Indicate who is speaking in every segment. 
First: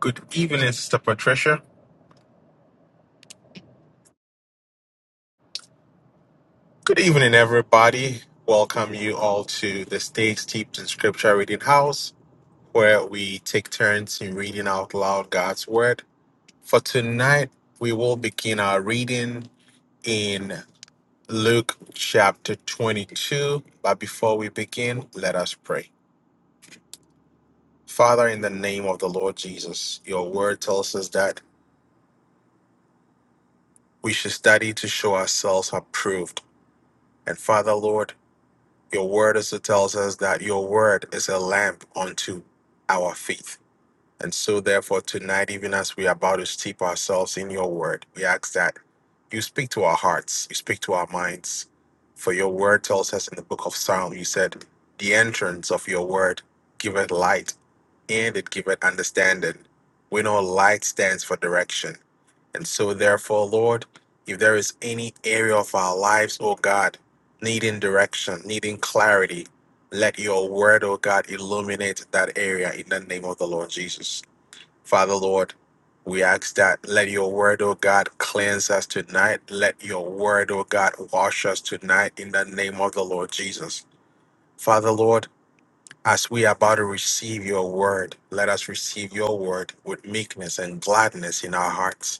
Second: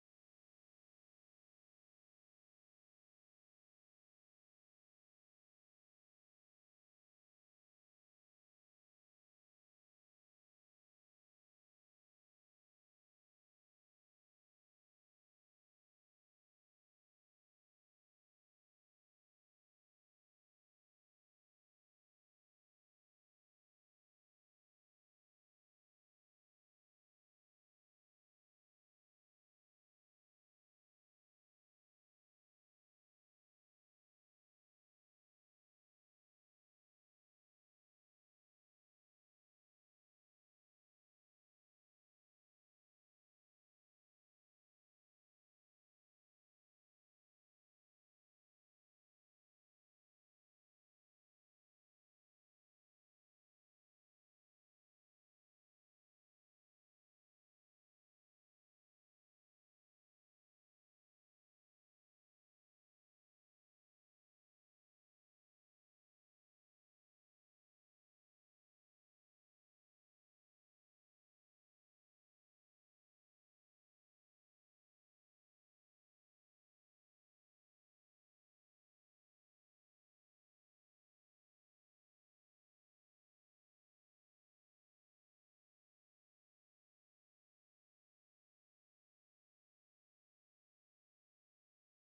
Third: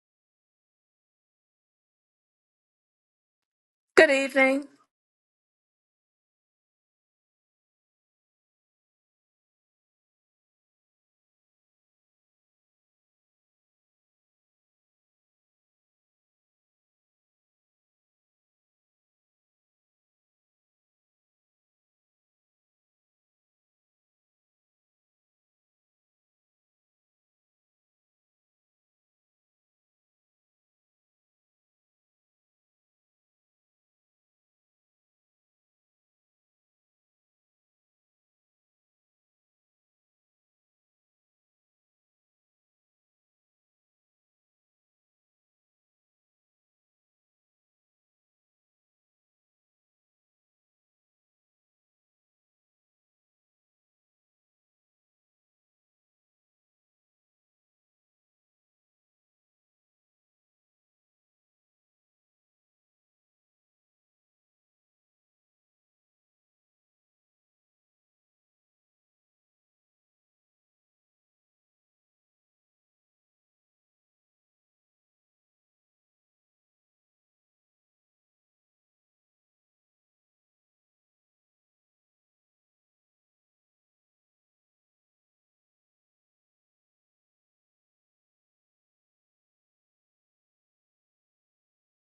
Speaker 1: Good evening, Sister Patricia.
Speaker 2: Good evening.
Speaker 1: Good evening, everybody. Welcome you all to the Stay Steeped in Scripture Reading House, where we take turns in reading out loud God's Word. For tonight, we will begin our reading in Luke chapter 22. But before we begin, let us pray. Father, in the name of the Lord Jesus, your word tells us that we should study to show ourselves approved. And Father, Lord, Your word also tells us that your word is a lamp unto our feet. And so, therefore, tonight, even as we are about to steep ourselves in your word, we ask that you speak to our hearts, you speak to our minds. For your word tells us in the book of Psalm, you said, The entrance of your word giveth light and it giveth understanding. We know light stands for direction and so, therefore, Lord, if there is any area of our lives, oh God, needing direction, needing clarity, let your word, oh God, illuminate that area in the name of the Lord Jesus. Father, Lord, we ask that let your word, oh God, cleanse us tonight. Let your word, oh God, wash us tonight in the name of the Lord Jesus. Father, Lord, as we are about to receive your word, let us receive your word with meekness and gladness in our hearts.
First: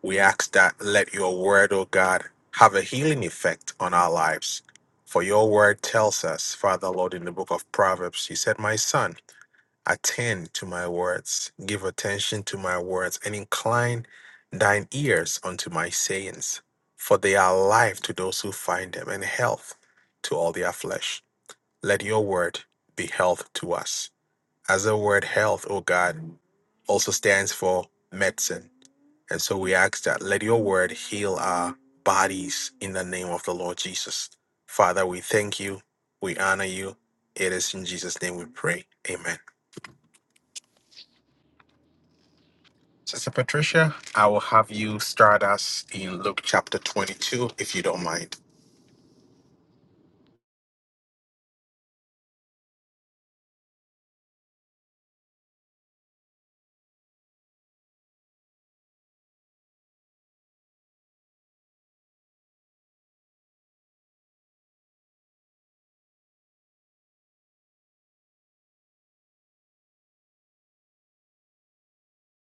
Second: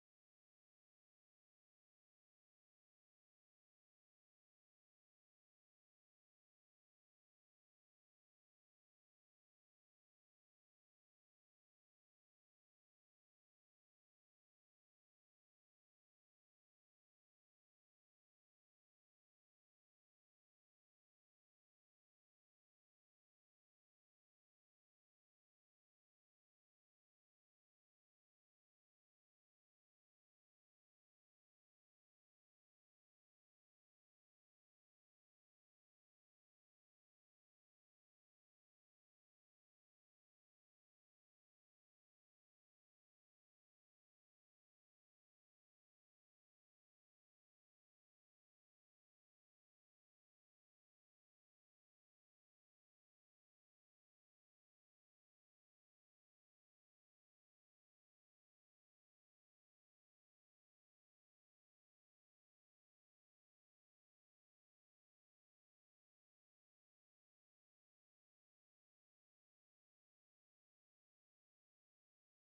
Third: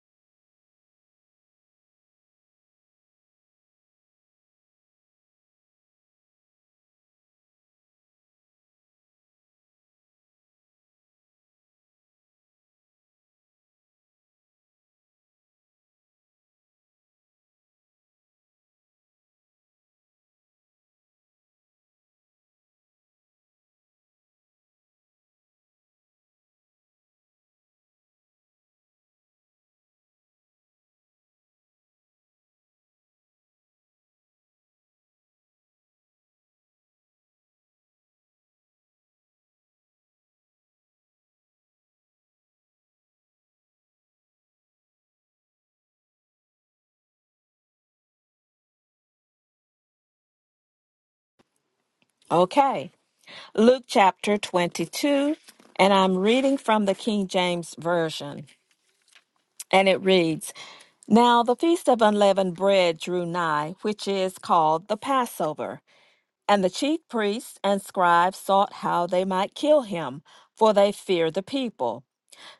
Speaker 1: We ask that let your word, O God, have a healing effect on our lives. For your word tells us, Father Lord, in the book of Proverbs, you said, My son, attend to my words, give attention to my words, and incline thine ears unto my sayings. For they are life to those who find them, and health to all their flesh. Let your word be health to us. As the word health, O God, also stands for medicine. And so we ask that let your word heal our bodies in the name of the Lord Jesus. Father, we thank you. We honor you. It is in Jesus' name we pray. Amen. Sister Patricia, I will have you start us in Luke chapter 22, if you don't mind.
Speaker 2: Okay. Luke chapter 22, and I'm reading from the King James Version. And it reads Now the feast of unleavened bread drew nigh, which is called the Passover. And the chief priests and scribes sought how they might kill him, for they feared the people.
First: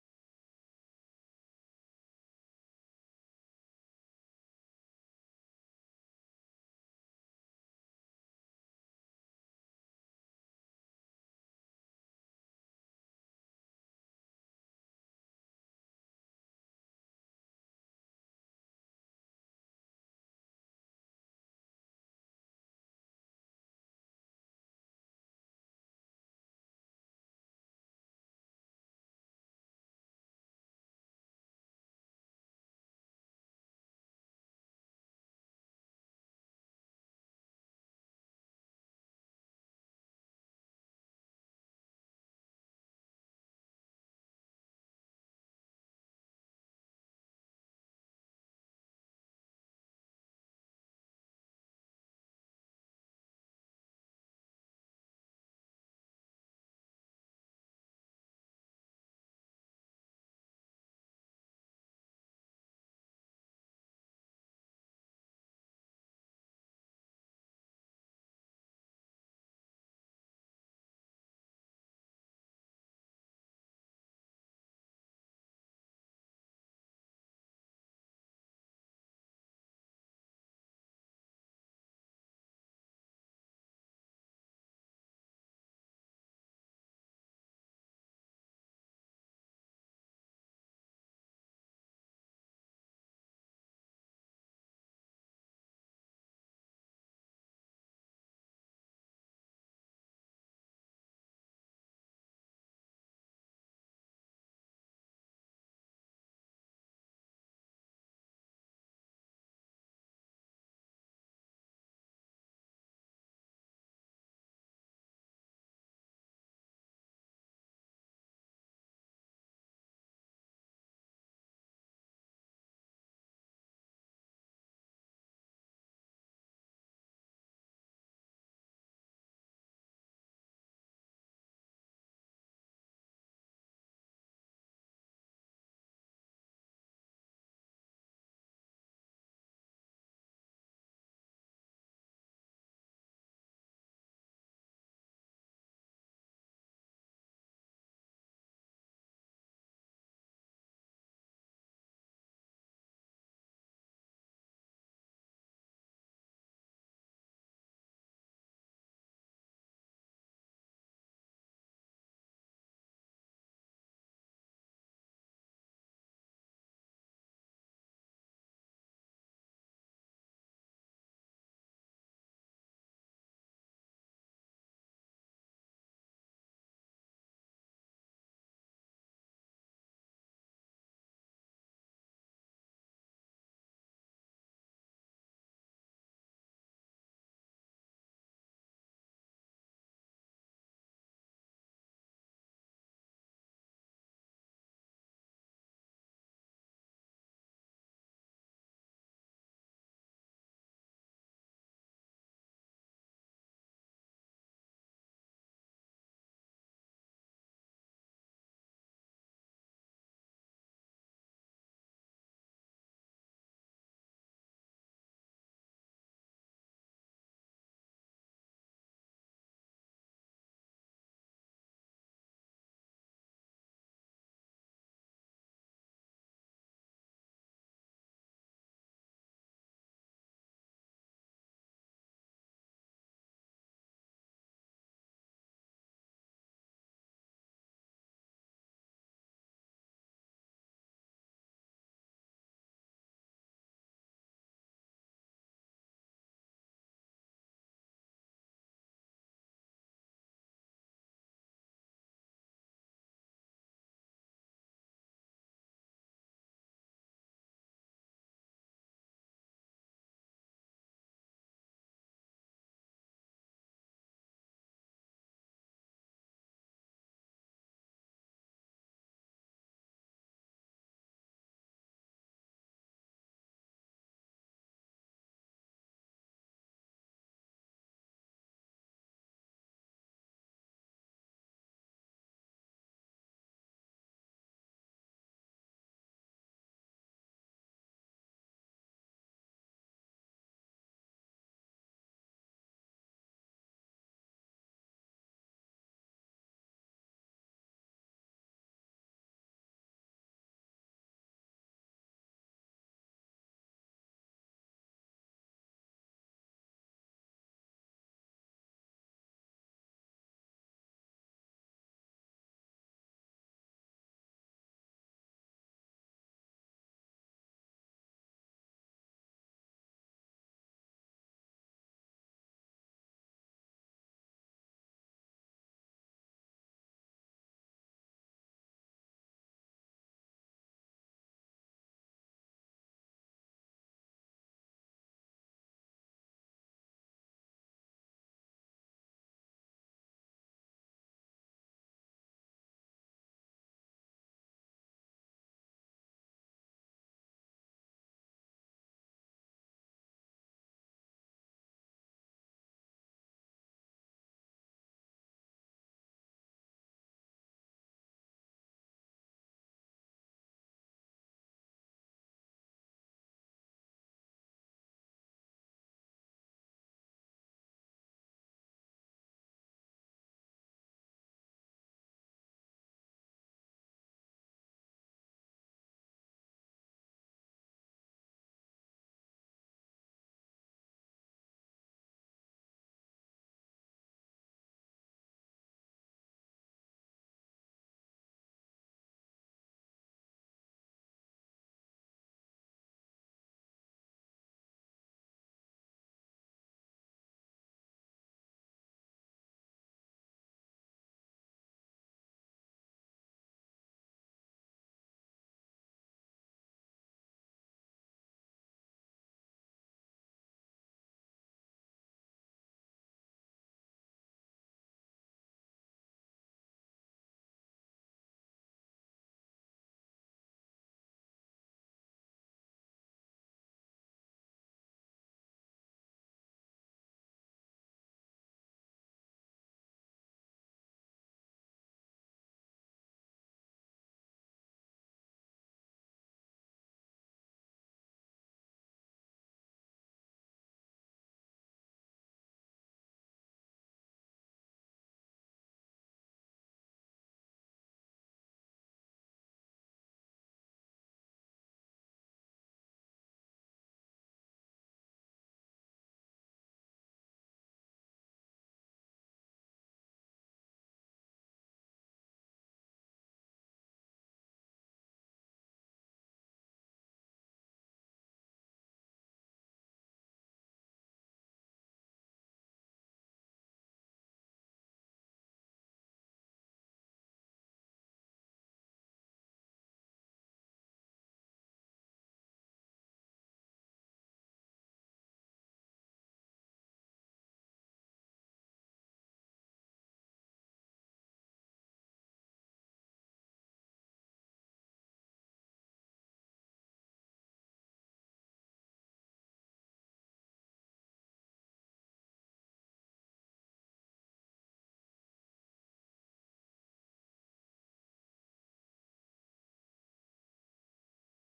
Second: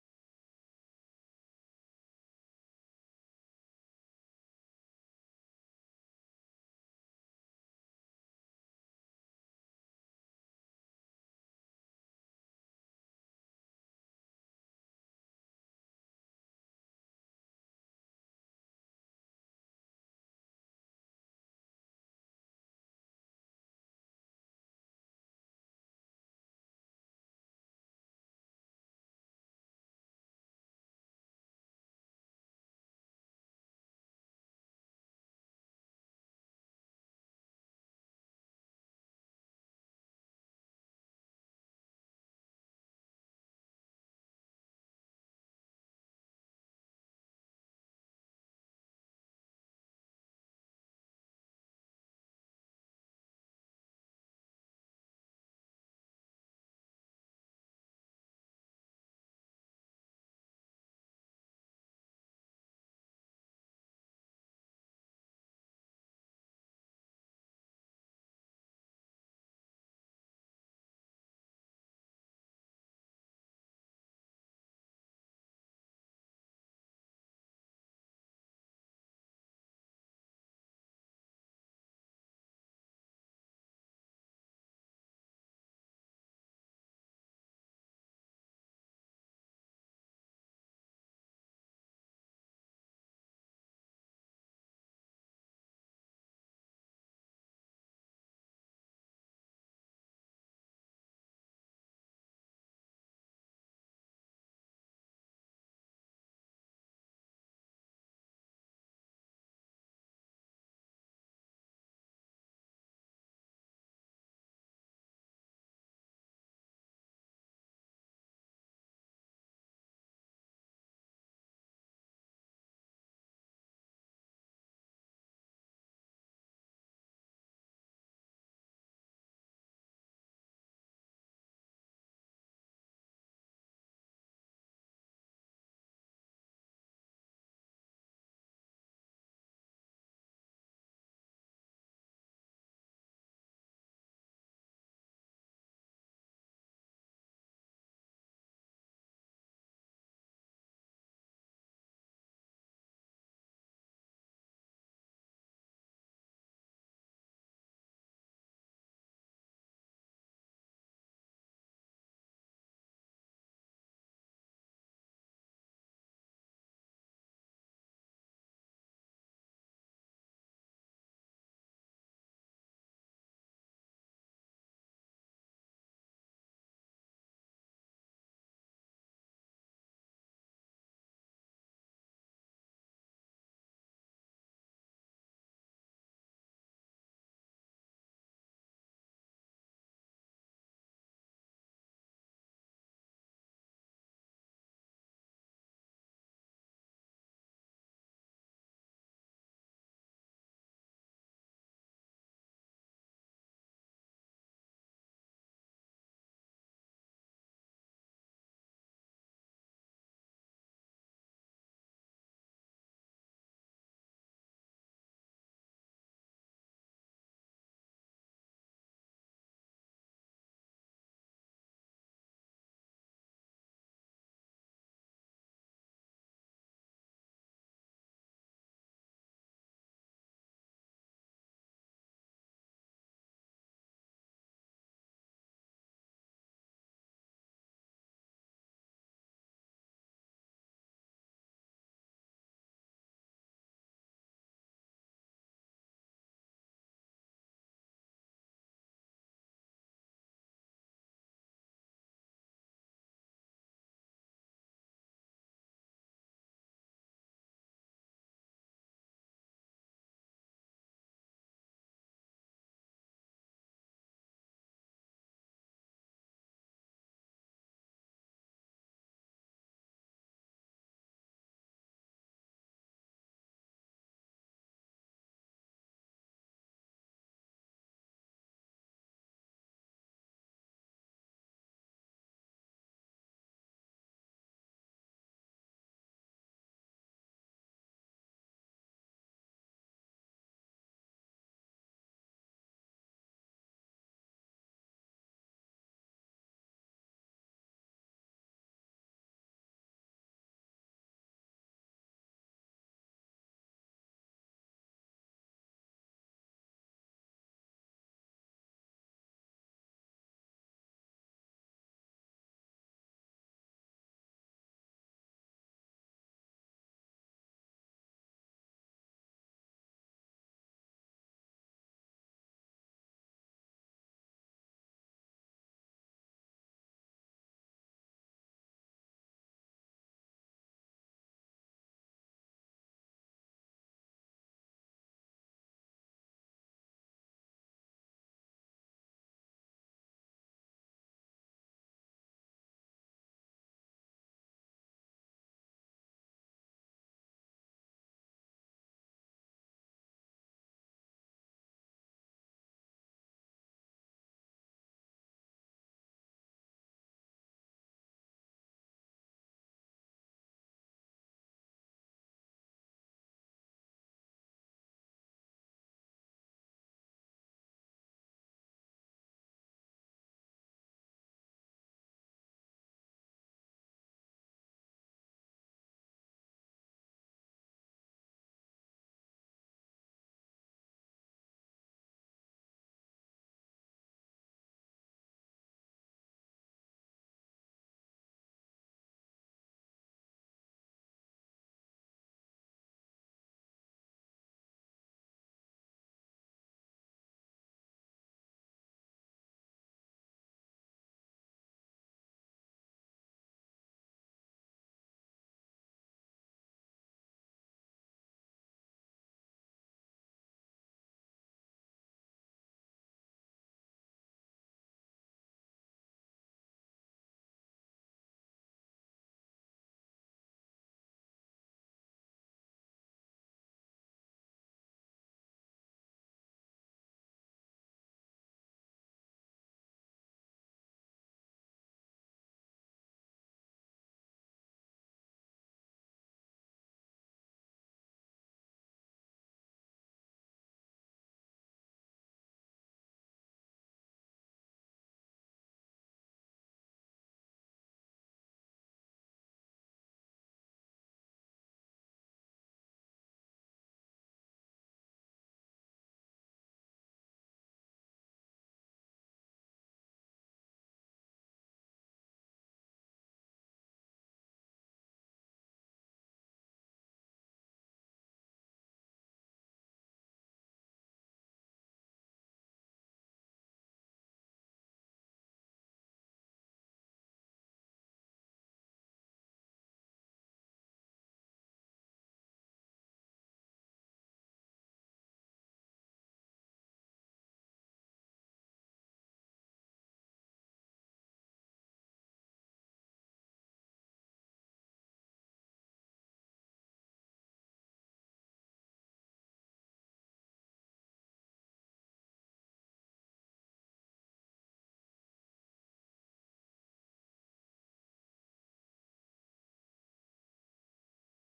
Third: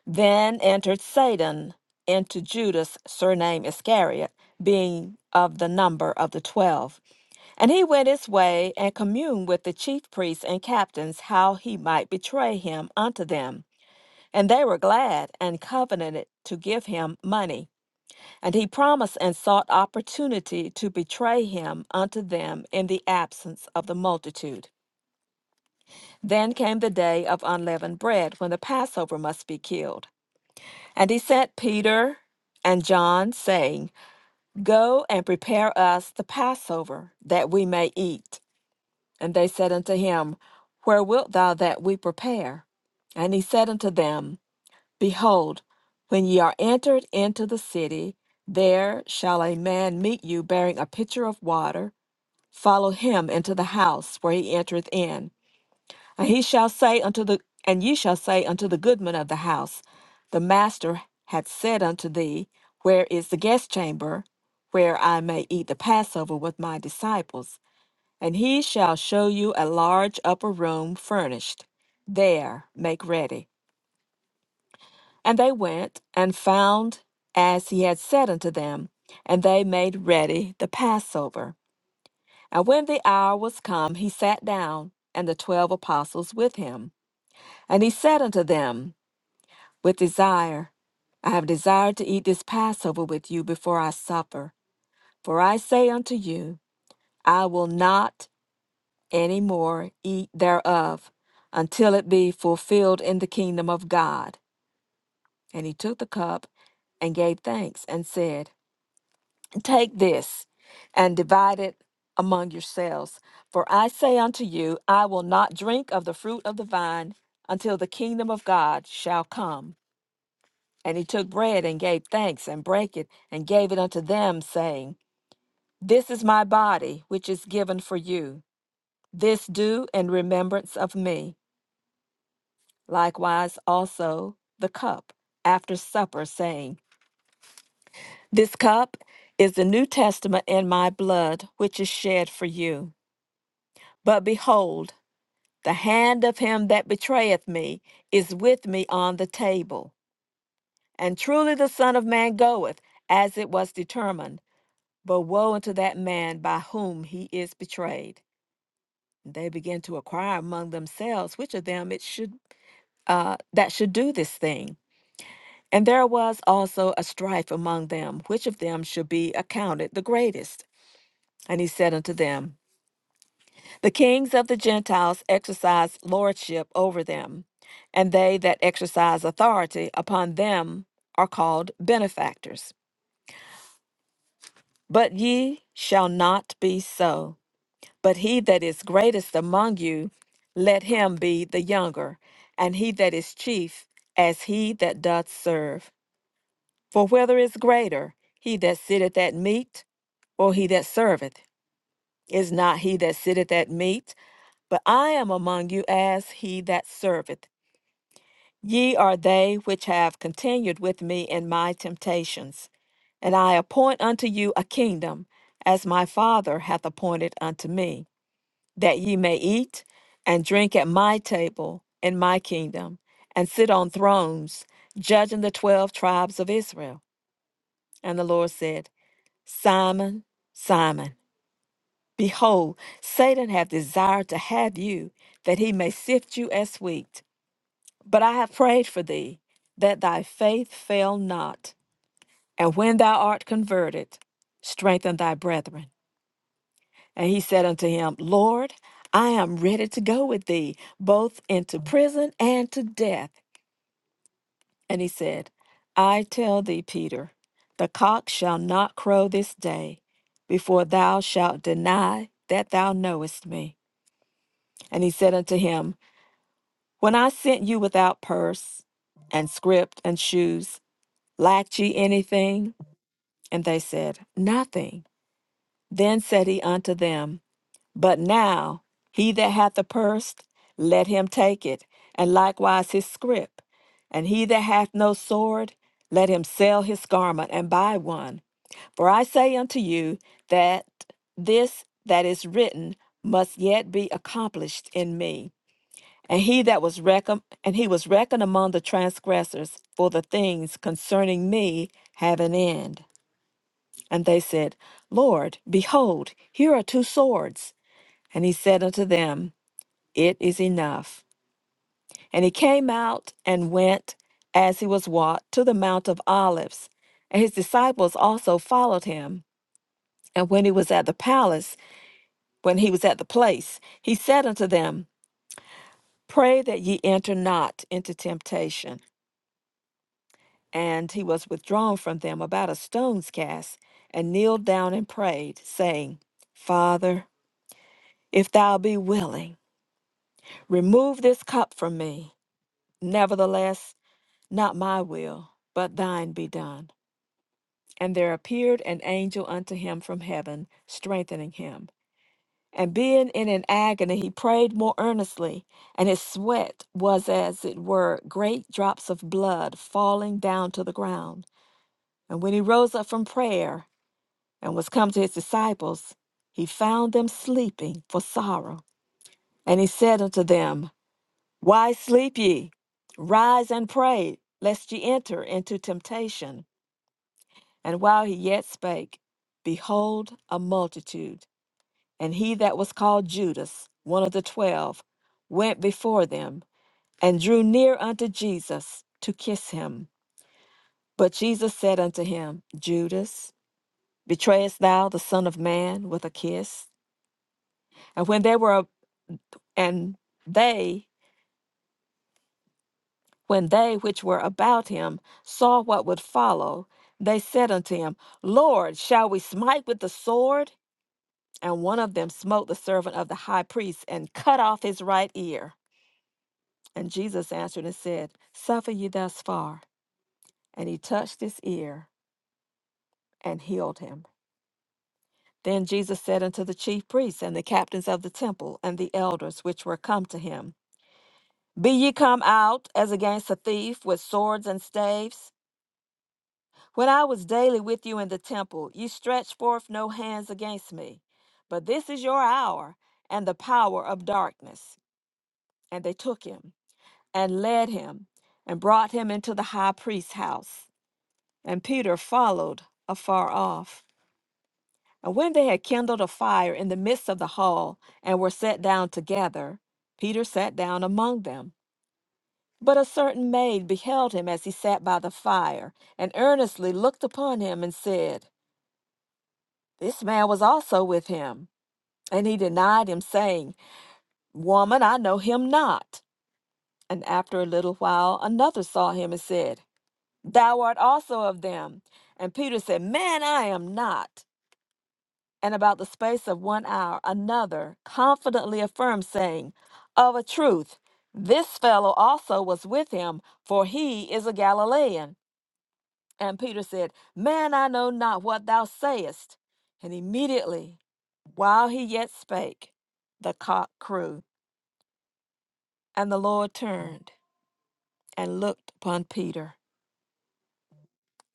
Speaker 2: Then entered Satan into Judas, surnamed Iscariot, being of the number of the twelve. And he went his way and communed with the chief priests and captains how he might betray him unto them. And they were glad and covenanted to give him money. And he promised and sought opportunity to betray him unto them in the absence of the multitude. Then came the day of unleavened bread, when the Passover must be killed. And he sent Peter and John, saying, Go and prepare us the Passover, that we may eat. And they said unto him, Where wilt thou that we prepare? And he said unto them, Behold, when ye are entered into the city, there shall a man meet you bearing a pitcher of water. Follow him into the house where he entereth in. And he shall say unto the and ye shall say unto the goodman of the house, The master hath said unto thee, Where is the guest chamber, where I may eat the Passover with my disciples? And he shall show you a large upper room furnished. There make ready. And they went and found as he had said unto them, and they made ready the Passover. And when the hour was come, he sat down, and the twelve apostles with him. And he said unto them, With desire, I have desired to eat this Passover with you before I suffer. For I say unto you, I will not any more eat thereof until it be fulfilled in the kingdom of God. And he took the cup and gave thanks and said, Take this and divide it among yourselves. For I say unto you, I will not drink of the fruit of the vine until the kingdom of God shall come. And he took bread and gave thanks and brake it and gave it unto them, saying, This is my body, which is given for you. This do in remembrance of me. Likewise, also the cup after supper, saying, This cup is the New Testament in my blood, which is shed for you. But behold, the hand of him that betrayeth me is with me on the table. And truly the Son of Man goeth, as it was determined. But woe unto that man by whom he is betrayed. They began to inquire among themselves which of them it should uh, that should do this thing. And there was also a strife among them, which of them should be accounted the greatest. And he said unto them, The kings of the Gentiles exercise lordship over them, and they that exercise authority upon them are called benefactors. But ye shall not be so. But he that is greatest among you, let him be the younger, and he that is chief, as he that doth serve. For whether is greater, he that sitteth at meat or he that serveth? Is not he that sitteth at meat? But I am among you as he that serveth. Ye are they which have continued with me in my temptations. And I appoint unto you a kingdom, as my Father hath appointed unto me, that ye may eat and drink at my table in my kingdom, and sit on thrones, judging the twelve tribes of Israel. And the Lord said, Simon, Simon, behold, Satan hath desired to have you, that he may sift you as wheat. But I have prayed for thee, that thy faith fail not. And when thou art converted, strengthen thy brethren. And he said unto him, Lord, I am ready to go with thee, both into prison and to death. And he said, I tell thee, Peter, the cock shall not crow this day before thou shalt deny that thou knowest me. And he said unto him, When I sent you without purse and scrip and shoes, lacked ye anything? And they said, Nothing. Then said he unto them, But now he that hath a purse, let him take it, and likewise his scrip. And he that hath no sword, let him sell his garment and buy one. For I say unto you that this that is written must yet be accomplished in me. And he that was reckoned, and he was reckoned among the transgressors, for the things concerning me have an end. And they said, Lord, behold, here are two swords. And he said unto them, It is enough. And he came out and went, as he was wont, to the Mount of Olives. And his disciples also followed him. And when he was at the palace, when he was at the place, he said unto them, Pray that ye enter not into temptation. And he was withdrawn from them about a stone's cast, and kneeled down and prayed, saying, Father, if thou be willing, Remove this cup from me. Nevertheless, not my will, but thine be done. And there appeared an angel unto him from heaven, strengthening him. And being in an agony, he prayed more earnestly, and his sweat was as it were great drops of blood falling down to the ground. And when he rose up from prayer and was come to his disciples, he found them sleeping for sorrow. And he said unto them, Why sleep ye? Rise and pray, lest ye enter into temptation. And while he yet spake, behold, a multitude. And he that was called Judas, one of the twelve, went before them, and drew near unto Jesus to kiss him. But Jesus said unto him, Judas, betrayest thou the Son of Man with a kiss? And when they were, and they When they which were about him saw what would follow, they said unto him, Lord, shall we smite with the sword? And one of them smote the servant of the high priest and cut off his right ear. And Jesus answered and said, Suffer ye thus far. And he touched his ear and healed him. Then Jesus said unto the chief priests and the captains of the temple and the elders which were come to him, Be ye come out as against a thief with swords and staves? When I was daily with you in the temple, you stretched forth no hands against me. But this is your hour and the power of darkness. And they took him and led him and brought him into the high priest's house. And Peter followed afar off. And when they had kindled a fire in the midst of the hall and were set down together, Peter sat down among them. But a certain maid beheld him as he sat by the fire, and earnestly looked upon him and said, This man was also with him, and he denied him, saying, Woman, I know him not. And after a little while, another saw him and said, Thou art also of them. And Peter said, Man, I am not. And about the space of one hour, another confidently affirmed, saying, Of a truth, this fellow also was with him, for he is a Galilean. And Peter said, Man, I know not what thou sayest. And immediately, while he yet spake, the cock crew. And the Lord turned and looked upon Peter.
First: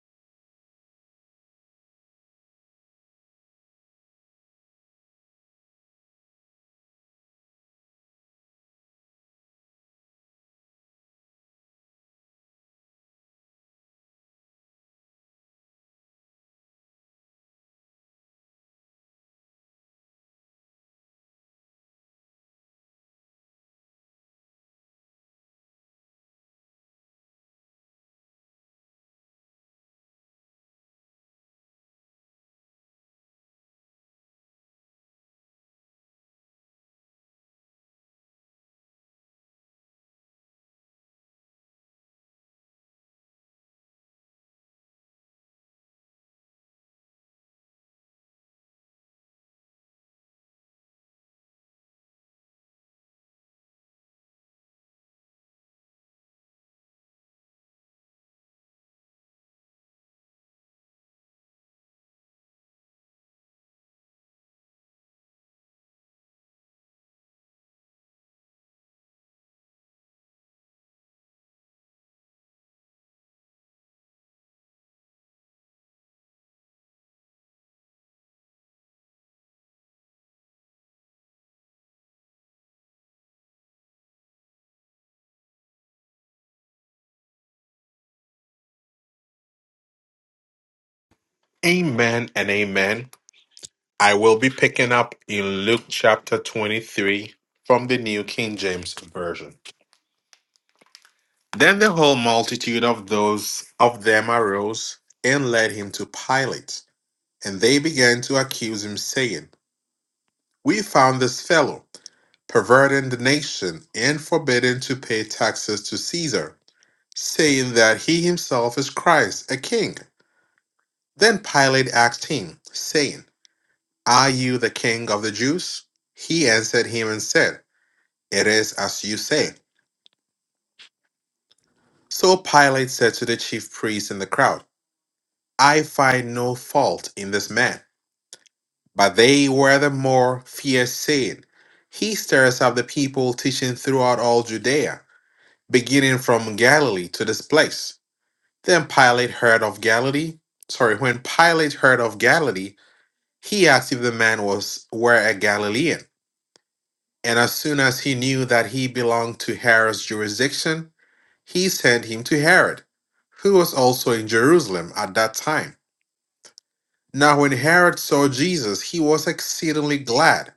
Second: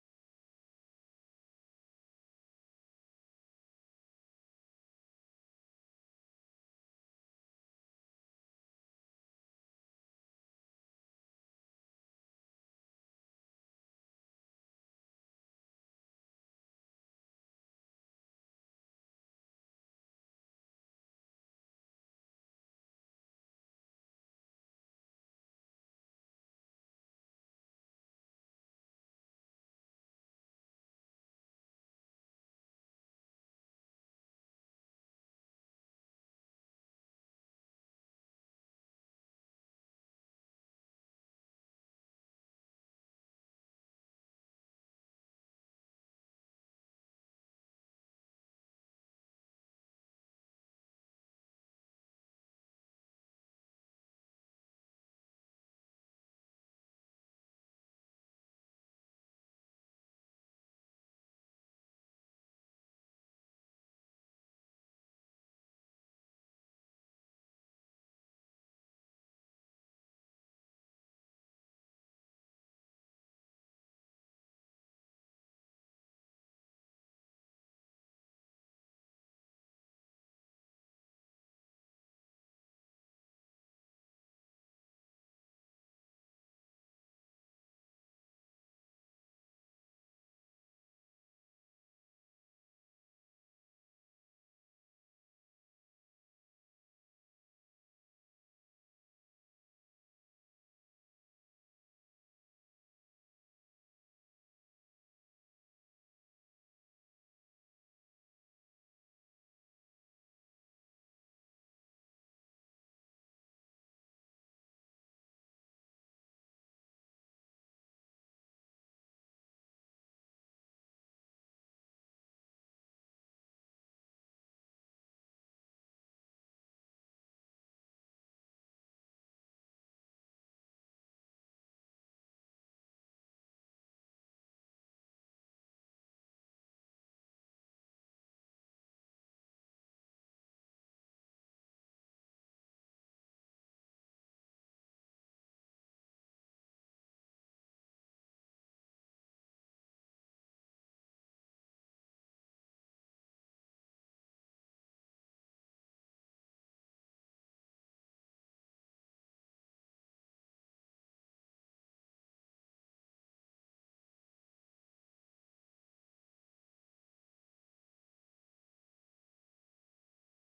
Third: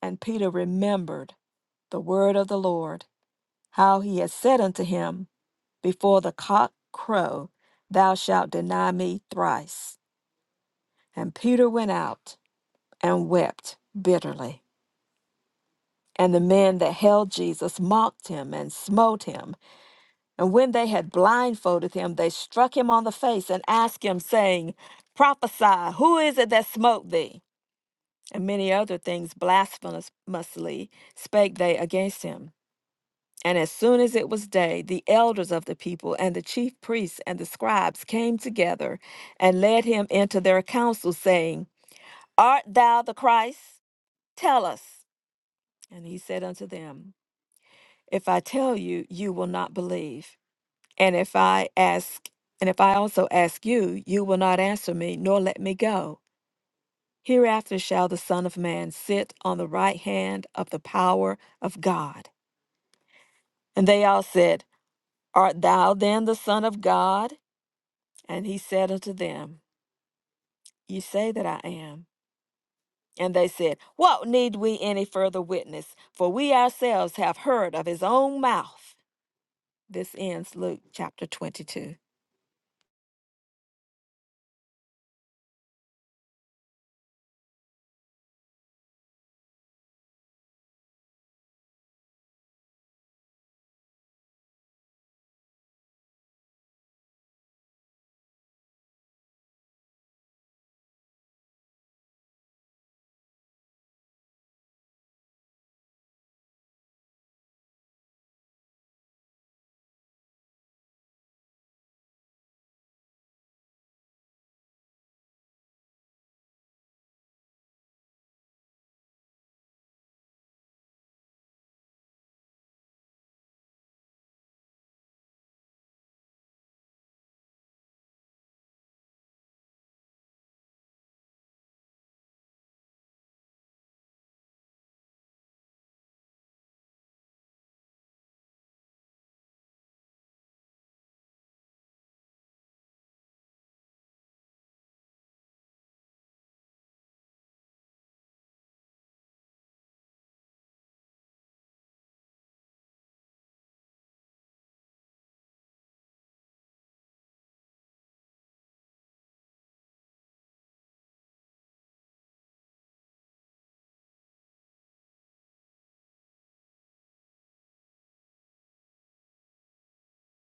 Speaker 2: And Peter remembered the word of the Lord, how he had said unto him, Before the cock crow, thou shalt deny me thrice. And Peter went out and wept bitterly. And the men that held Jesus mocked him and smote him And when they had blindfolded him, they struck him on the face and asked him, saying, Prophesy, who is it that smote thee? And many other things blasphemously spake they against him. And as soon as it was day, the elders of the people and the chief priests and the scribes came together and led him into their council, saying, Art thou the Christ? Tell us. And he said unto them, If I tell you, you will not believe. And if I ask, and if I also ask you, you will not answer me, nor let me go. Hereafter shall the Son of Man sit on the right hand of the power of God. And they all said, Art thou then the Son of God? And he said unto them, Ye say that I am. And they said, What need we any further witness? For we ourselves have heard of his own mouth. This ends Luke chapter 22.
Speaker 1: Amen and amen. I will be picking up in Luke chapter 23 from the New King James Version. Then the whole multitude of those of them arose and led him to Pilate. And they began to accuse him, saying, We found this fellow perverting the nation and forbidding to pay taxes to Caesar, saying that he himself is Christ, a king. Then Pilate asked him, saying, Are you the king of the Jews? He answered him and said, It is as you say. So Pilate said to the chief priests and the crowd, I find no fault in this man. But they were the more fierce, saying, He stirs up the people, teaching throughout all Judea, beginning from Galilee to this place. Then Pilate heard of Galilee. Sorry, when Pilate heard of Galilee, he asked if the man was were a Galilean. And as soon as he knew that he belonged to Herod's jurisdiction, he sent him to Herod, who was also in Jerusalem at that time. Now when Herod saw Jesus, he was exceedingly glad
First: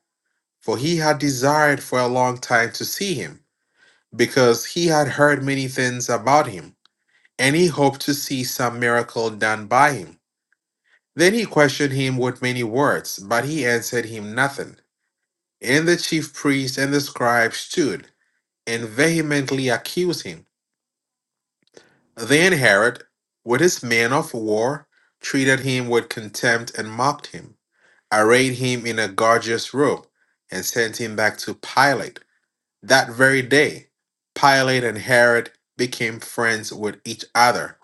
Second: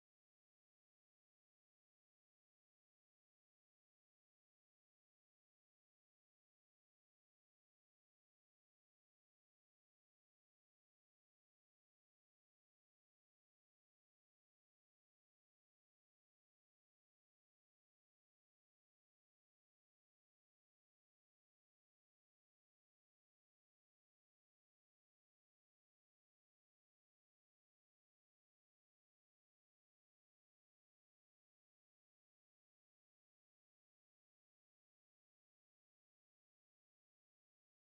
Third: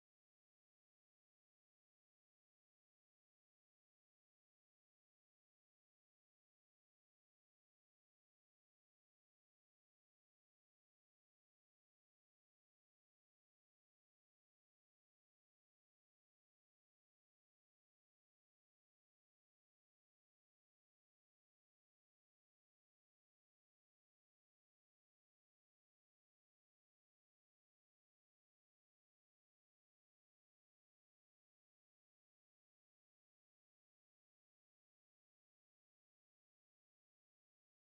Speaker 1: for he had desired for a long time to see him, because he had heard many things about him, and he hoped to see some miracle done by him. Then he questioned him with many words, but he answered him nothing. And the chief priests and the scribes stood and vehemently accused him. Then Herod, with his men of war, treated him with contempt and mocked him, arrayed him in a gorgeous robe, and sent him back to Pilate. That very day, Pilate and Herod became friends with each other,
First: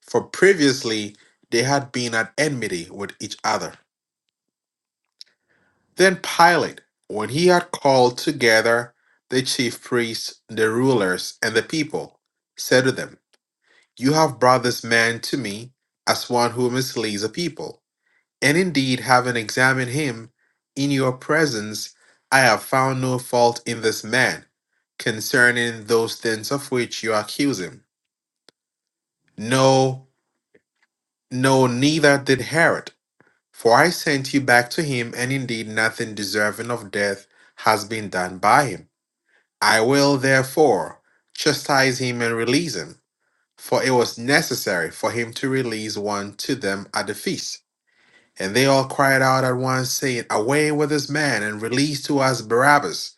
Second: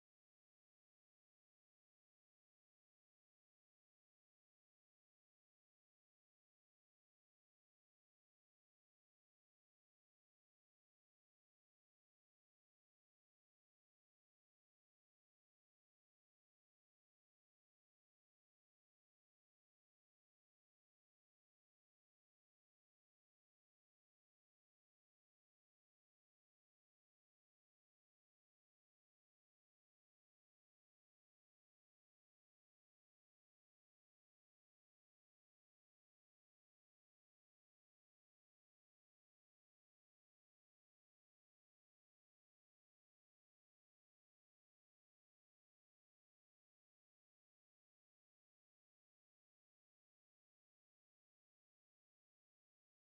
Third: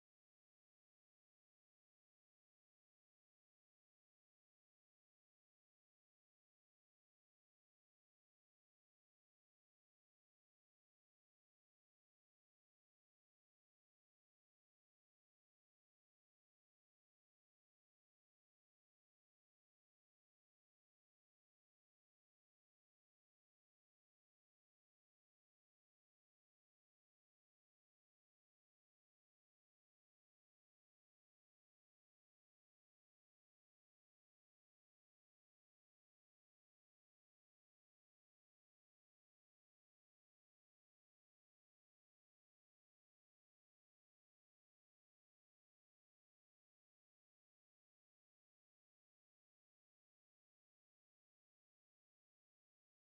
Speaker 1: for previously they had been at enmity with each other. Then Pilate, when he had called together the chief priests, the rulers, and the people, said to them, You have brought this man to me as one who misleads the people. And indeed, having examined him in your presence, I have found no fault in this man concerning those things of which you accuse him. No, no, neither did Herod. For I sent you back to him, and indeed nothing deserving of death has been done by him. I will therefore chastise him and release him, for it was necessary for him to release one to them at the feast. And they all cried out at once, saying, Away with this man, and release to us Barabbas,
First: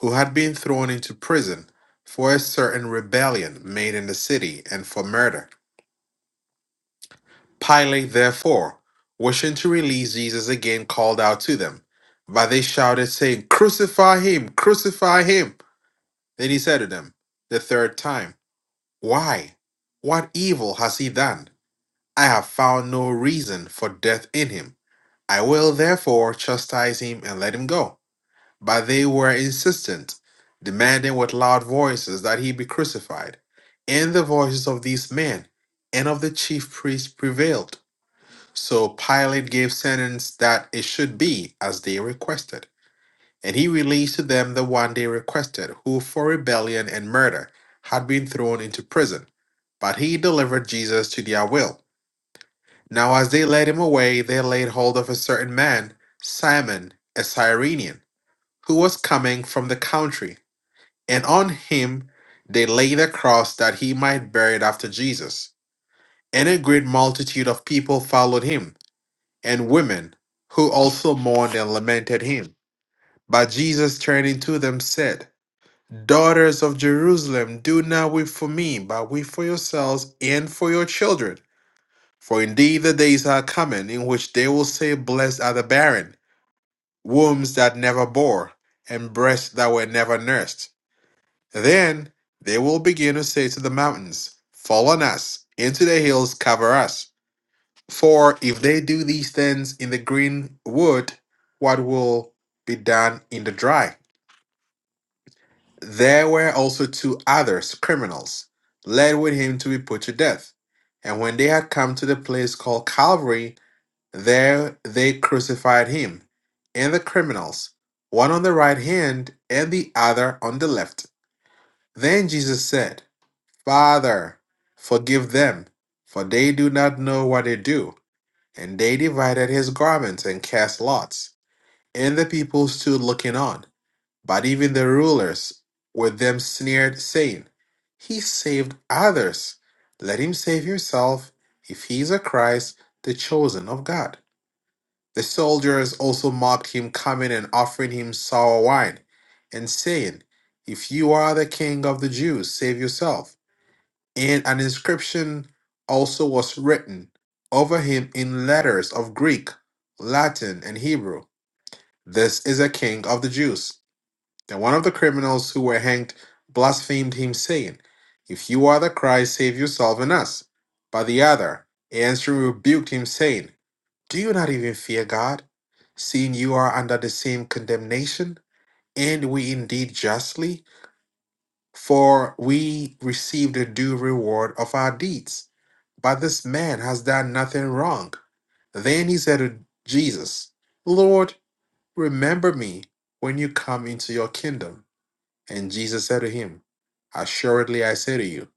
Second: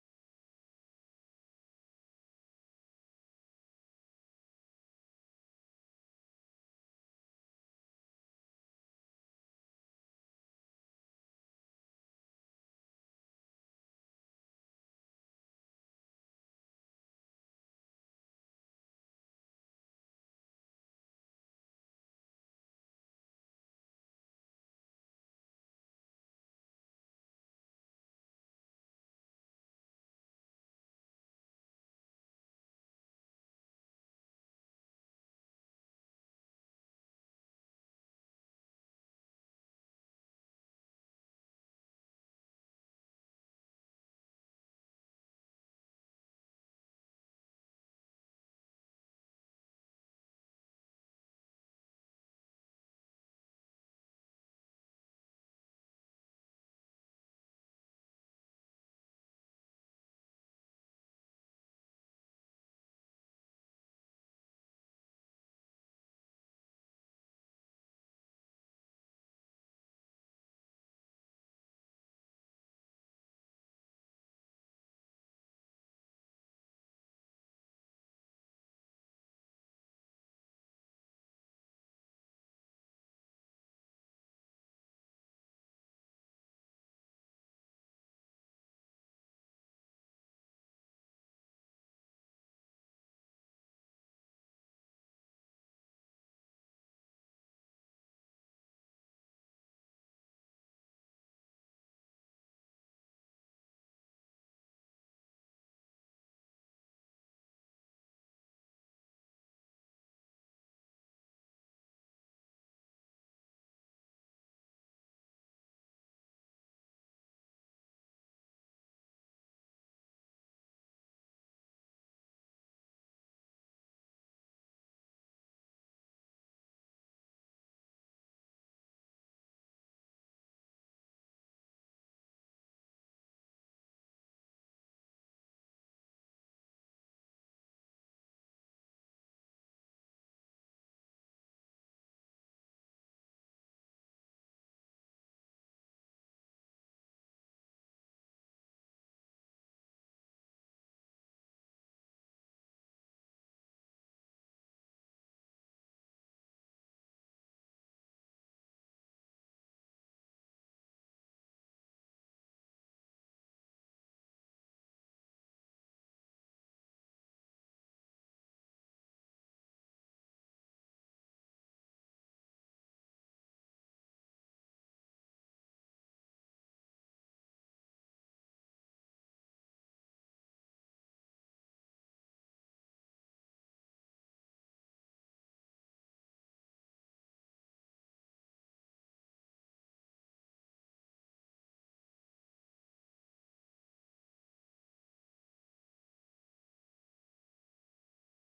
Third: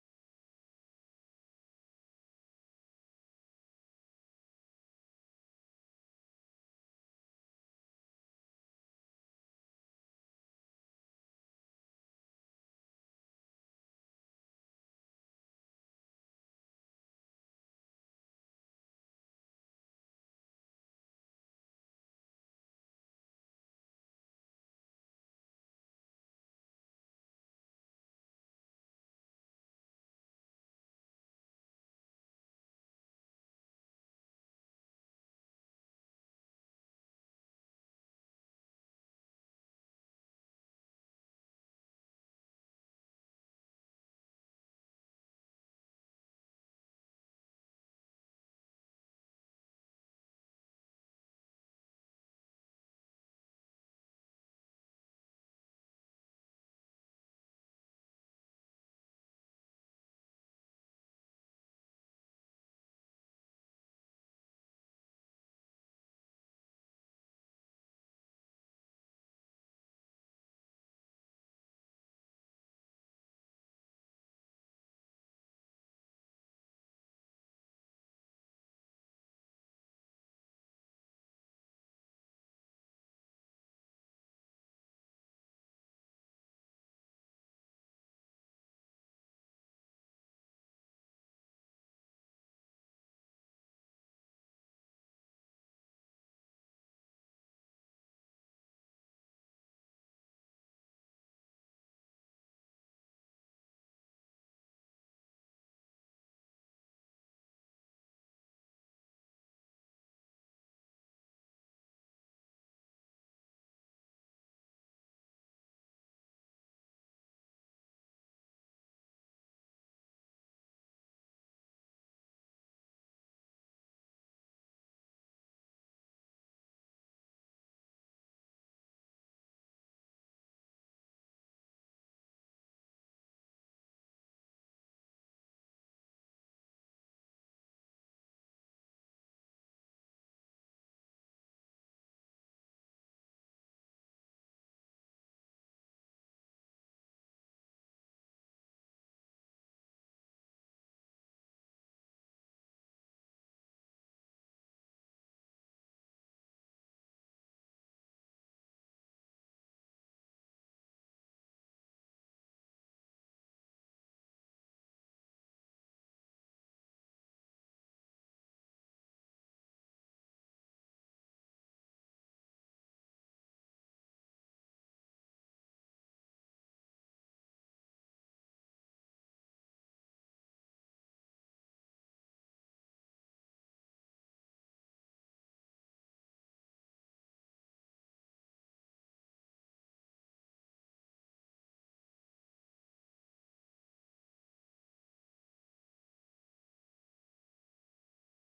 Speaker 1: who had been thrown into prison for a certain rebellion made in the city and for murder. Pilate, therefore, wishing to release Jesus again, called out to them. But they shouted, saying, Crucify him! Crucify him! Then he said to them the third time, Why? What evil has he done? I have found no reason for death in him. I will therefore chastise him and let him go But they were insistent, demanding with loud voices that he be crucified. And the voices of these men and of the chief priests prevailed. So Pilate gave sentence that it should be as they requested. And he released to them the one they requested, who for rebellion and murder had been thrown into prison. But he delivered Jesus to their will. Now, as they led him away, they laid hold of a certain man, Simon, a Cyrenian, who was coming from the country and on him they laid a cross that he might bear it after Jesus. And a great multitude of people followed him, and women, who also mourned and lamented him. But Jesus turning to them said, Daughters of Jerusalem, do not weep for me, but weep for yourselves and for your children. For indeed the days are coming in which they will say, Blessed are the barren, wombs that never bore, and breasts that were never nursed. Then they will begin to say to the mountains, Fall on us, and to the hills, cover us. For if they do these things in the green wood, what will be done in the dry? There were also two others, criminals, led with him to be put to death. And when they had come to the place called Calvary, there they crucified him and the criminals, one on the right hand and the other on the left. Then Jesus said, Father, forgive them, for they do not know what they do. And they divided his garments and cast lots. And the people stood looking on. But even the rulers with them sneered, saying, He saved others. Let him save himself, if he is a Christ, the chosen of God. The soldiers also mocked him, coming and offering him sour wine, and saying, If you are the king of the Jews, save yourself and an inscription also was written over him in letters of Greek, Latin, and Hebrew. This is a king of the Jews. Then one of the criminals who were hanged blasphemed him, saying, If you are the Christ, save yourself and us. But the other, answering, rebuked him, saying, Do you not even fear God, seeing you are under the same condemnation? And we indeed justly, for we receive the due reward of our deeds. But this man has done nothing wrong. Then he said to Jesus, Lord, remember me when you come into your kingdom. And Jesus said to him, Assuredly I say to you,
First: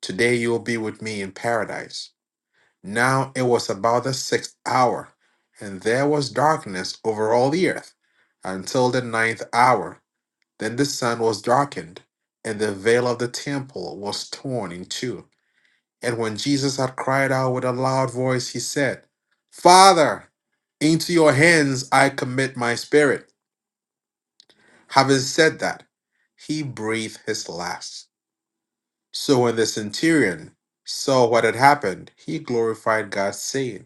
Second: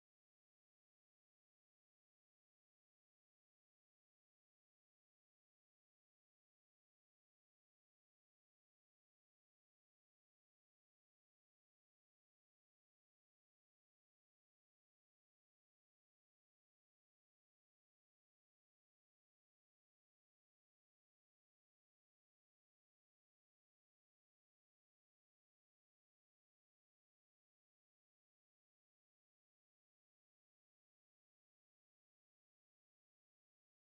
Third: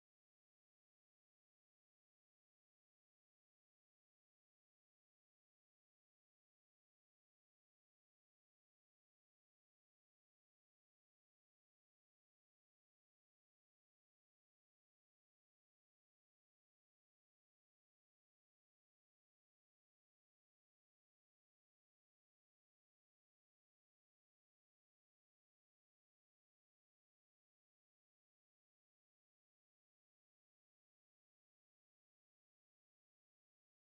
Speaker 1: today you will be with me in paradise. Now it was about the sixth hour, and there was darkness over all the earth until the ninth hour. Then the sun was darkened, and the veil of the temple was torn in two. And when Jesus had cried out with a loud voice, he said, Father, into your hands I commit my spirit. Having said that, he breathed his last. So when the centurion saw what had happened, he glorified God, saying,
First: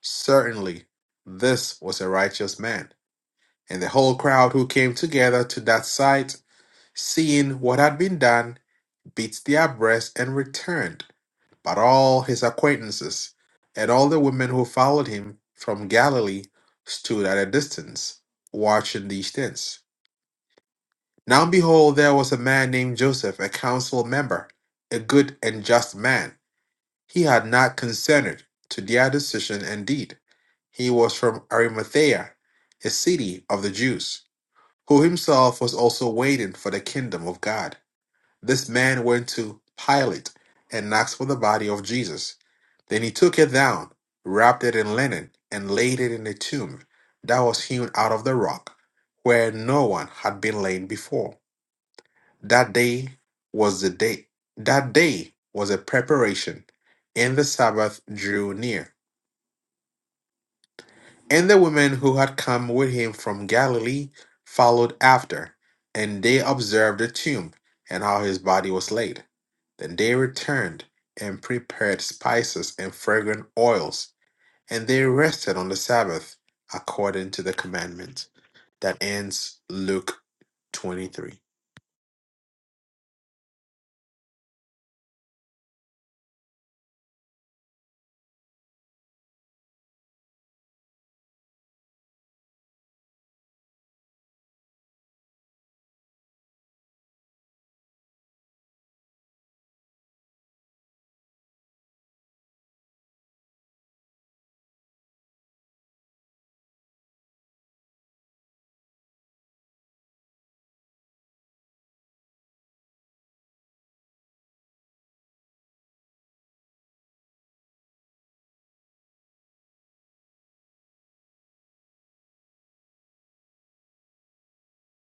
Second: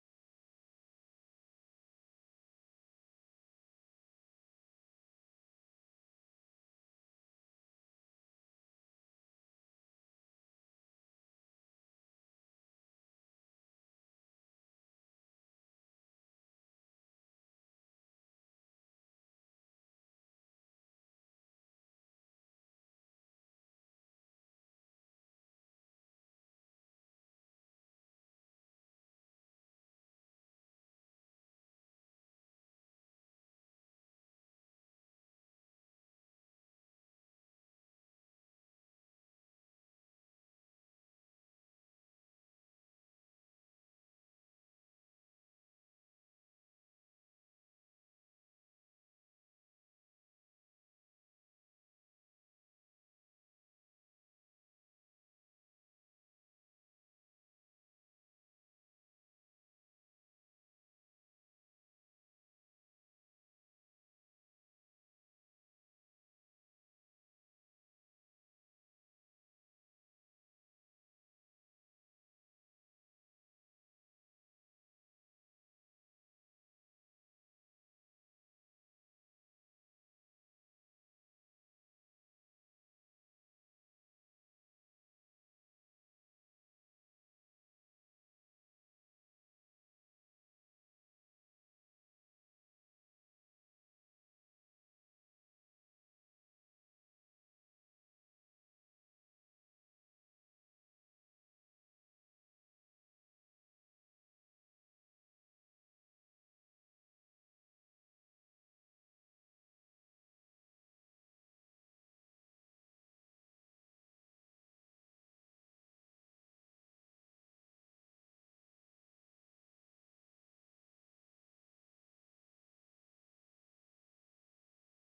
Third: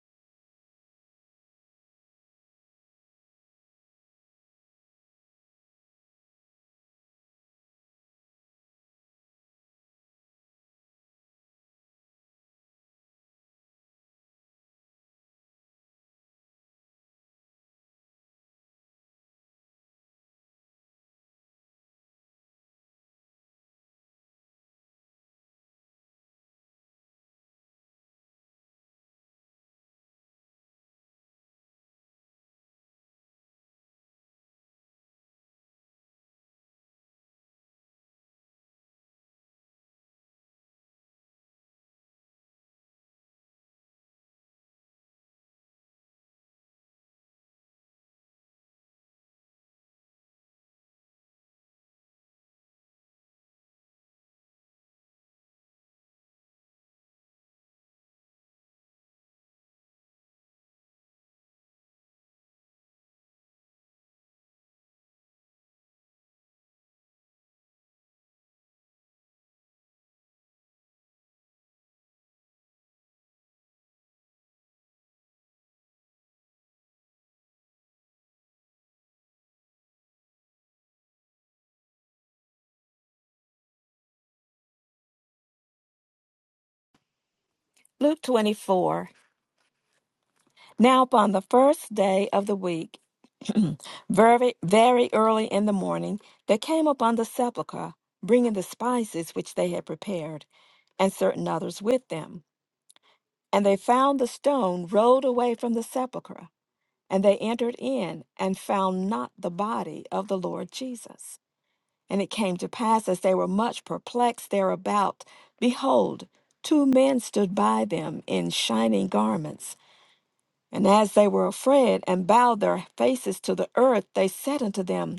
Speaker 1: Certainly, this was a righteous man. And the whole crowd who came together to that sight, seeing what had been done, beats their breasts and returned. But all his acquaintances and all the women who followed him from Galilee stood at a distance, watching these things. Now behold, there was a man named Joseph, a council member, a good and just man. He had not consented to their decision and deed. He was from Arimathea, a city of the Jews, who himself was also waiting for the kingdom of God. This man went to Pilate and asked for the body of Jesus. Then he took it down, wrapped it in linen, and laid it in a tomb that was hewn out of the rock, where no one had been laid before. That day was the day that day was a preparation, and the Sabbath drew near. And the women who had come with him from Galilee followed after, and they observed the tomb and how his body was laid. Then they returned and prepared spices and fragrant oils, and they rested on the Sabbath according to the commandment. That ends Luke 23.
Speaker 2: Luke 24. Now, upon the first day of the week, Very, very early in the morning, they came upon the sepulchre, bringing the spices which they had prepared, and certain others with them. And they found the stone rolled away from the sepulchre. And they entered in, and found not the body of the Lord Jesus. And it came to pass, as they were much perplexed thereabout, behold, two men stood by them in shining garments. And as they were afraid, and bowed their faces to the earth, they said unto them,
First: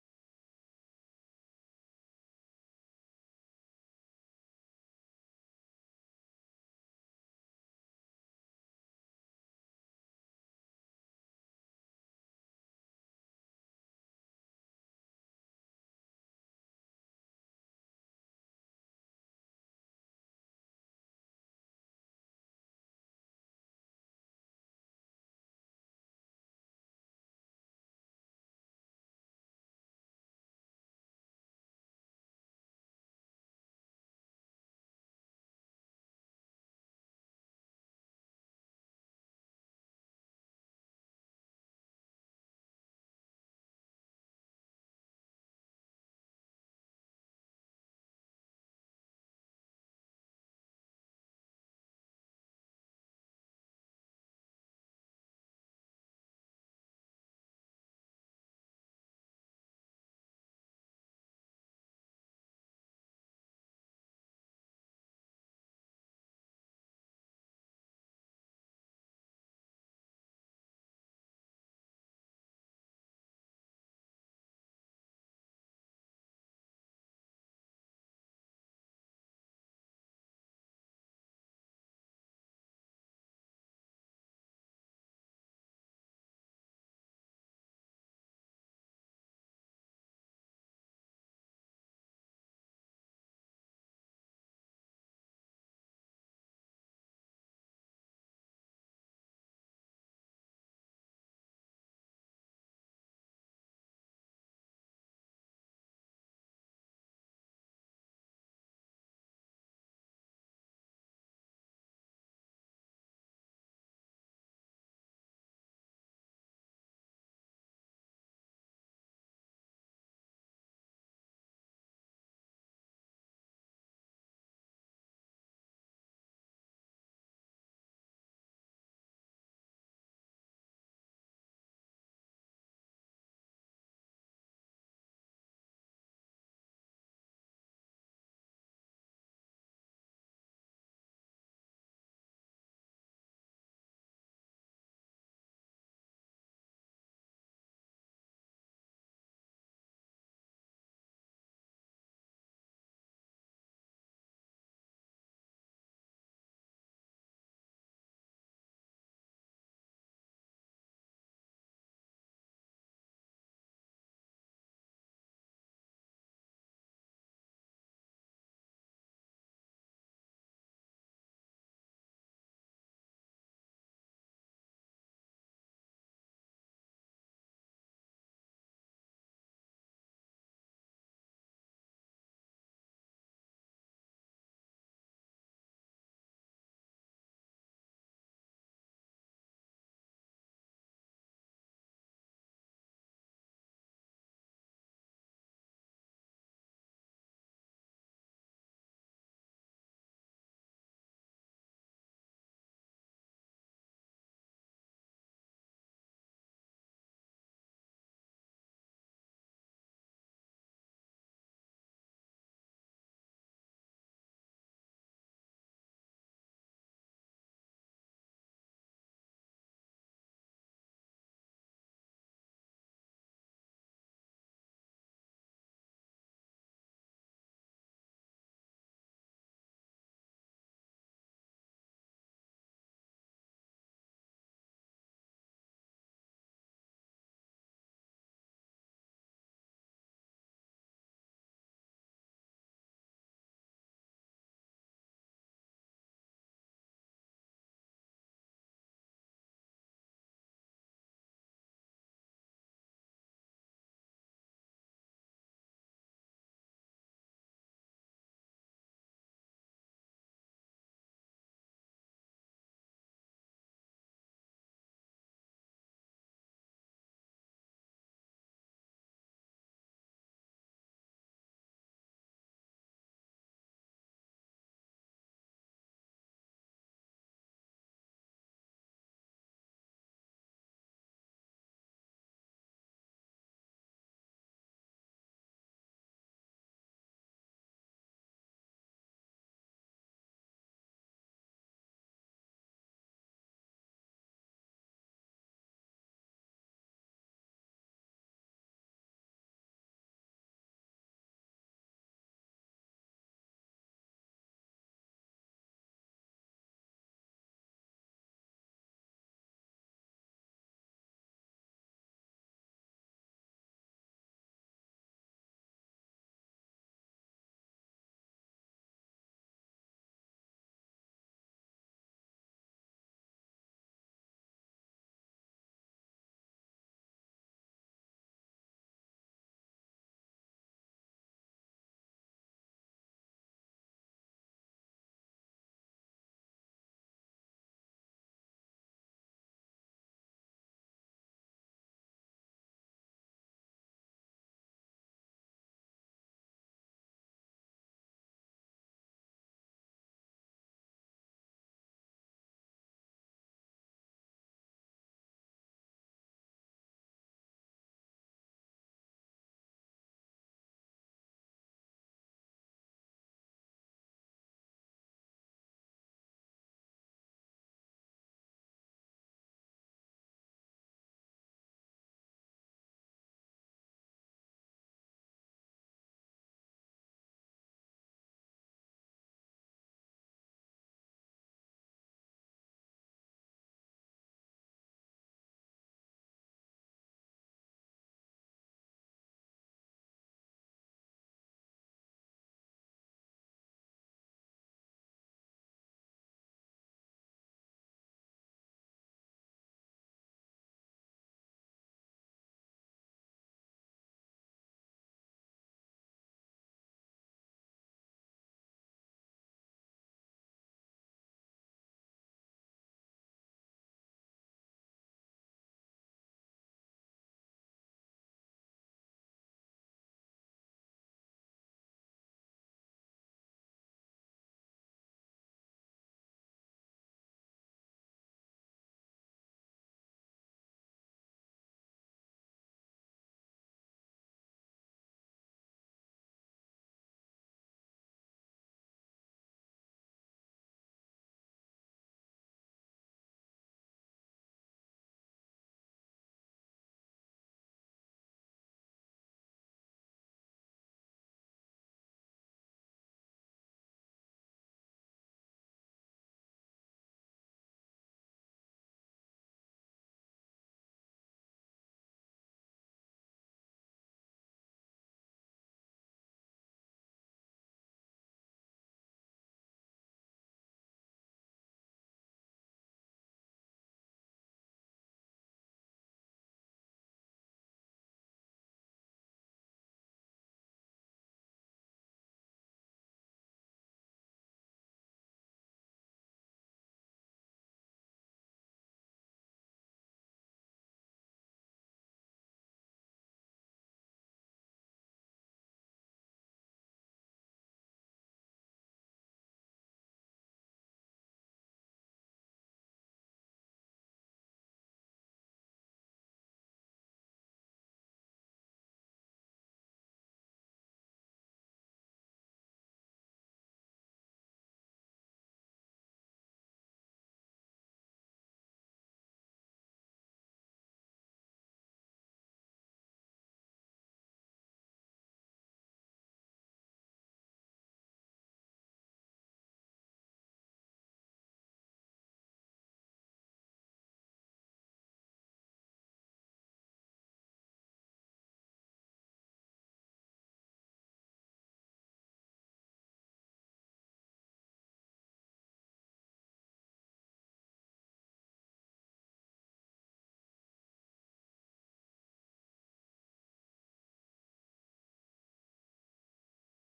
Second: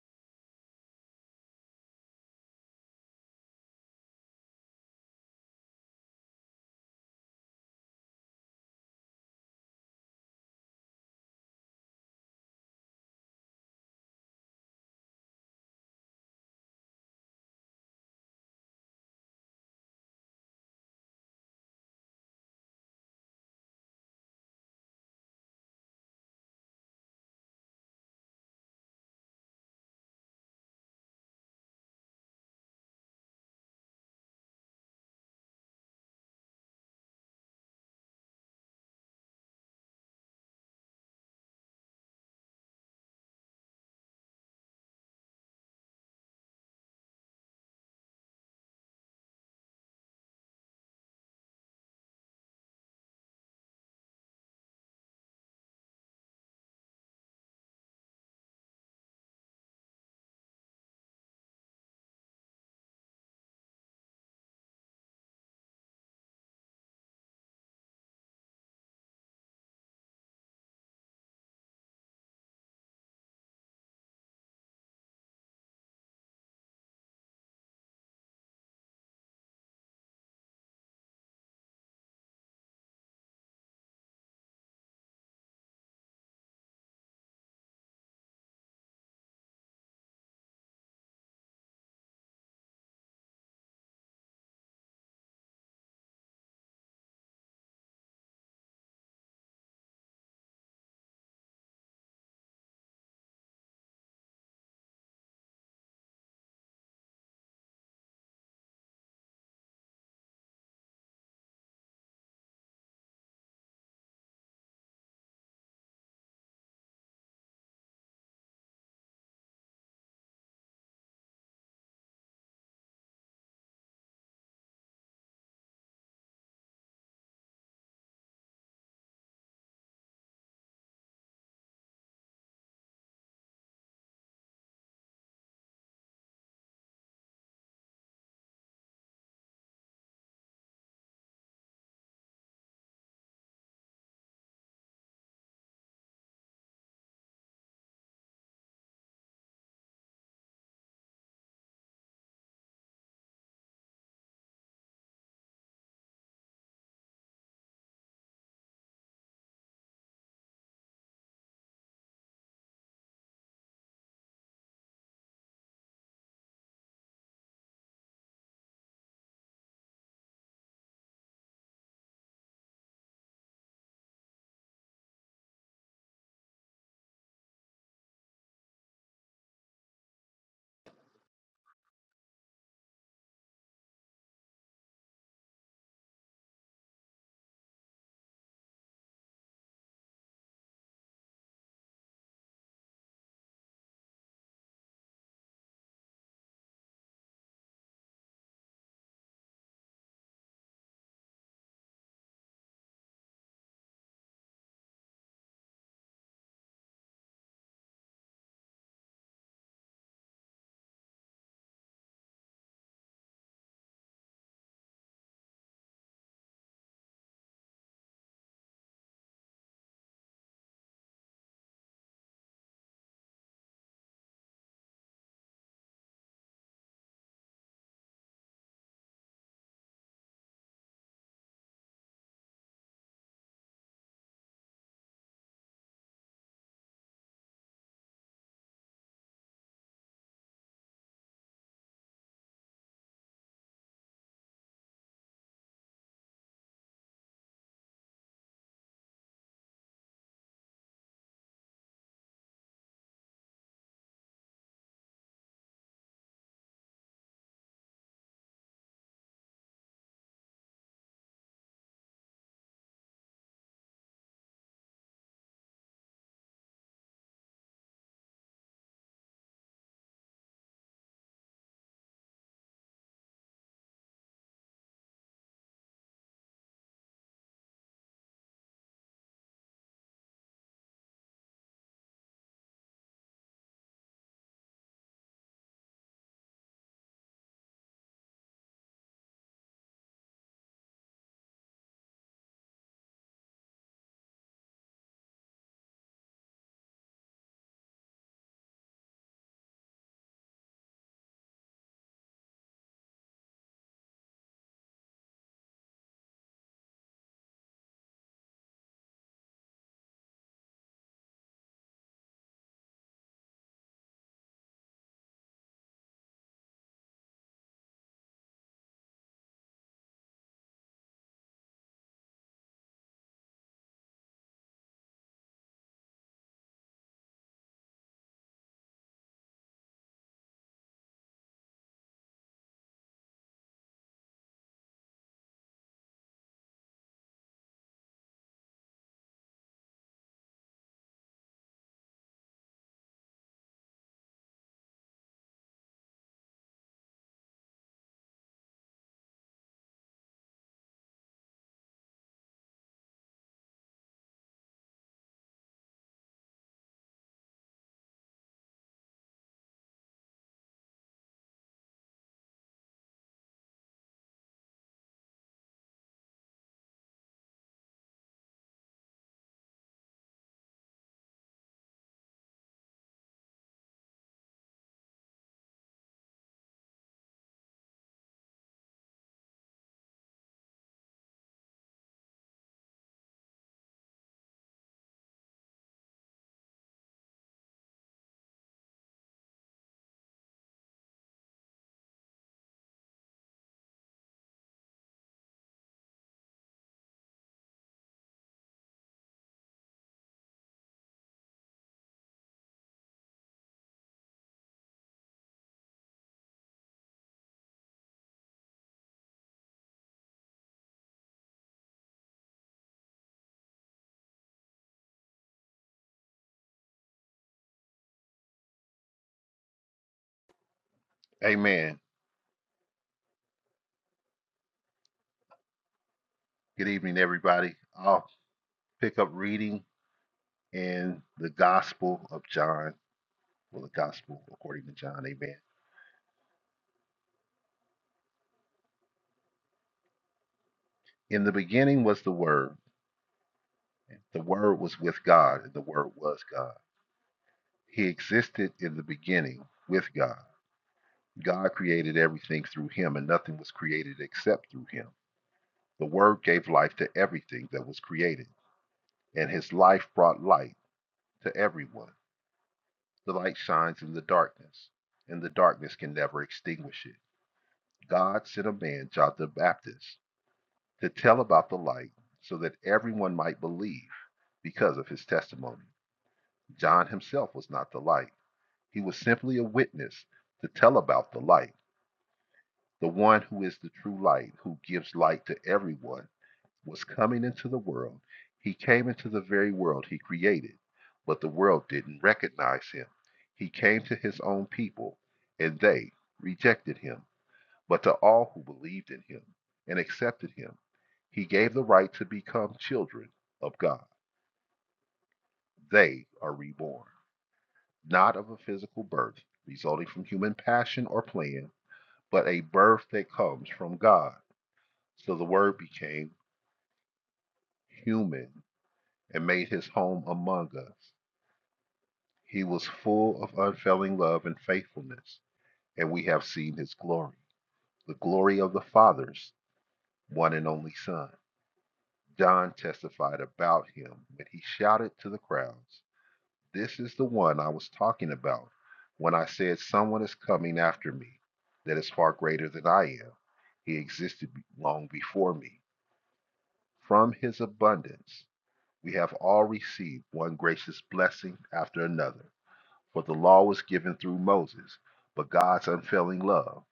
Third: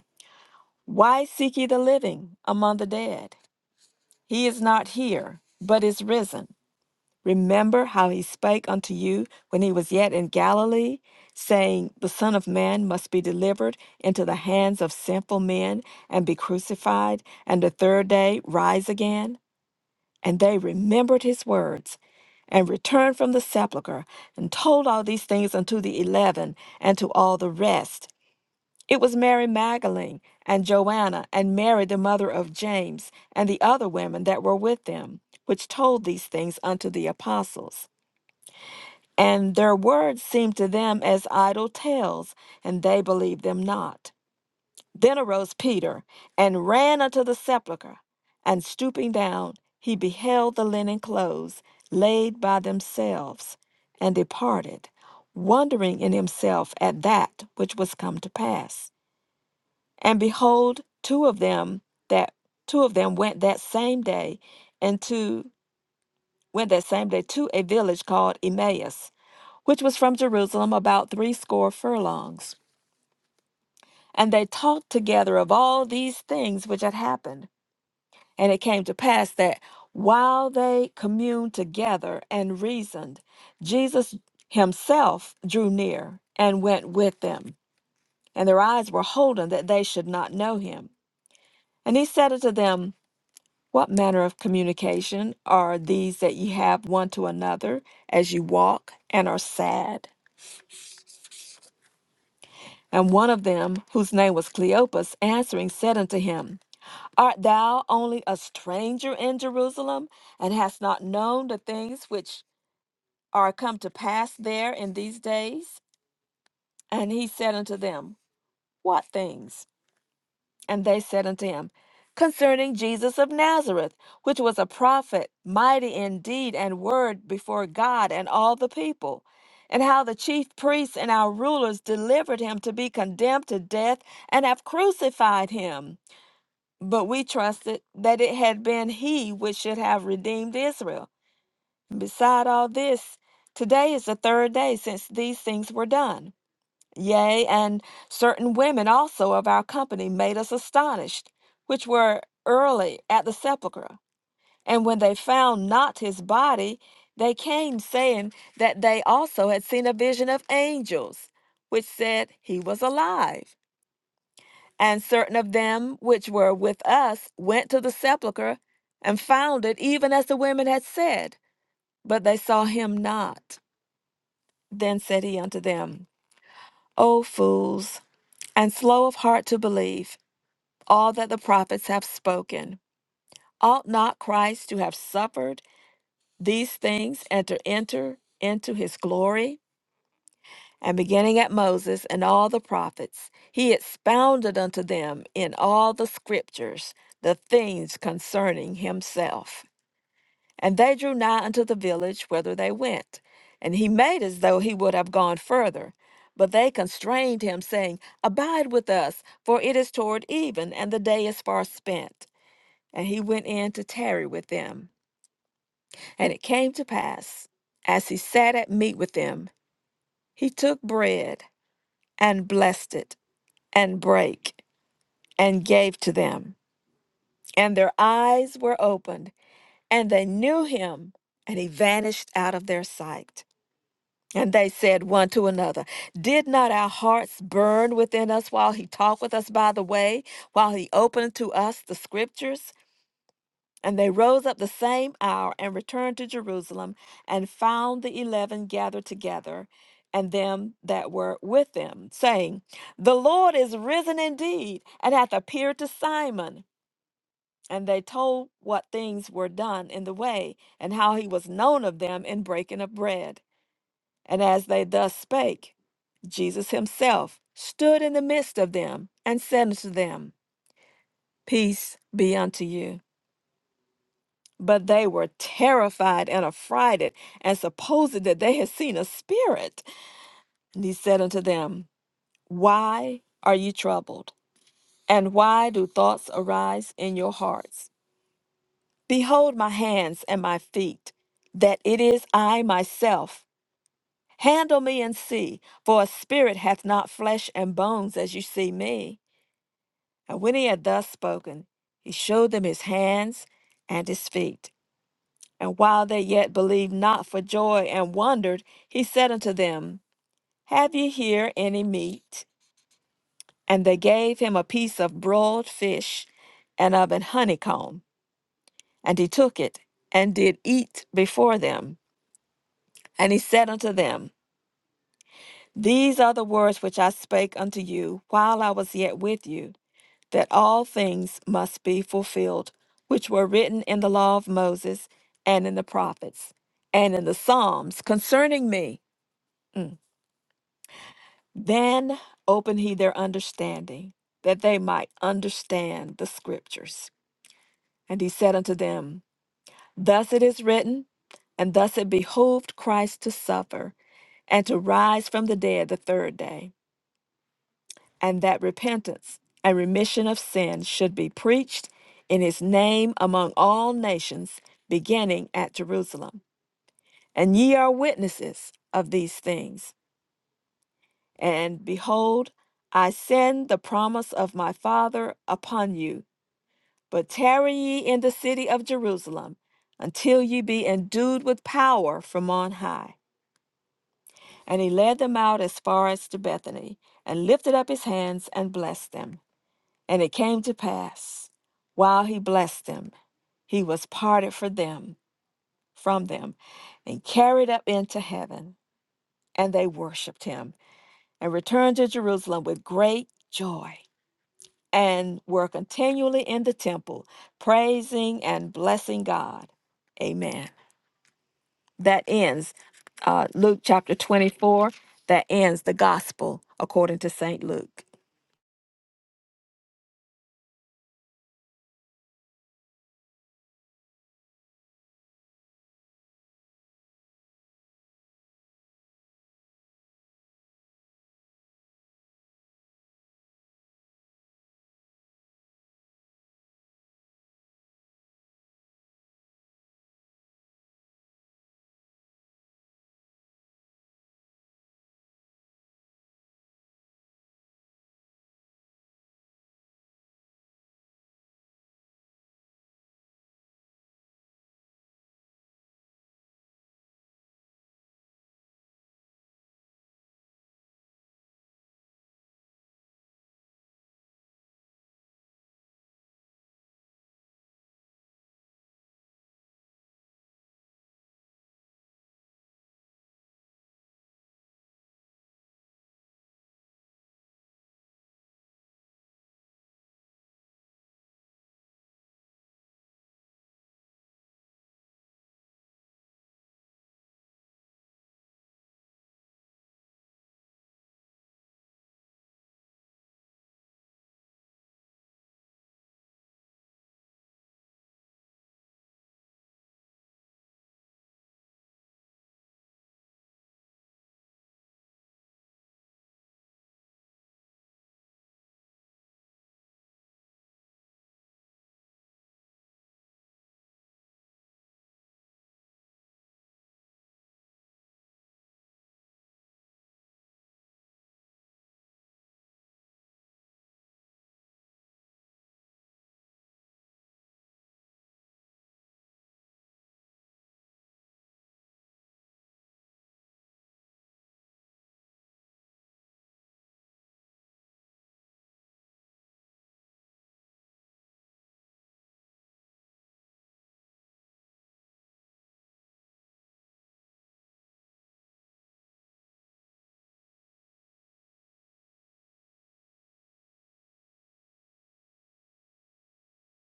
Speaker 2: why seek ye the living among the dead? He is not here, but is risen. Remember how he spake unto you when he was yet in Galilee, saying, The Son of Man must be delivered into the hands of sinful men, and be crucified, and the third day rise again. And they remembered his words, and returned from the sepulchre, and told all these things unto the eleven and to all the rest. It was Mary Magdalene and Joanna and Mary, the mother of James, and the other women that were with them, which told these things unto the apostles. And their words seemed to them as idle tales, and they believed them not. Then arose Peter and ran unto the sepulchre, and stooping down, he beheld the linen clothes laid by themselves, and departed, wondering in himself at that which was come to pass. And behold, two of them that two of them went that same day into went that same day to a village called Emmaus, which was from Jerusalem about threescore furlongs. And they talked together of all these things which had happened. And it came to pass that while they communed together and reasoned, Jesus himself drew near and went with them. And their eyes were holden that they should not know him. And he said unto them, What manner of communication are these that ye have one to another as you walk and are sad? And one of them, whose name was Cleopas, answering, said unto him, Art thou only a stranger in Jerusalem, and hast not known the things which are come to pass there in these days? And he said unto them, What things? And they said unto him, Concerning Jesus of Nazareth, which was a prophet, mighty in deed and word before God and all the people, and how the chief priests and our rulers delivered him to be condemned to death and have crucified him. But we trusted that it had been he which should have redeemed Israel. Beside all this, today is the third day since these things were done. Yea, and certain women also of our company made us astonished, which were early at the sepulchre. And when they found not his body, they came, saying that they also had seen a vision of angels, which said he was alive. And certain of them which were with us went to the sepulchre and found it even as the women had said, but they saw him not. Then said he unto them, O fools, and slow of heart to believe all that the prophets have spoken. Ought not Christ to have suffered these things and to enter into his glory? And beginning at Moses and all the prophets, he expounded unto them in all the scriptures the things concerning himself. And they drew nigh unto the village whither they went. And he made as though he would have gone further. But they constrained him, saying, Abide with us, for it is toward even, and the day is far spent. And he went in to tarry with them. And it came to pass, as he sat at meat with them, he took bread and blessed it and brake and gave to them. And their eyes were opened, and they knew him, and he vanished out of their sight. And they said one to another, Did not our hearts burn within us while he talked with us by the way, while he opened to us the scriptures? And they rose up the same hour and returned to Jerusalem and found the eleven gathered together and them that were with them, saying, The Lord is risen indeed and hath appeared to Simon. And they told what things were done in the way and how he was known of them in breaking of bread. And as they thus spake, Jesus himself stood in the midst of them and said unto them, Peace be unto you. But they were terrified and affrighted, and supposed that they had seen a spirit. And he said unto them, Why are ye troubled? And why do thoughts arise in your hearts? Behold my hands and my feet, that it is I myself. Handle me and see, for a spirit hath not flesh and bones as you see me. And when he had thus spoken, he showed them his hands and his feet. And while they yet believed not for joy and wondered, he said unto them, Have ye here any meat? And they gave him a piece of broiled fish and of an honeycomb. And he took it and did eat before them. And he said unto them, These are the words which I spake unto you while I was yet with you, that all things must be fulfilled, which were written in the law of Moses and in the prophets and in the Psalms concerning me. Mm. Then opened he their understanding, that they might understand the scriptures. And he said unto them, Thus it is written, and thus it behooved Christ to suffer, and to rise from the dead the third day, and that repentance and remission of sins should be preached in his name among all nations, beginning at Jerusalem. And ye are witnesses of these things. And behold, I send the promise of my Father upon you. But tarry ye in the city of Jerusalem until ye be endued with power from on high. And he led them out as far as to Bethany, and lifted up his hands and blessed them. And it came to pass, while he blessed them, he was parted for them from them and carried up into heaven and they worshiped him and returned to jerusalem with great joy and were continually in the temple, praising and blessing God. Amen. That ends uh, Luke chapter 24. That ends the gospel according to St. Luke.
Speaker 3: Amen. Good evening, everybody. I'll pick up reading in the Gospel of John, well, the Gospel according to John. Amen. In the beginning was the Word. and The Word was with God, and the Word was God. He existed in the beginning with God. God created everything through him, and nothing was created except through him. The Word gave life to everything that was created, and his life brought light to everyone. The light shines in the darkness, and the darkness can never extinguish it. God sent a man, John the Baptist, to tell about the light so that everyone might believe because of his testimony. John himself was not the light, he was simply a witness to tell about the light. The one who is the true light, who gives light to everyone, was coming into the world. He came into the very world he created, but the world didn't recognize him. He came to his own people, and they rejected him. But to all who believed in him and accepted him, he gave the right to become children of God. They are reborn, not of a physical birth resulting from human passion or plan, but a birth that comes from God. So the Word became human and made his home among us. He was full of unfailing love and faithfulness, and we have seen his glory, the glory of the Father's one and only Son. John testified about him when he shouted to the crowds, This is the one I was talking about when I said, Someone is coming after me that is far greater than I am. He existed long before me. From his abundance, we have all received one gracious blessing after another. For the law was given through Moses, but God's unfailing love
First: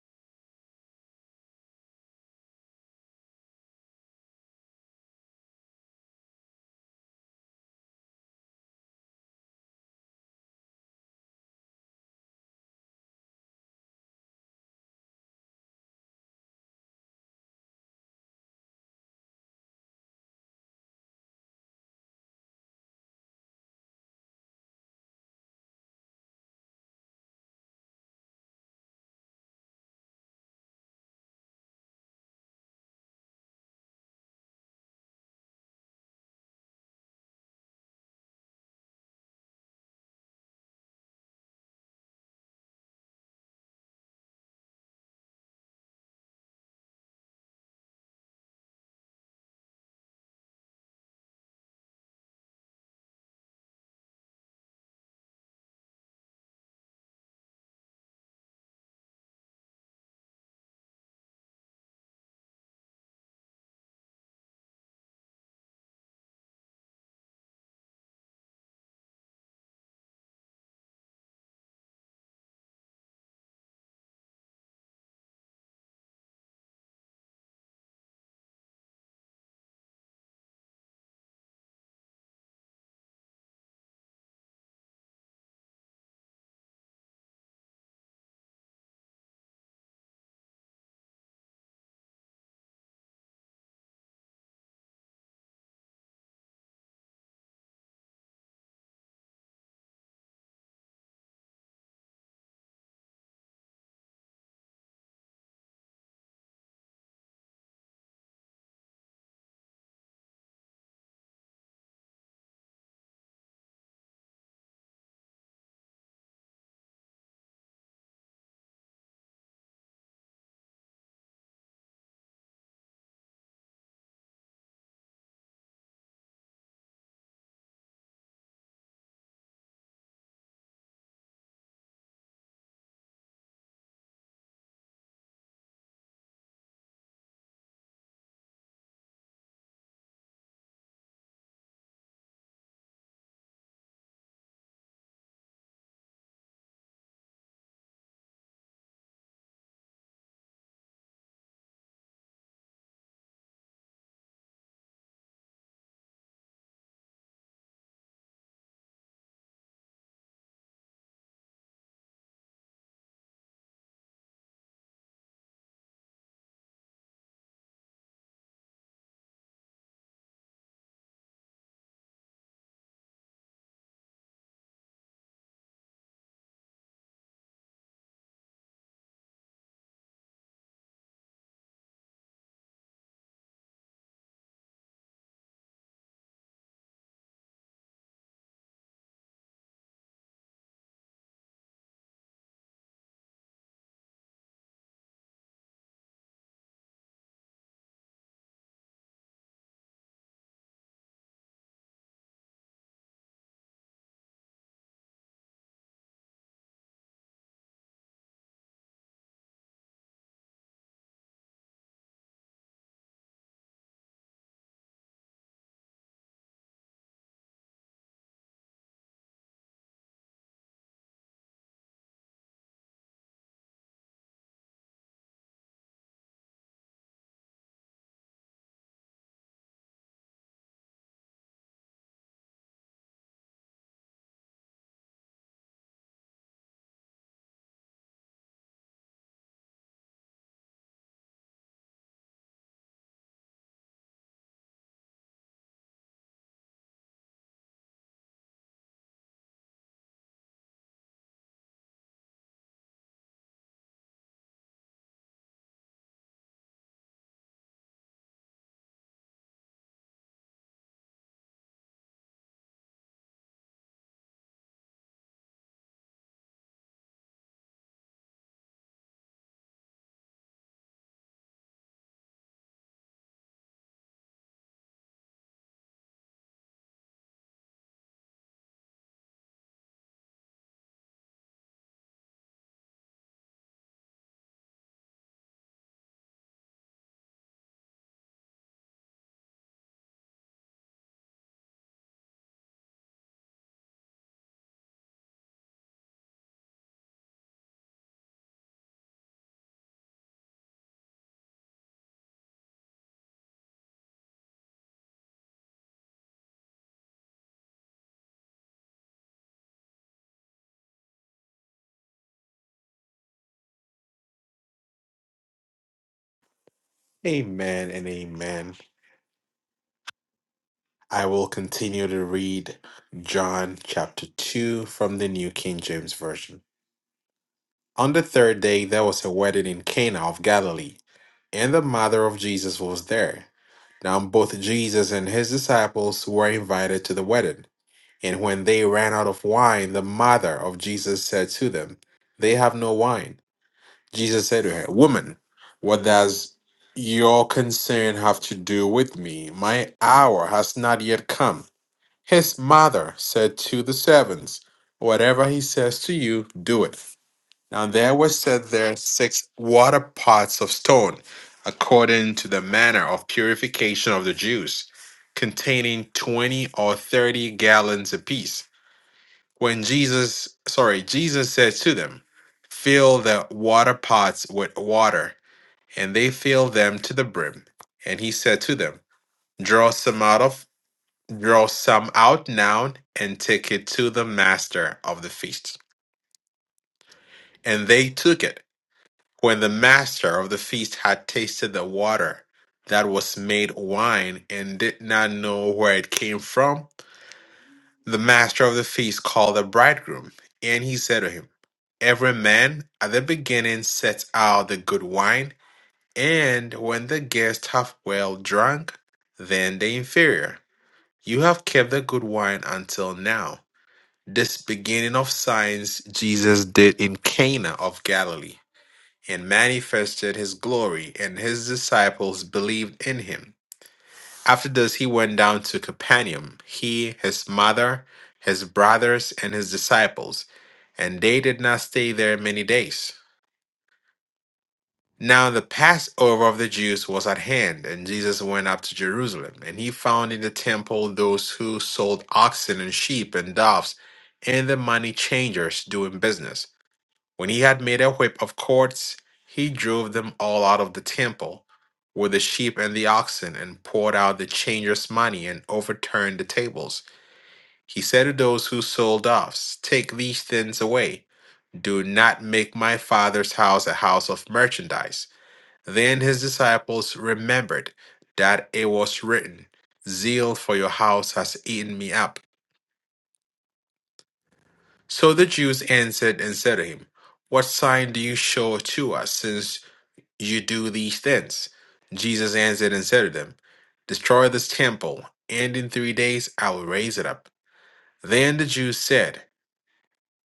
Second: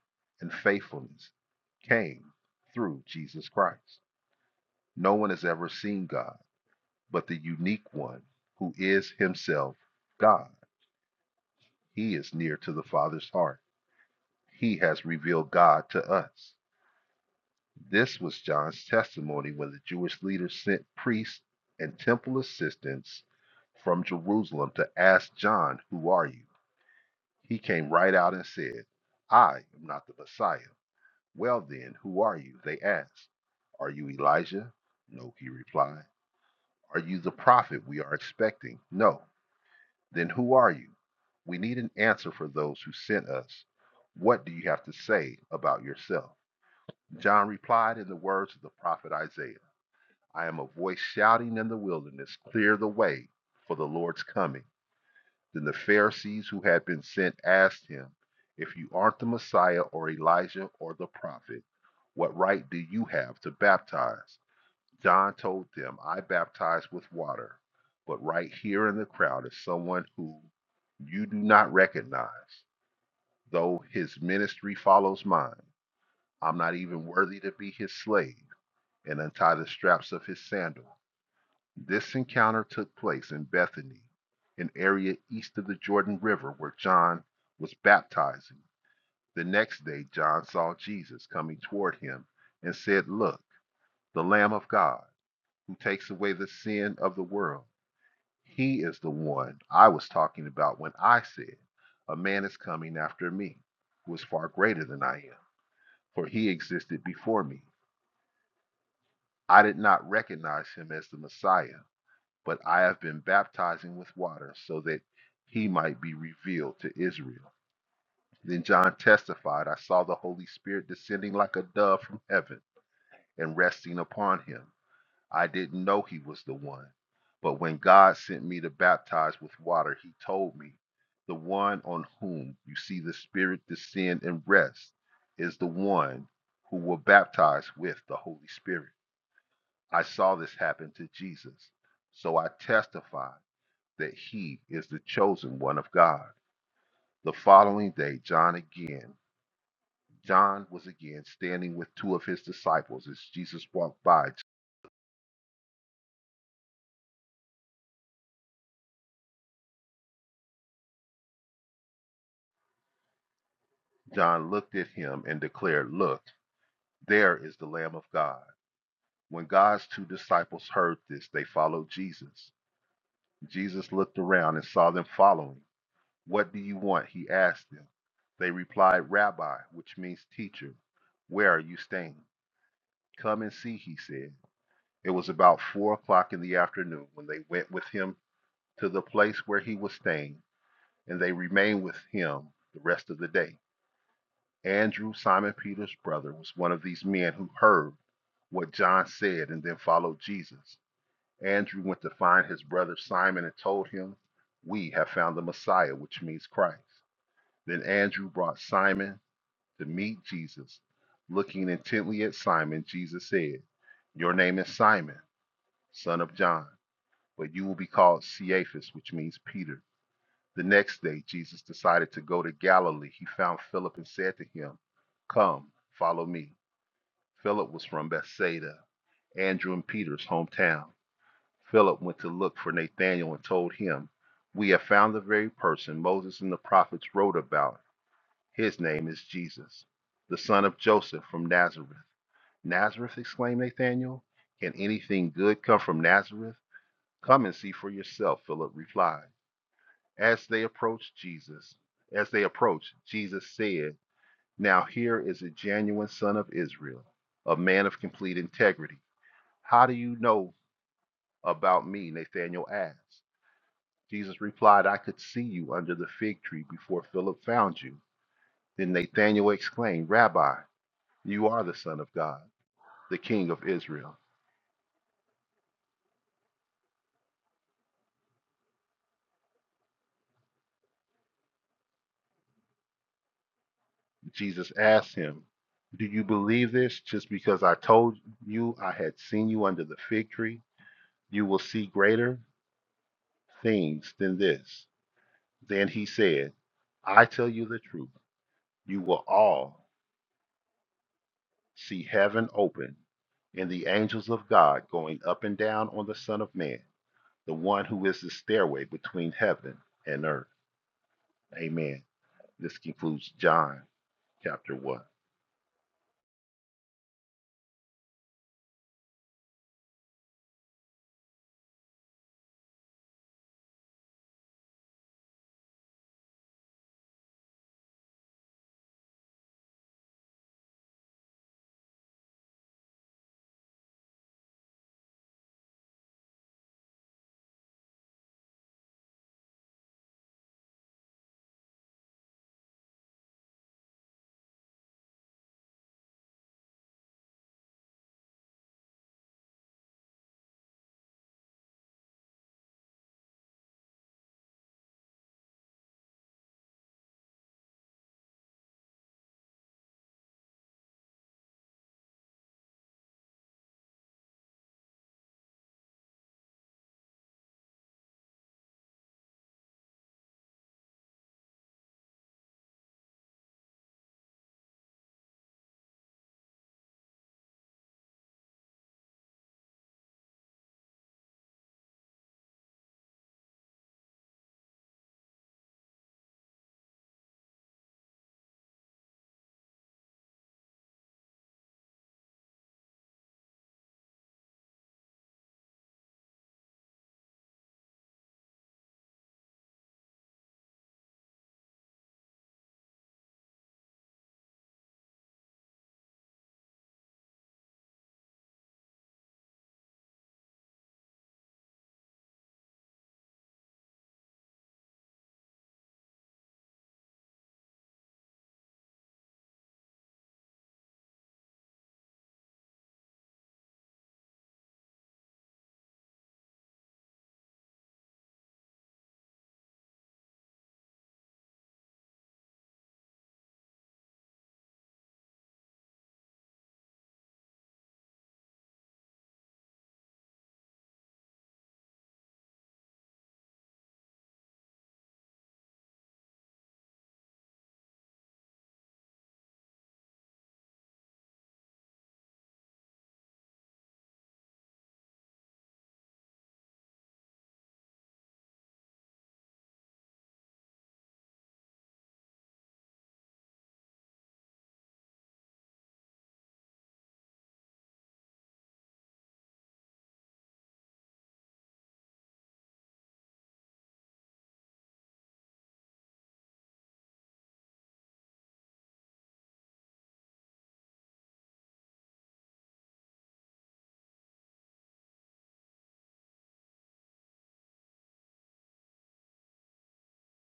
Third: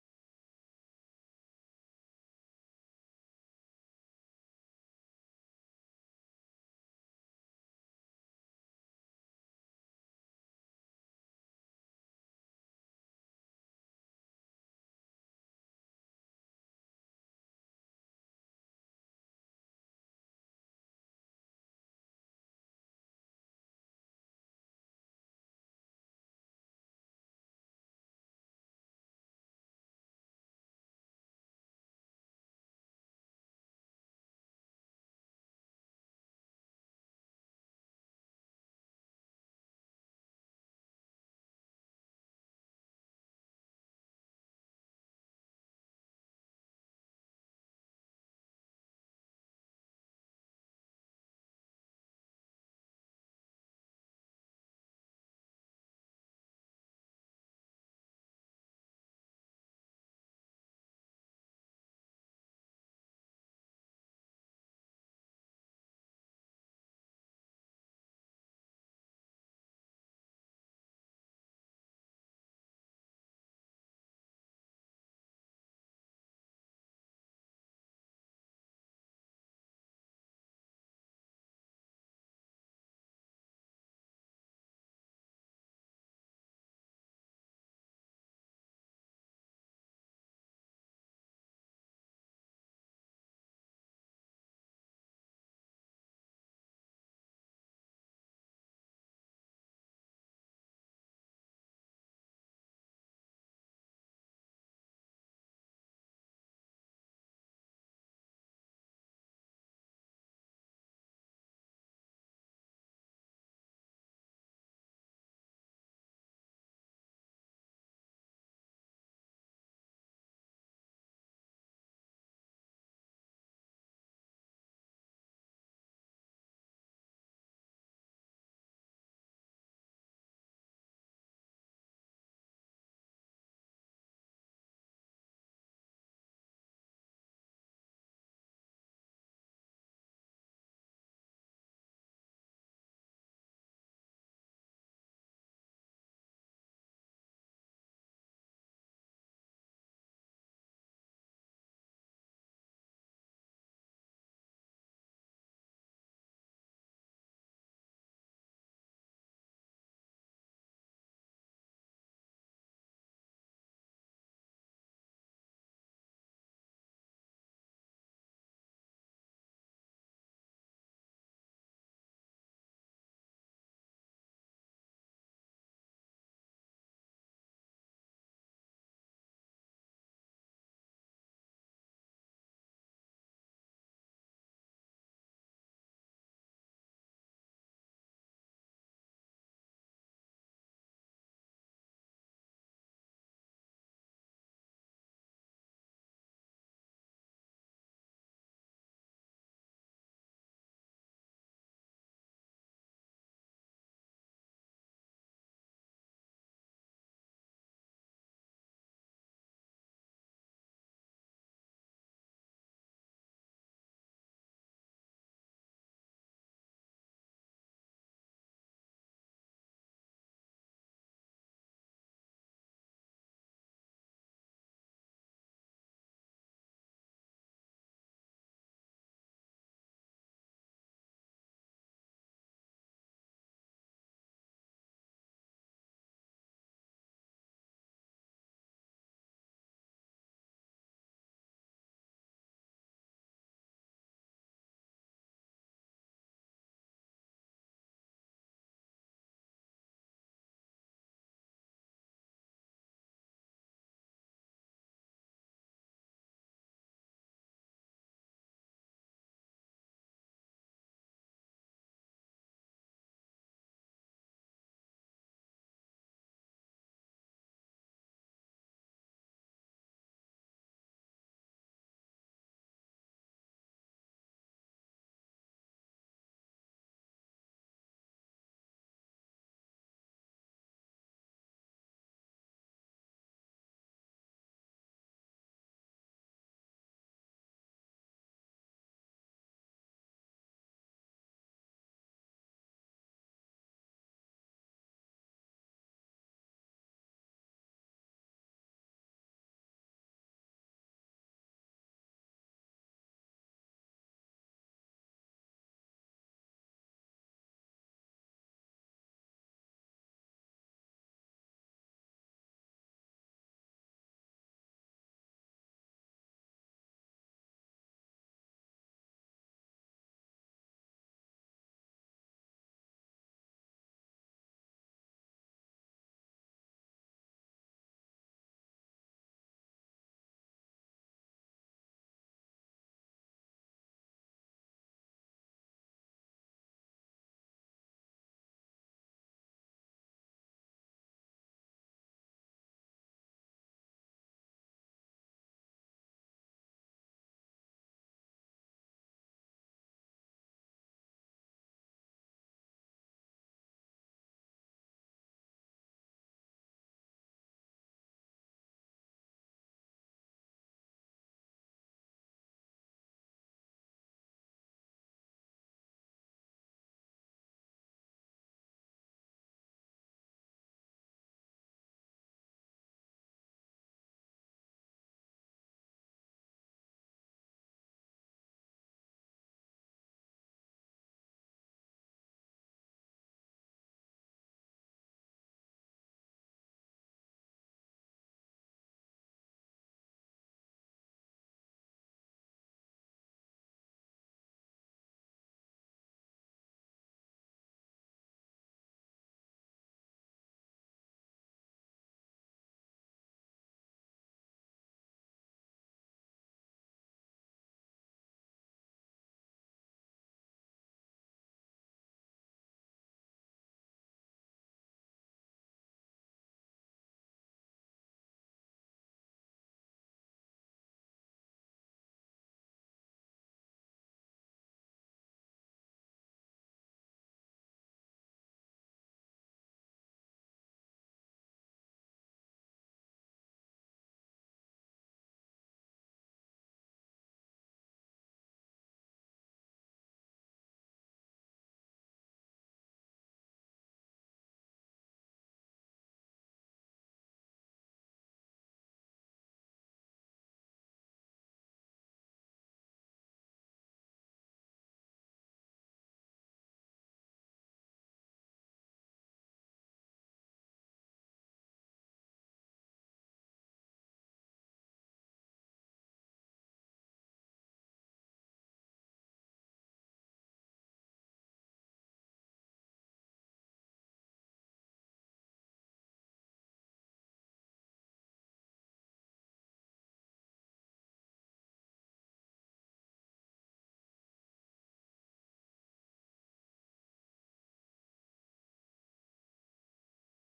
Speaker 3: and faithfulness came through Jesus Christ. No one has ever seen God but the unique one who is himself God. He is near to the Father's heart. He has revealed God to us. This was John's testimony when the Jewish leaders sent priests and temple assistants from Jerusalem to ask John, Who are you? He came right out and said, I am not the Messiah. Well, then, who are you? They asked. Are you Elijah? No, he replied. Are you the prophet we are expecting? No. Then who are you? We need an answer for those who sent us. What do you have to say about yourself? John replied in the words of the prophet Isaiah I am a voice shouting in the wilderness, clear the way for the Lord's coming. Then the Pharisees who had been sent asked him, If you aren't the Messiah or Elijah or the prophet, what right do you have to baptize? John told them, I baptize with water, but right here in the crowd is someone who you do not recognize, though his ministry follows mine. I'm not even worthy to be his slave and untie the straps of his sandal. This encounter took place in Bethany, an area east of the Jordan River where John was baptizing. The next day, John saw Jesus coming toward him and said, Look, the Lamb of God who takes away the sin of the world. He is the one I was talking about when I said, A man is coming after me, who is far greater than I am, for he existed before me. I did not recognize him as the Messiah, but I have been baptizing with water so that he might be revealed to Israel. Then John testified, I saw the Holy Spirit descending like a dove from heaven and resting upon him. I didn't know he was the one. But when God sent me to baptize with water, he told me, The one on whom you see the Spirit descend and rest is the one who will baptize with the Holy Spirit. I saw this happen to Jesus, so I testify that he is the chosen one of God. The following day, John again, John was again standing with two of his disciples as Jesus walked by. John looked at him and declared, Look, There is the Lamb of God. When God's two disciples heard this, they followed Jesus. Jesus looked around and saw them following. What do you want? He asked them. They replied, Rabbi, which means teacher, where are you staying? Come and see, he said. It was about four o'clock in the afternoon when they went with him to the place where he was staying, and they remained with him the rest of the day. Andrew, Simon Peter's brother, was one of these men who heard what John said and then followed Jesus. Andrew went to find his brother Simon and told him, We have found the Messiah, which means Christ. Then Andrew brought Simon to meet Jesus. Looking intently at Simon, Jesus said, Your name is Simon, son of John, but you will be called Cephas, which means Peter. The next day, Jesus decided to go to Galilee. He found Philip and said to him, Come, follow me. Philip was from Bethsaida, Andrew and Peter's hometown. Philip went to look for Nathanael and told him, We have found the very person Moses and the prophets wrote about. His name is Jesus, the son of Joseph from Nazareth. Nazareth, exclaimed Nathanael. Can anything good come from Nazareth? Come and see for yourself, Philip replied. As they approached Jesus, as they approached, Jesus said, Now here is a genuine son of Israel, a man of complete integrity. How do you know about me? Nathanael asked. Jesus replied, I could see you under the fig tree before Philip found you. Then Nathanael exclaimed, Rabbi, you are the Son of God, the King of Israel. Jesus asked him, Do you believe this just because I told you I had seen you under the fig tree? You will see greater things than this. Then he said, I tell you the truth, you will all see heaven open and the angels of God going up and down on the Son of Man. the one who is the stairway between heaven and earth. Amen. This concludes John chapter 1.
Speaker 1: Amen and amen. I will continue to read John chapter 2 from the New King James Version. On the third day, there was a wedding in Cana of Galilee, and the mother of Jesus was there. Now, both Jesus and his disciples were invited to the wedding. And when they ran out of wine, the mother of Jesus said to them, They have no wine. Jesus said to her, Woman, what does your concern have to do with me? My hour has not yet come. His mother said to the servants, Whatever he says to you, do it. Now there were set there six water pots of stone, according to the manner of purification of the Jews, containing 20 or 30 gallons apiece. When Jesus, sorry, Jesus said to them, Fill the water pots with water, and they filled them to the brim. And he said to them, Draw some out of draw some out now and take it to the master of the feast. And they took it. When the master of the feast had tasted the water that was made wine and did not know where it came from, the master of the feast called the bridegroom, and he said to him, Every man at the beginning sets out the good wine, and when the guests have well drunk, then the inferior. You have kept the good wine until now. This beginning of signs Jesus did in Cana of Galilee and manifested his glory, and his disciples believed in him. After this, he went down to Capernaum, he, his mother, his brothers, and his disciples, and they did not stay there many days. Now the Passover of the Jews was at hand, and Jesus went up to Jerusalem, and he found in the temple those who sold oxen and sheep and doves, and the money changers doing business when he had made a whip of cords, he drove them all out of the temple with the sheep and the oxen, and poured out the changers' money and overturned the tables. He said to those who sold doves, Take these things away. Do not make my father's house a house of merchandise. Then his disciples remembered that it was written, Zeal for your house has eaten me up. So the Jews answered and said to him, What sign do you show to us, since You do these things. Jesus answered and said to them, Destroy this temple, and in three days I will raise it up. Then the Jews said,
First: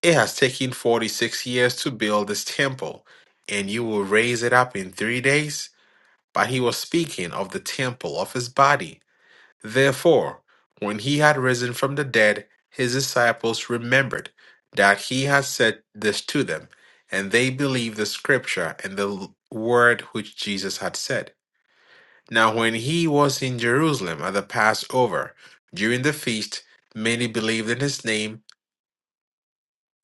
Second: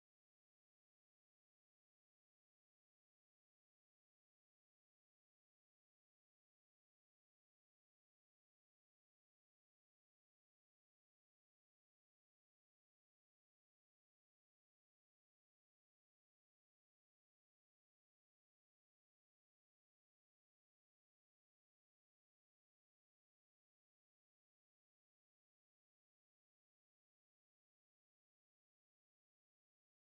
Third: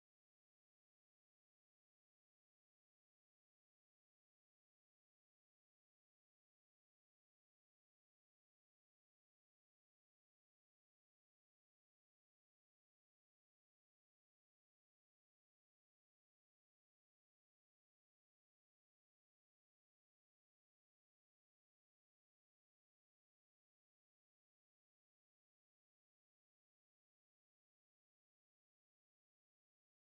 Speaker 1: It has taken forty six years to build this temple, and you will raise it up in three days? But he was speaking of the temple of his body. Therefore, when he had risen from the dead, his disciples remembered that he had said this to them, and they believed the scripture and the l- word which Jesus had said. Now, when he was in Jerusalem at the Passover, during the feast, many believed in his name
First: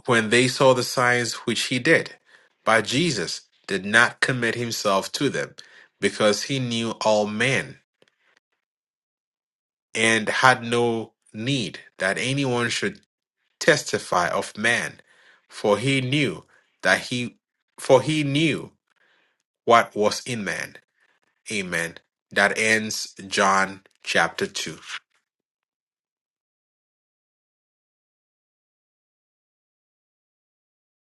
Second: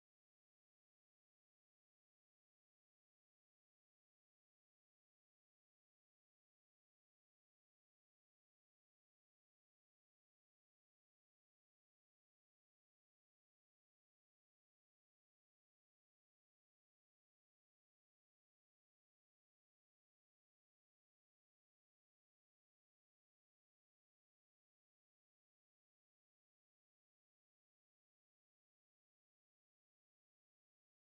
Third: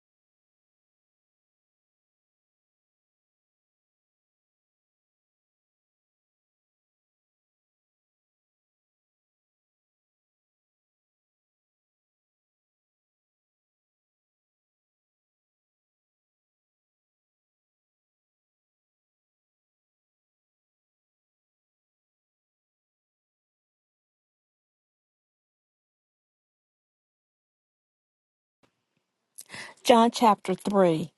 Speaker 1: when they saw the signs which he did. But Jesus did not commit himself to them, because he knew all men and had no need that anyone should testify of man, for he knew that he for he knew what was in man. Amen. That ends John chapter 2.
Speaker 2: John chapter 3.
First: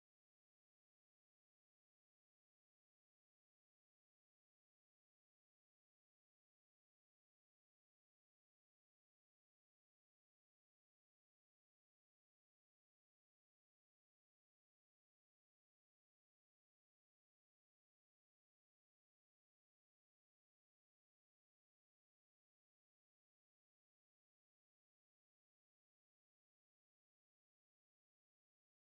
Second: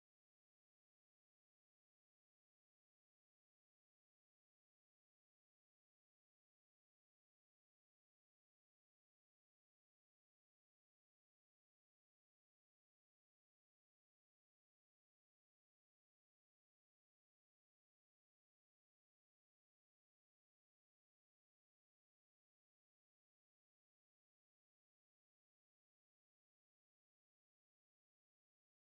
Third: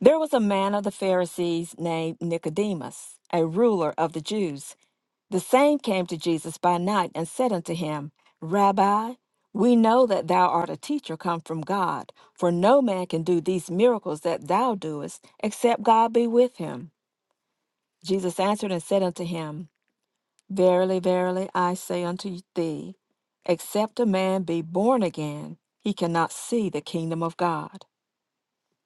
Speaker 2: There was a man of the Pharisees named Nicodemus, a ruler of the Jews. The same came to Jesus by night and said unto him, Rabbi, we know that thou art a teacher come from God, for no man can do these miracles that thou doest, except God be with him. Jesus answered and said unto him, Verily, verily, I say unto thee, except a man be born again, he cannot see the kingdom of God.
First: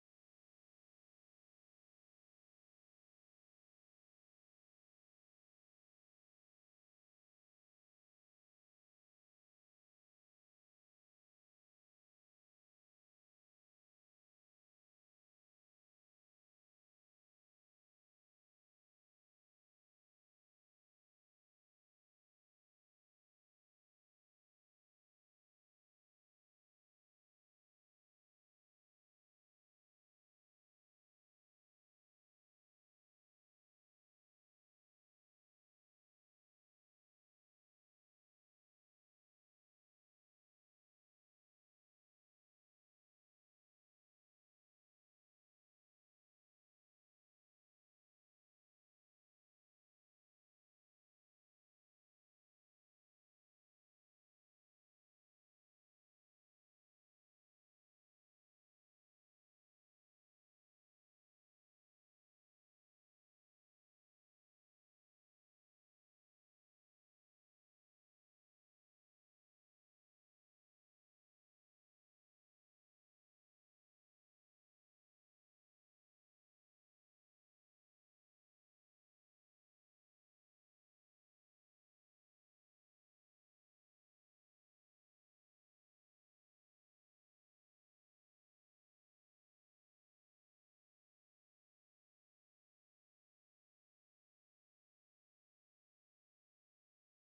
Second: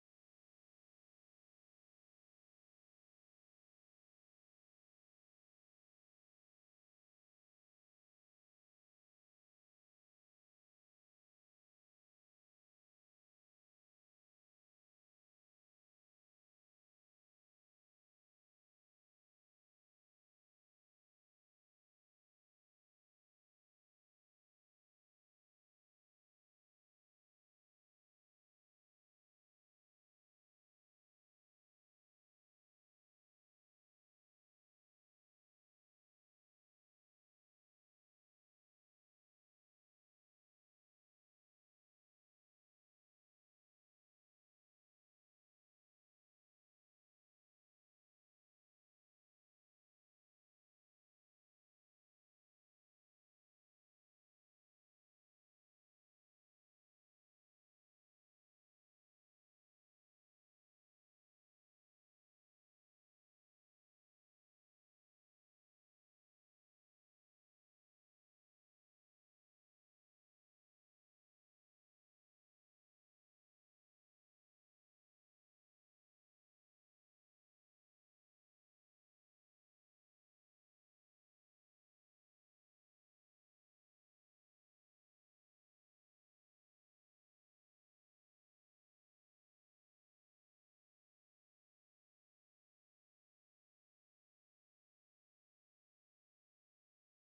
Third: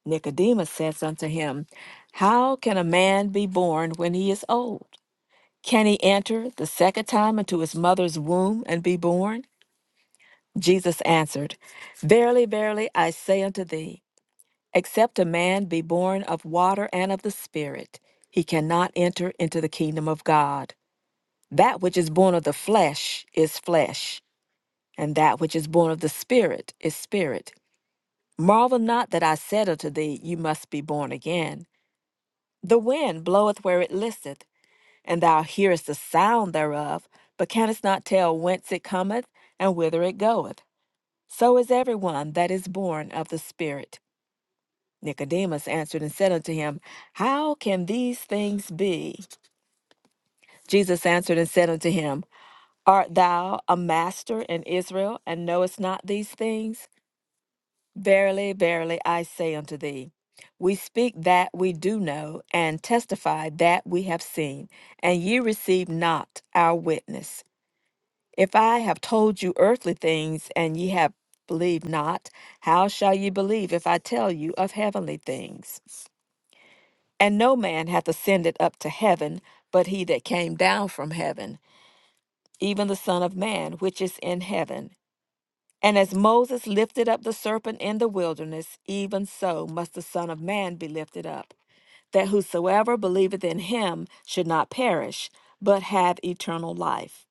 Speaker 2: Nicodemus says unto him, How can a man be born when he is old? Can he enter the second time into his mother's womb and be born? Jesus answered, Verily, verily, I say unto thee, except a man be born of water and of the Spirit, he cannot enter into the kingdom of God. That which is born of the flesh is flesh, and that which is born of the Spirit is spirit. Marvel not that I said unto thee, You must be born again. The wind bloweth where it listeth and thou hearest the sound thereof, but canst not tell whence it cometh and whither it goeth. So is every one that is born of the Spirit. Nicodemus answered and said unto him, How can these things be? Jesus answered and said unto him, Art thou a master in Israel, and knowest not these things? Verily, verily, I say unto thee, We speak that we do know, and testify that we have seen, and ye receive not our witness. If I have told you earthly things and ye have believed not, how shall ye believe if I tell you of heavenly things? And no man hath ascended up to heaven, but he that came down from heaven, even the Son of Man, which is in heaven. And as Moses lifted up the serpent in the wilderness, even so must the Son of Man be lifted up, that whosoever believeth in him should not perish, but have eternal life.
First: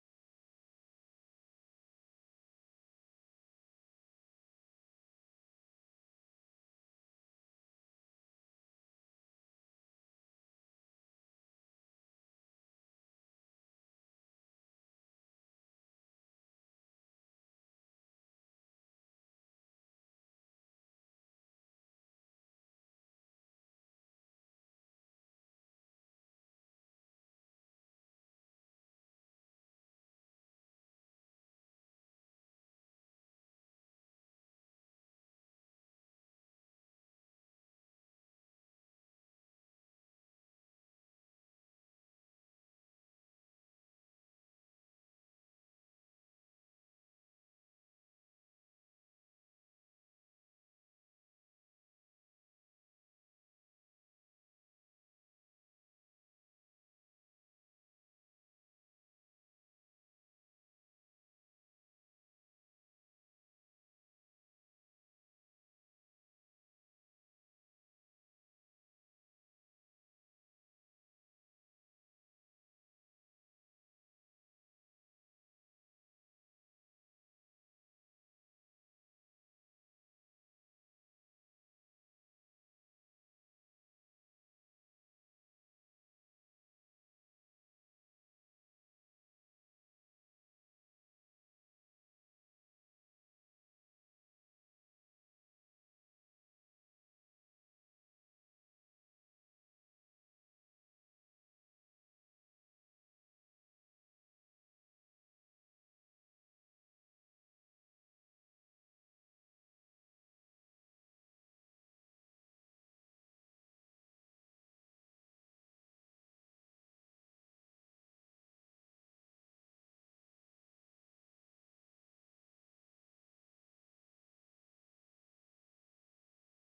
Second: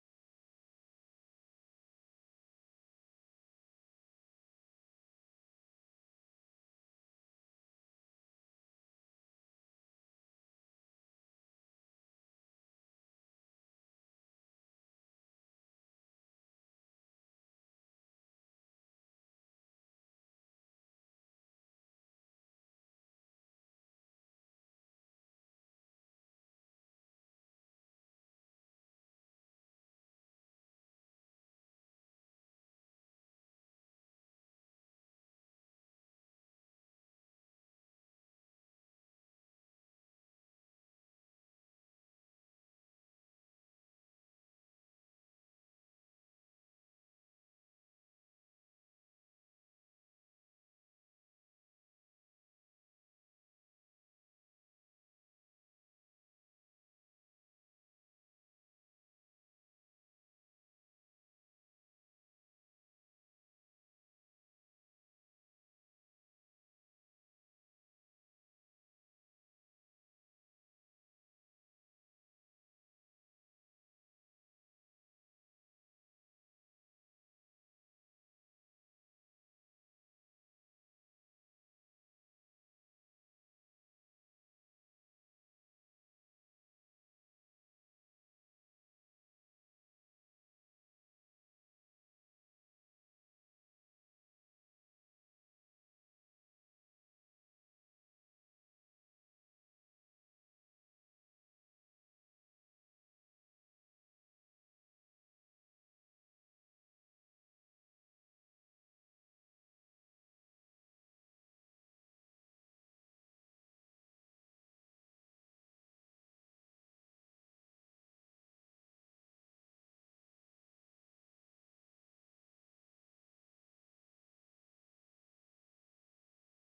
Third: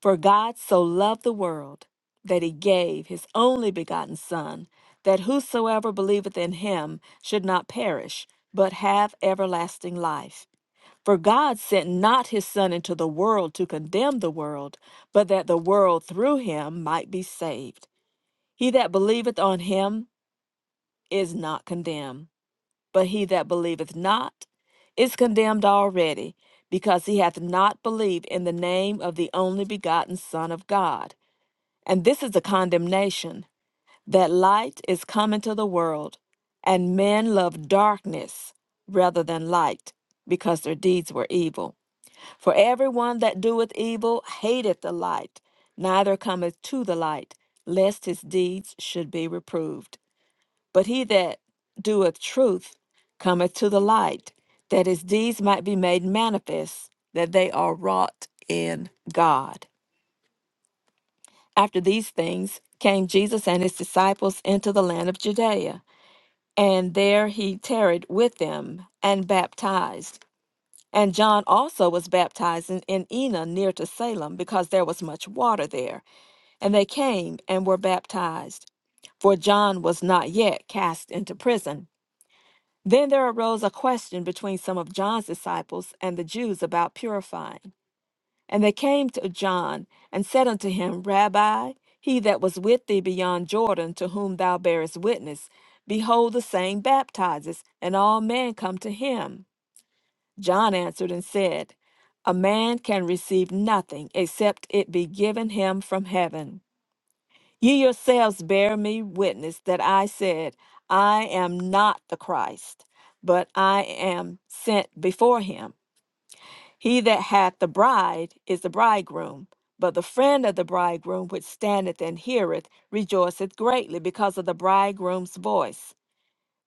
Speaker 2: For God so loved the world that he gave his only begotten Son, that whosoever believeth in him should not perish, but have everlasting life. For God sent not his Son into the world to condemn the world, but that the world through him might be saved. He that believeth on him is not condemned, but he that believeth not is condemned already, because he hath not believed in the name of the only begotten Son of God. And this is the condemnation that light is come into the world, and men love darkness rather than light, because their deeds were evil. For everyone that doeth evil hateth the light, neither cometh to the light, lest his deeds should be reproved. But he that doeth truth cometh to the light, that his deeds might be made manifest, that they are wrought in God. After these things came Jesus and his disciples into the land of Judea, and there he tarried with them and baptized. And John also was baptizing in in Enna near to Salem, because there was much water there. And they came and were baptized, for John was not yet cast into prison. Then there arose a question between some of John's disciples and the Jews about purifying. And they came to John and said unto him, Rabbi, he that was with thee beyond Jordan, to whom thou bearest witness, behold, the same baptizes, and all men come to him. John answered and said, A man can receive nothing except it be given him from heaven. Ye yourselves bear me witness that I said, I am not the Christ, but I am sent before him. He that hath the bride is the bridegroom, but the friend of the bridegroom which standeth and heareth rejoiceth greatly because of the bridegroom's voice.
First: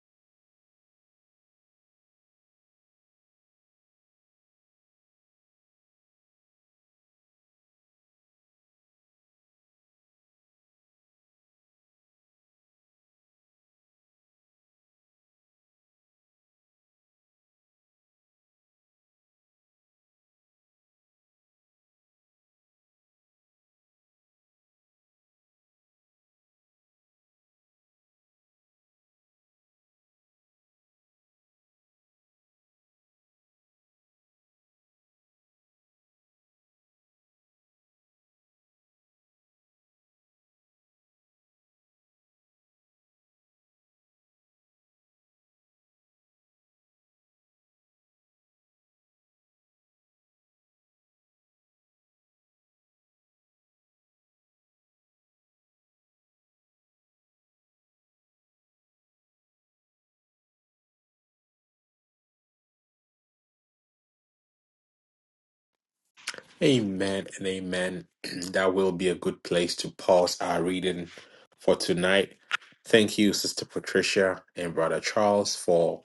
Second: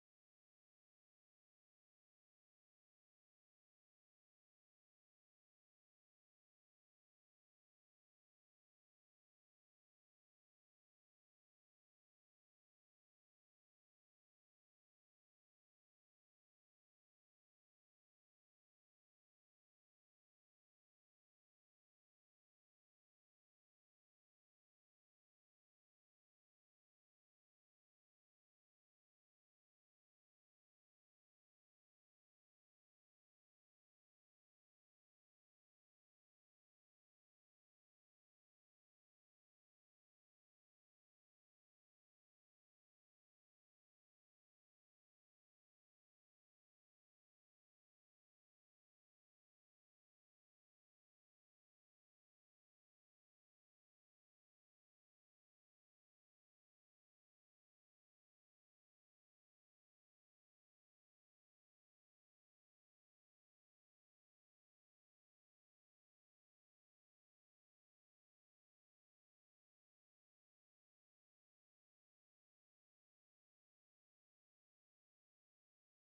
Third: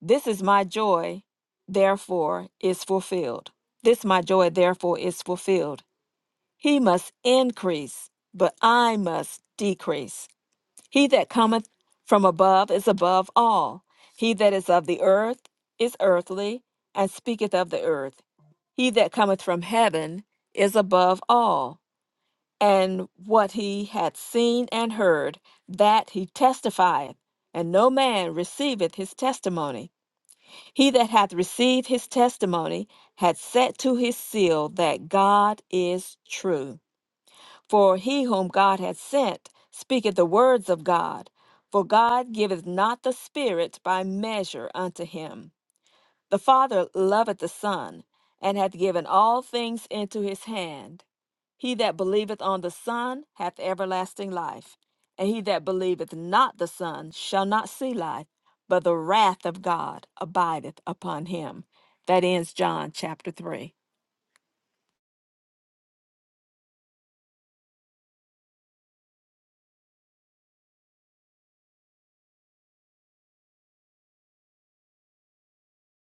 Speaker 2: This is my joy, therefore is fulfilled. This my joy, therefore is fulfilled. He must increase, but I must decrease. He that cometh from above is above all. He that is of the earth is earthly, and speaketh of the earth. He that cometh from heaven is above all. And what he hath seen and heard, that he testifieth, and no man receiveth his testimony. He that hath received his testimony hath set to his seal that God is true. For he whom God hath sent speaketh the words of God. For God giveth not the Spirit by measure unto him. The Father loveth the Son, and hath given all things into his hand. He that believeth on the Son hath everlasting life, and he that believeth not the Son shall not see life, but the wrath of God abideth upon him. That ends John chapter 3.
Speaker 1: Amen and amen. That will be a good place to pause our reading for tonight. Thank you, Sister Patricia and Brother Charles, for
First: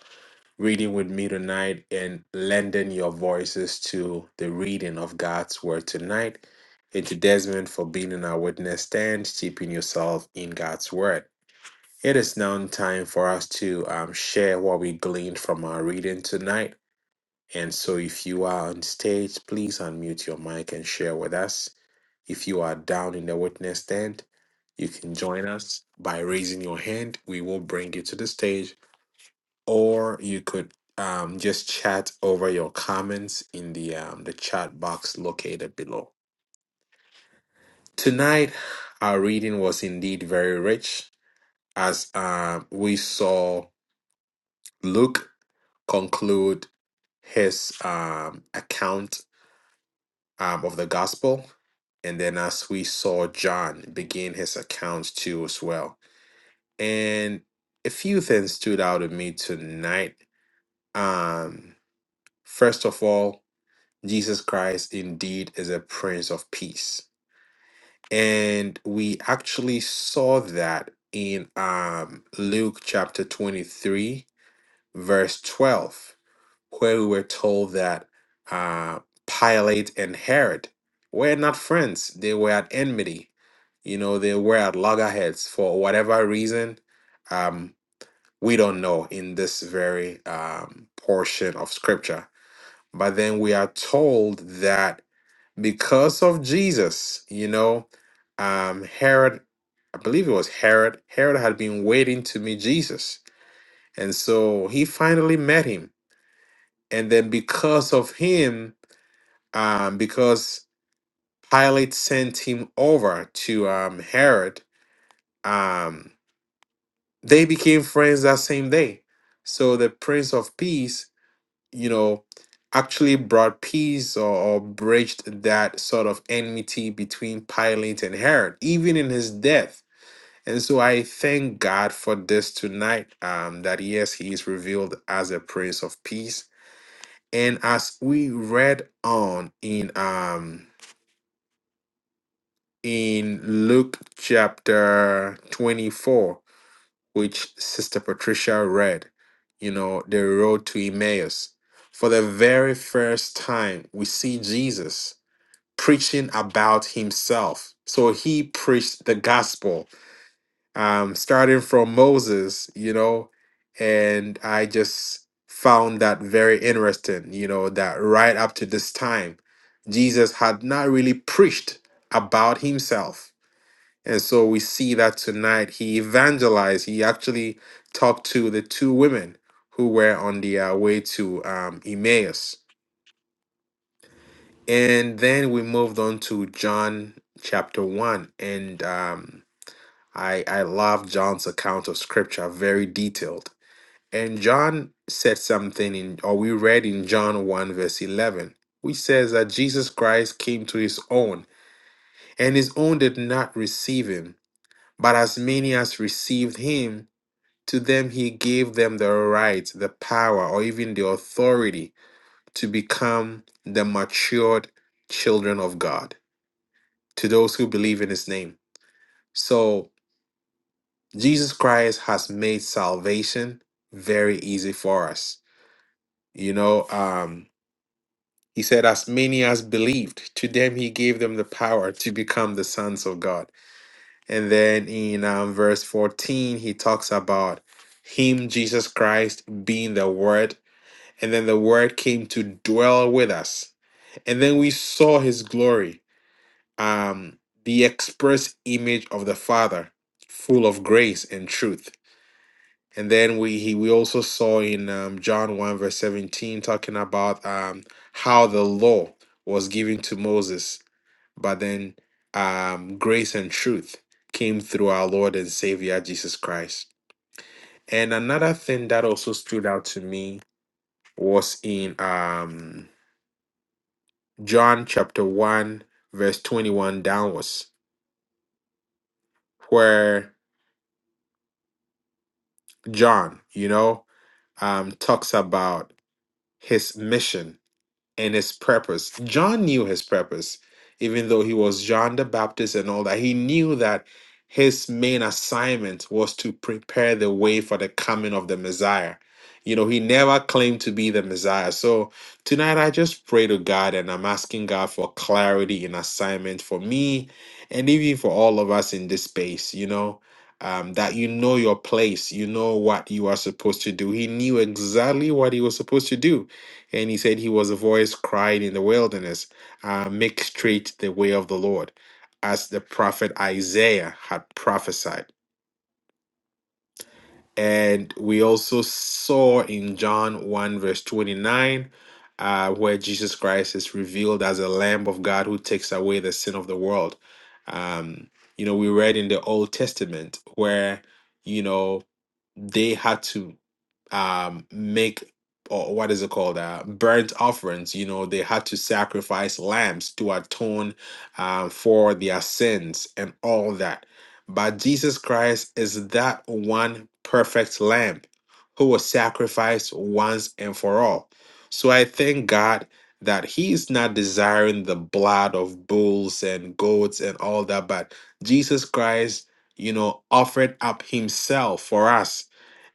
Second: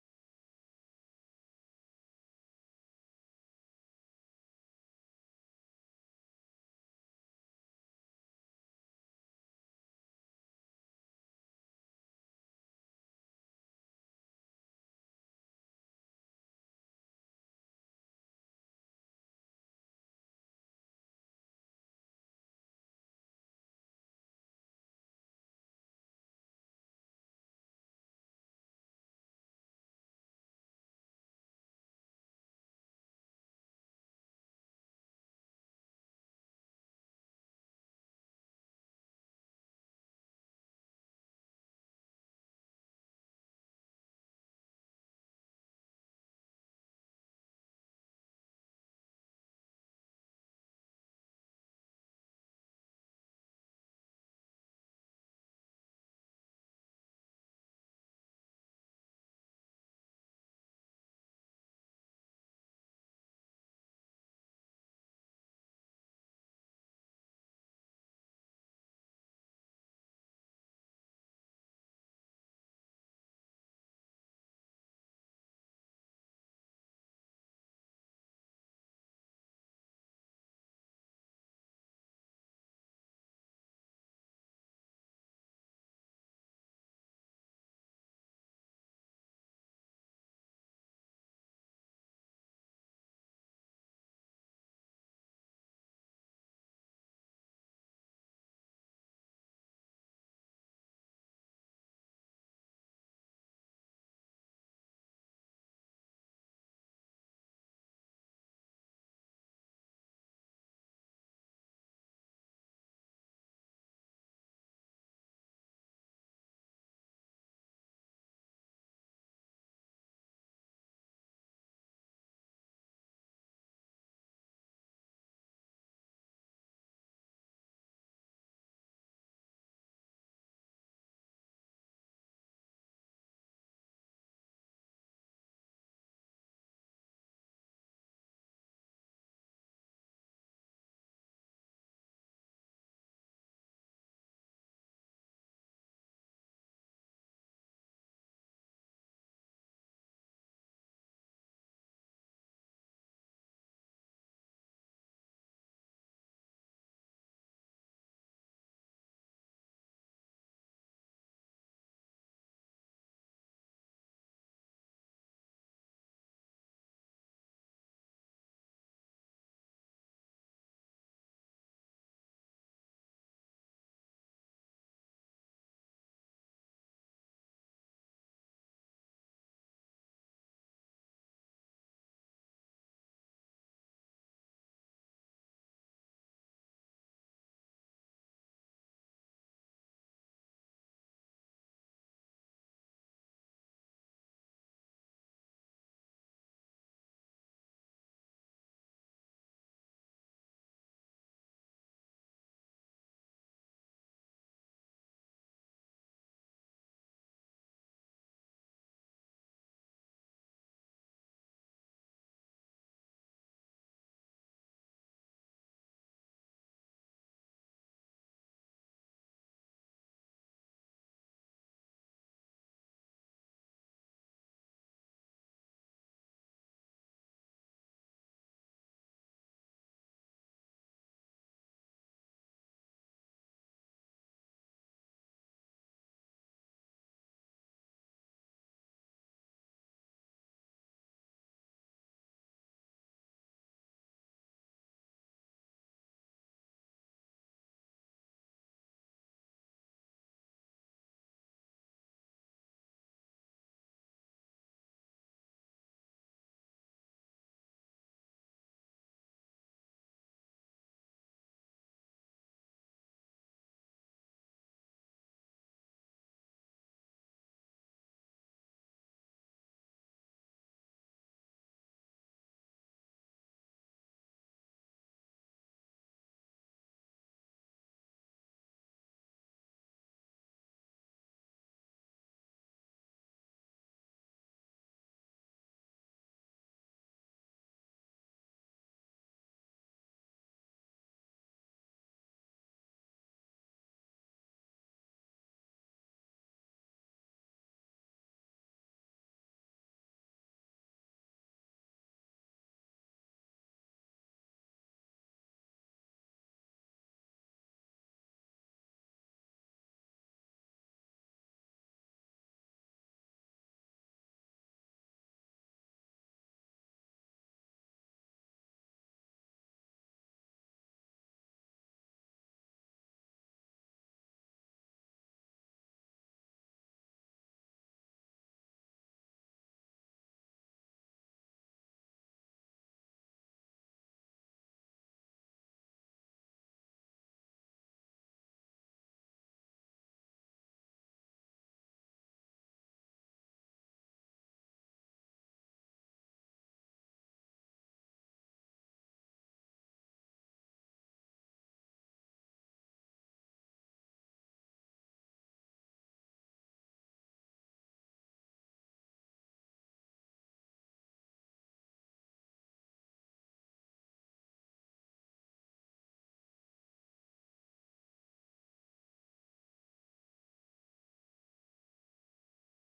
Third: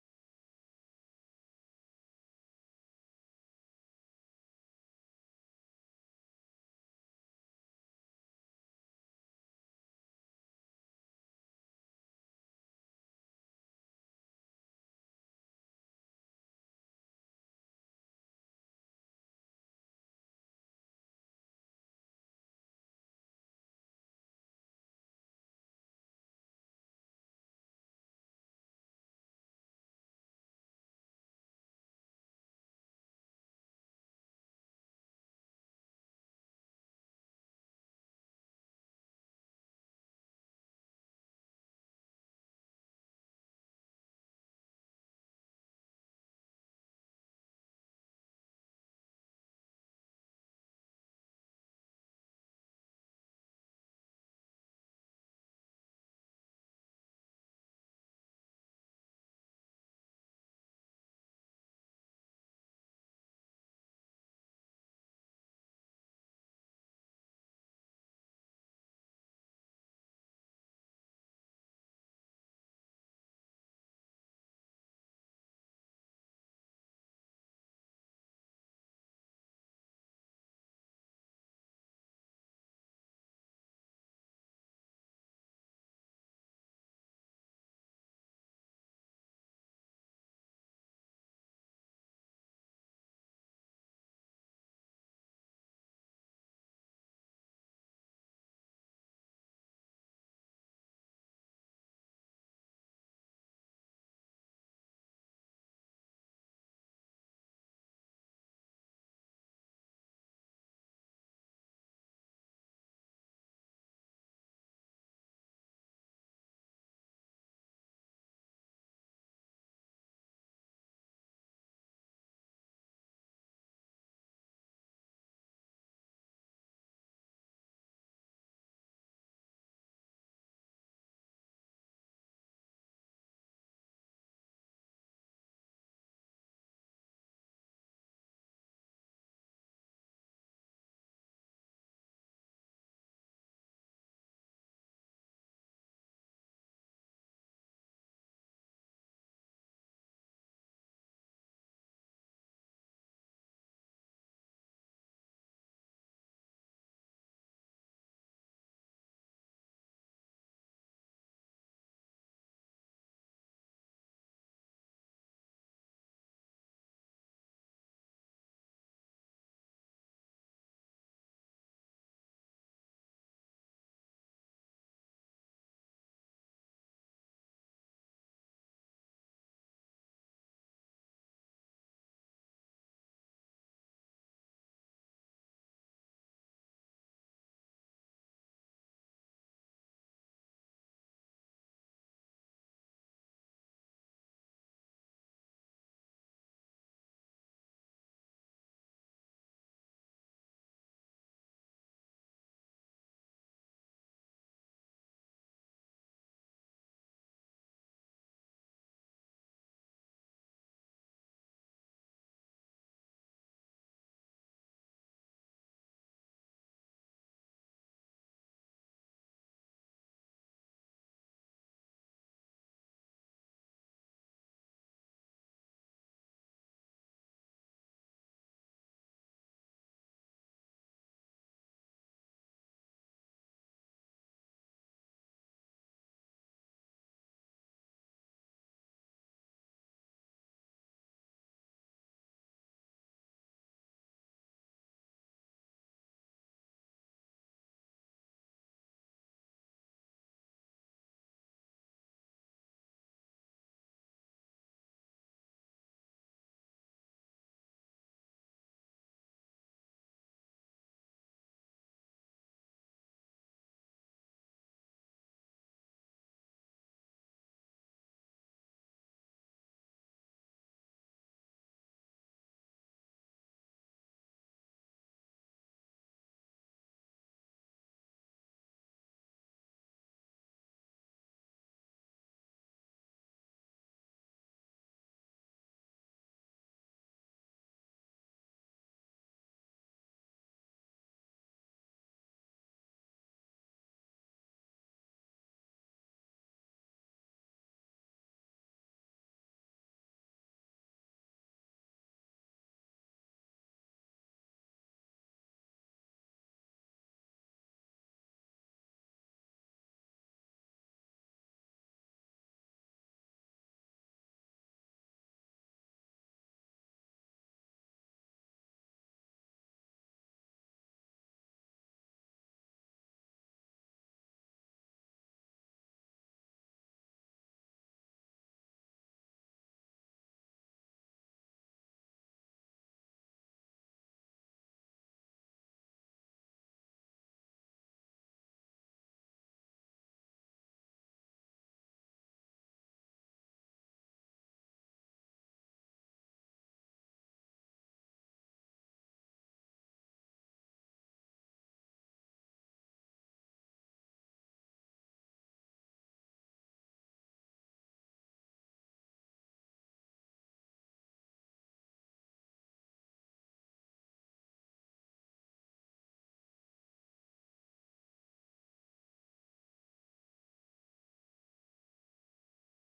Speaker 1: reading with me tonight and lending your voices to the reading of God's Word tonight. And to Desmond for being in our witness stand, steeping yourself in God's Word. It is now time for us to um, share what we gleaned from our reading tonight. And so, if you are on stage, please unmute your mic and share with us. If you are down in the witness stand, you can join us by raising your hand. We will bring you to the stage, or you could um, just chat over your comments in the um, the chat box located below. Tonight, our reading was indeed very rich, as um, we saw Luke conclude his um, account um, of the gospel, and then as we saw John begin his account too as well. And a few things stood out to me tonight. Um, first of all, Jesus Christ indeed is a Prince of Peace. And we actually saw that in um, Luke chapter 23, verse 12, where we were told that uh, Pilate and Herod were not friends, they were at enmity. You know, they were at loggerheads for whatever reason Um, we don't know in this very um, portion of scripture. But then we are told that because of Jesus, you know, um, Herod, I believe it was Herod, Herod had been waiting to meet Jesus. And so he finally met him. And then because of him, um, because Pilate sent him over to um, Herod, um, they became friends that same day. So the Prince of Peace you know, actually brought peace or, or bridged that sort of enmity between Pilate and Herod, even in his death. And so I thank God for this tonight um, that yes, he is revealed as a prince of peace. And as we read on in um in Luke chapter 24, which Sister Patricia read, you know, the road to Emmaus. For the very first time, we see Jesus preaching about himself. So he preached the gospel, um, starting from Moses, you know, and I just found that very interesting, you know, that right up to this time, Jesus had not really preached about himself and so we see that tonight he evangelized. He actually talked to the two women who were on their way to um, Emmaus. And then we moved on to John chapter 1. And um, I, I love John's account of scripture, very detailed. And John said something in, or we read in John 1, verse 11, which says that Jesus Christ came to his own, and his own did not receive him. But as many as received him, To them, he gave them the right, the power, or even the authority to become the matured children of God to those who believe in his name. So, Jesus Christ has made salvation very easy for us. You know, um, he said, As many as believed, to them he gave them the power to become the sons of God. And then in um, verse 14, he talks about him, Jesus Christ, being the word And then the word came to dwell with us. And then we saw his glory, um, the express image of the Father, full of grace and truth. And then we he, we also saw in um, John 1 verse 17 talking about um, how the law was given to Moses, but then um, grace and truth came through our Lord and Savior Jesus Christ. And another thing that also stood out to me was in um, John chapter 1, verse 21 downwards, where John, you know, um, talks about his mission and his purpose. John knew his purpose, even though he was John the Baptist and all that. He knew that his main assignment was to prepare the way for the coming of the Messiah. You know, he never claimed to be the Messiah. So tonight I just pray to God and I'm asking God for clarity in assignment for me and even for all of us in this space, you know, um, that you know your place, you know what you are supposed to do. He knew exactly what he was supposed to do and he said he was a voice cried in the wilderness, uh, make straight the way of the Lord, as the prophet Isaiah had prophesied. And we also saw in John 1, verse 29, uh, where Jesus Christ is revealed as a Lamb of God who takes away the sin of the world. Um, you know, we read in the Old Testament where, you know, they had to um make or what is it called uh burnt offerings you know they had to sacrifice lambs to atone um, for their sins and all that but jesus christ is that one perfect lamb who was sacrificed once and for all so i thank god that he is not desiring the blood of bulls and goats and all that but jesus christ you know offered up himself for us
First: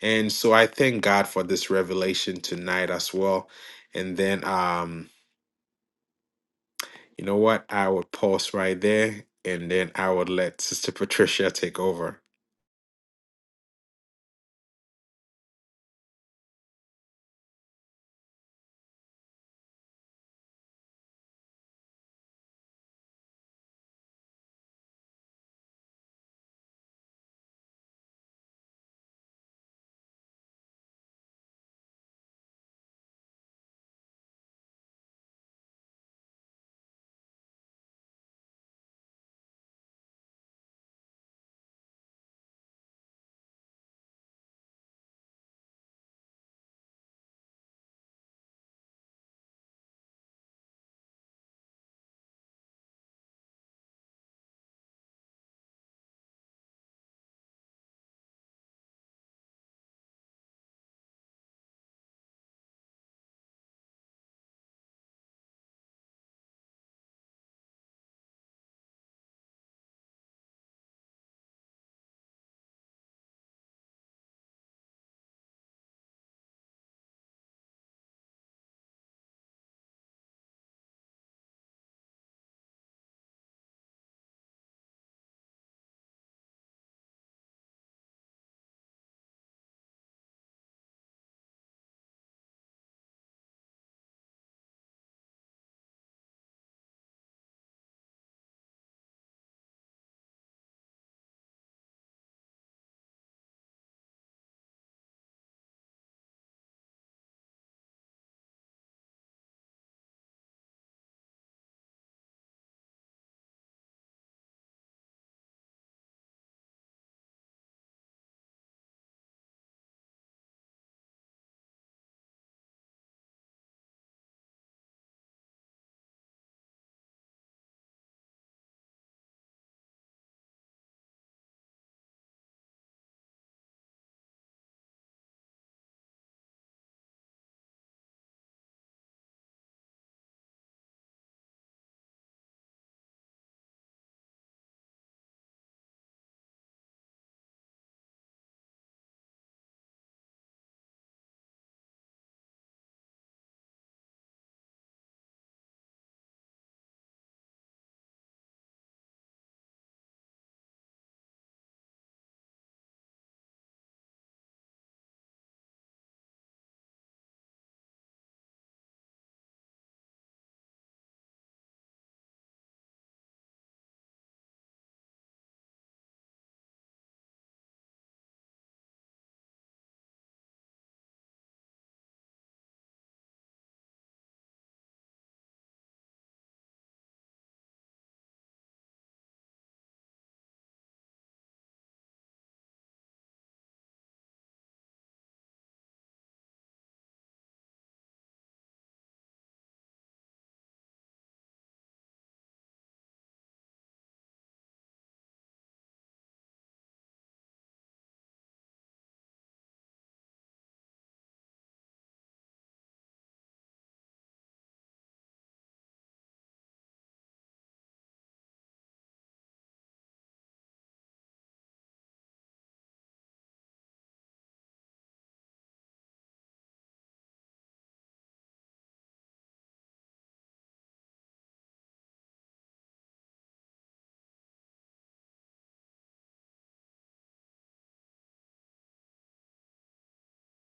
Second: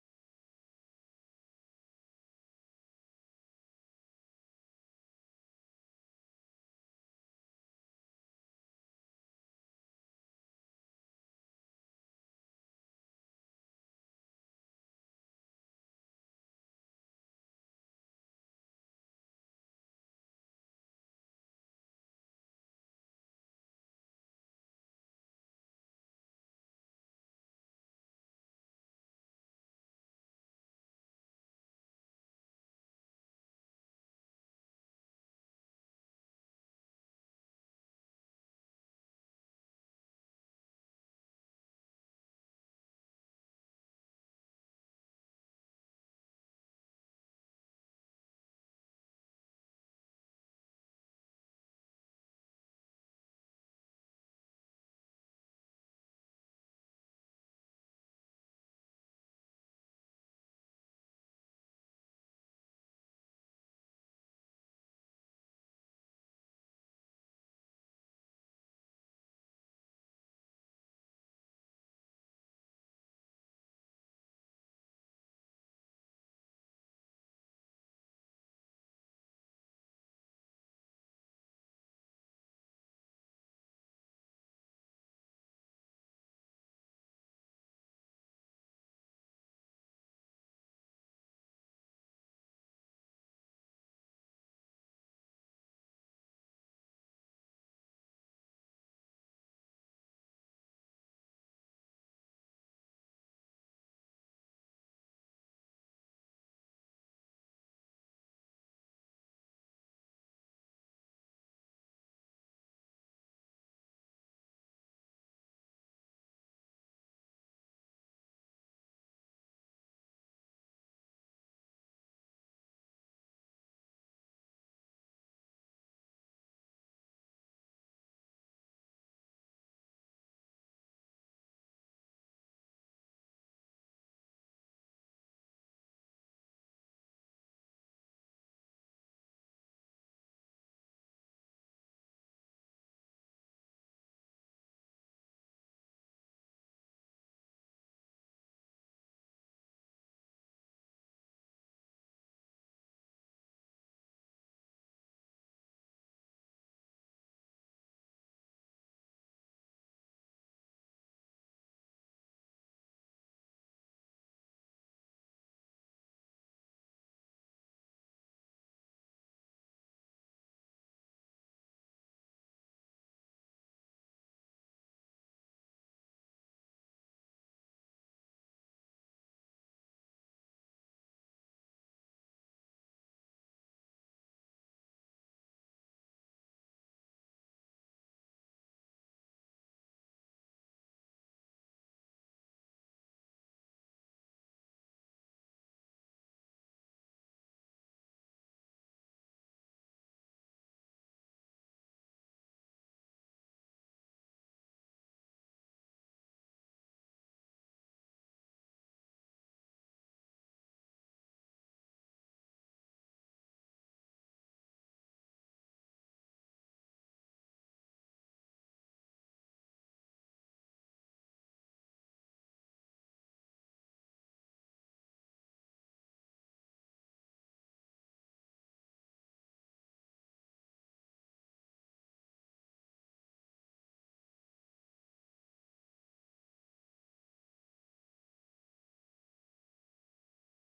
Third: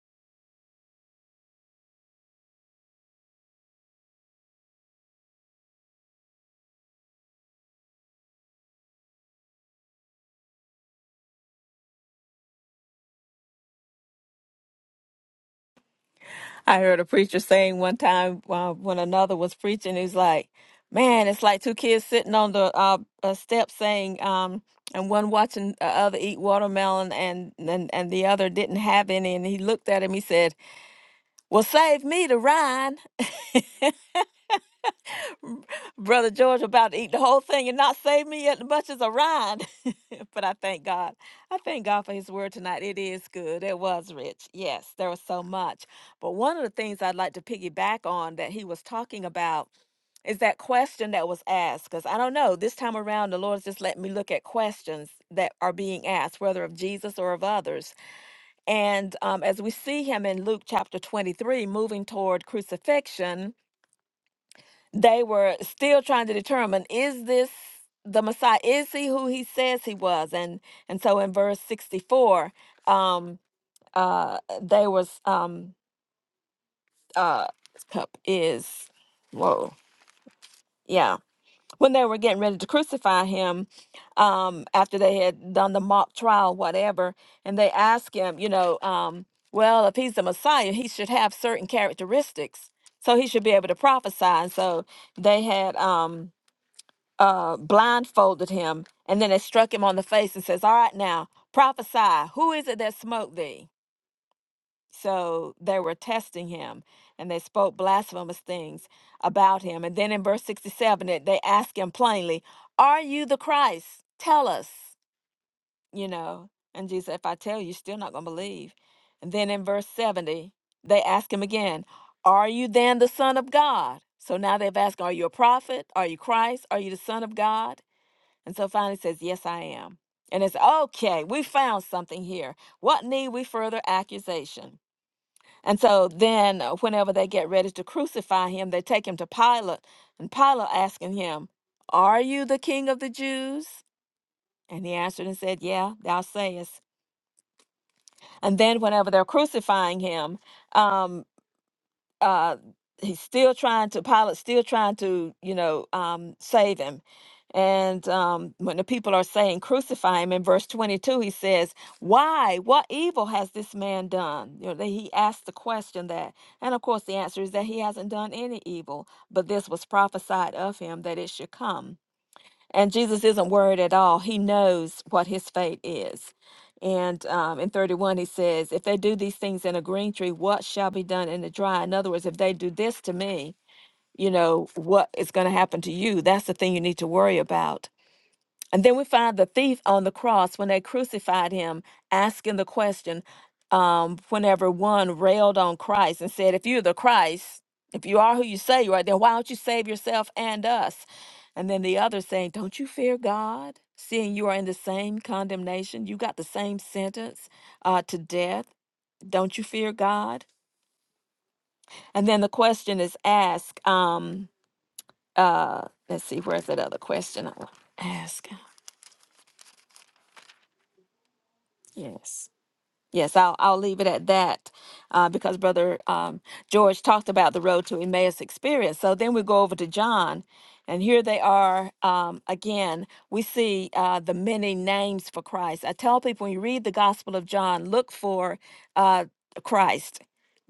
Speaker 1: and so I thank God for this revelation tonight as well. And then um, you know what? I would pause right there and then I would let Sister Patricia take over.
Speaker 2: I heard a preacher saying one time uh, when another was preaching, he's like, "Man, it's like two kids sitting on the uh, uh, step saying, um, and one watching the other eat watermelon, and, and and the other didn't have any." And he looked at him. He said, "Well, save me the rind." Brother George about to eat the whole thing and not save me yet. much as a rind. but I thank God. I thank God for his word tonight. It is good. It was rich. Yes, there was so much. But one of the things I'd like to piggyback on that he was talking about is that question that was asked. Because I don't know, this time around, the Lord's just let me look at questions that are being asked, whether of Jesus or of others. And um, as we see him in Luke chapter 23, moving toward crucifixion, they were still trying to determine is this the messiah is he who he says he was and and so in verse 64 um uh they was um uh cup is whoa yeah when they were getting ready to crucify him um after they had done the mock trial whatever and they asked him you know um well if he's the messiah he should have certain characteristics so he should be able to prophesy and so they had um uh, blindfolded him, and then they struck him on the face and says, "All right, now prophesy. Who is it that smote thee?" So they were testing him, and they spoke blasphemous things about him. And then in verse sixty-seven, it- they ask him plainly, "Are you the Christ? Tell us." You know, and Jesus, said, if I tell you, you're still not going to believe. And then in verse seventy, they ask him again, "Are you then the Son of God?" So now they've asked, "Are you a prophet? Are you Christ? Are you the Son of God?" And so finally says, Yes, I am. And it's okay, we found something here. What need we further accusation? And so then, uh, whenever they get ready to crucify him, they take him to Pilate, and Pilate asking him, Are you the king of the Jews? And he answered and said, Yeah, thou sayest. And then, whenever they're crucifying him, um. uh he's still trying to Pilate still trying to you know um save him and um when the people are saying crucify him in verse 22 he says why what evil has this man done you know that he asked the question that and of course the answer is that he hasn't done any evil but this was prophesied of him that it should come and Jesus isn't worried at all. He knows what his fate is. And um, in 31, he says, If they do these things in a green tree, what shall be done in the dry? In other words, if they do this to me, you know, what is going to happen to you? That's the thing you need to worry about. And then we find the thief on the cross when they crucified him, asking the question um, whenever one railed on Christ and said, If you're the Christ, if you are who you say you are, then why don't you save yourself and us? And then the other saying, Don't you fear God, seeing you are in the same condemnation? You got the same sentence uh, to death. Don't you fear God? And then the question is asked. Um, uh, let's see, where's that other question I want to ask? Yes. Yes, I'll I'll leave it at that, uh, because Brother um, George talked about the road to Emmaus experience. So then we go over to John, and here they are um, again. We see uh, the many names for Christ. I tell people when you read the Gospel of John, look for uh, Christ.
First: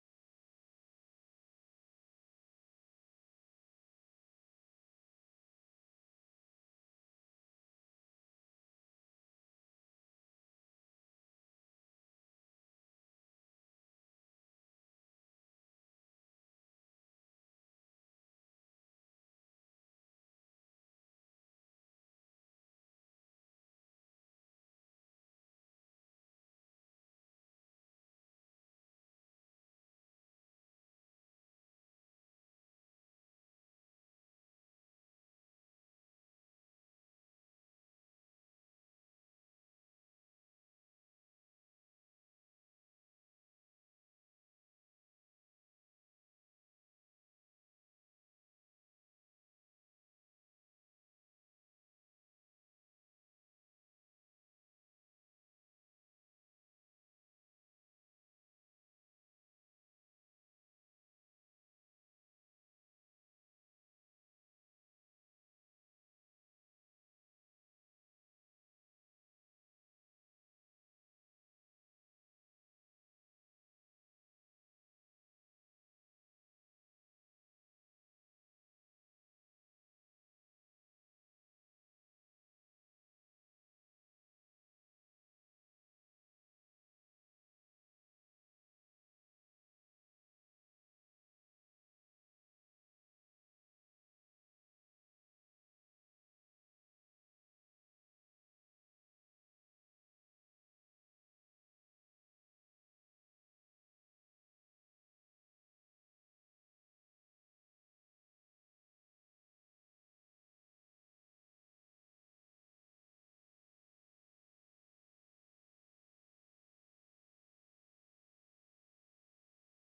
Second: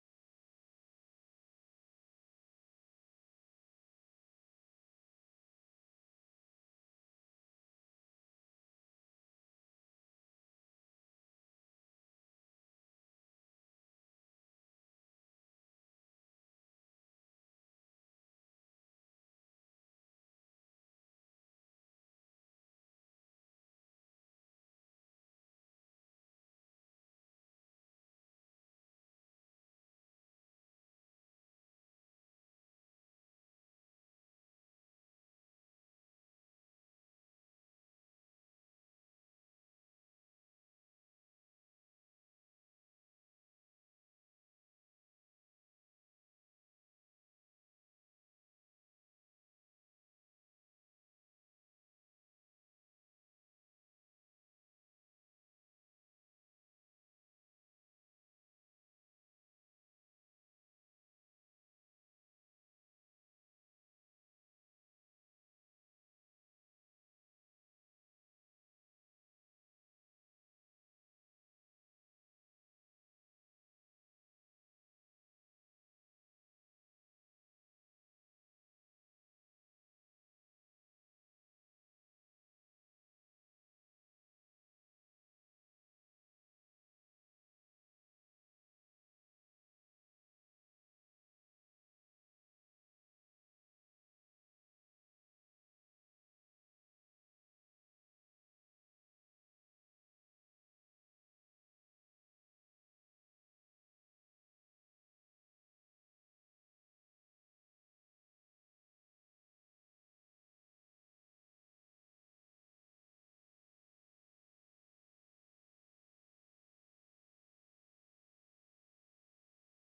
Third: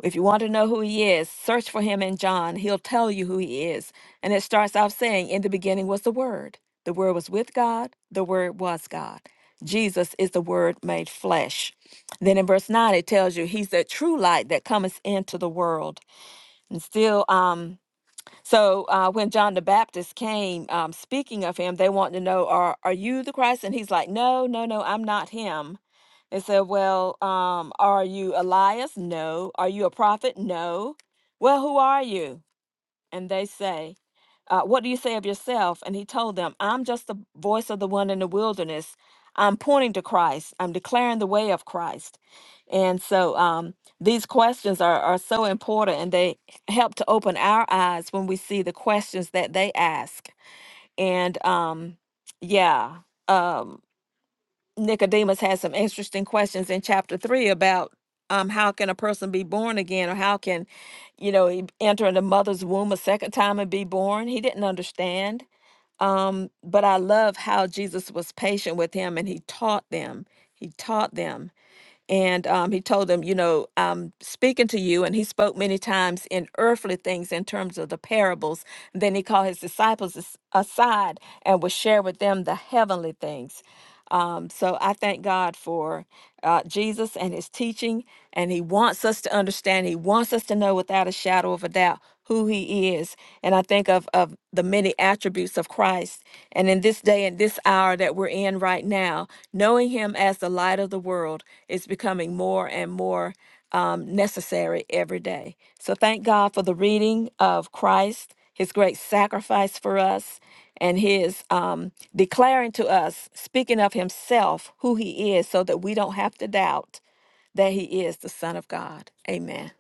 Speaker 2: If you want to know who he is, search for him in John. He'll tell you who he is. And it starts off saying, "In the beginning was the Word. The Word was with God. The Word was God." Jesus is the Word made flesh. Then in verse 9, it tells you he's the true light that cometh into the world. And still, um, so uh, when John the Baptist came um, speaking of him, they wanted to know, are, are you the Christ? And he's like, no, no, no, I'm not him. They said, well, um, are you Elias? No. Are you a prophet? No. Well, who are you? And they say, uh, What do you say of yourself? And he told them, I'm just the voice of the one in the wilderness. I'm pointing to Christ, I'm declaring the way of Christ. And so um, these questions are, are so important and they help to open our eyes when we see the questions that they ask. And um, yeah, um, Nicodemus has some interesting questions in chapter three about um, how can a person be born again or how can, you know, he enter in the mother's womb a second time and be born? He didn't understand um, but I love how Jesus was patient with him and he taught them. He taught them. And um, he told them, you know, I'm speaking to you. And he spoke many times in earthly things in terms of the parables. And then he called his disciples as- aside and would share with them the heavenly things. Um, so I thank God for uh, Jesus and his teaching. And he wants us to understand, he wants us to know without a shadow of a doubt who he is. And I think of, of the many attributes of Christ. And in this day and this hour that we're in right now, knowing him as the light of the world is becoming more and more um, necessary every day. So thank God for the reading of Christ, his great sacrifice for us, and his um, declaring to us, speaking of himself, who he is, so that we don't have to doubt that he is the Son of God. Amen.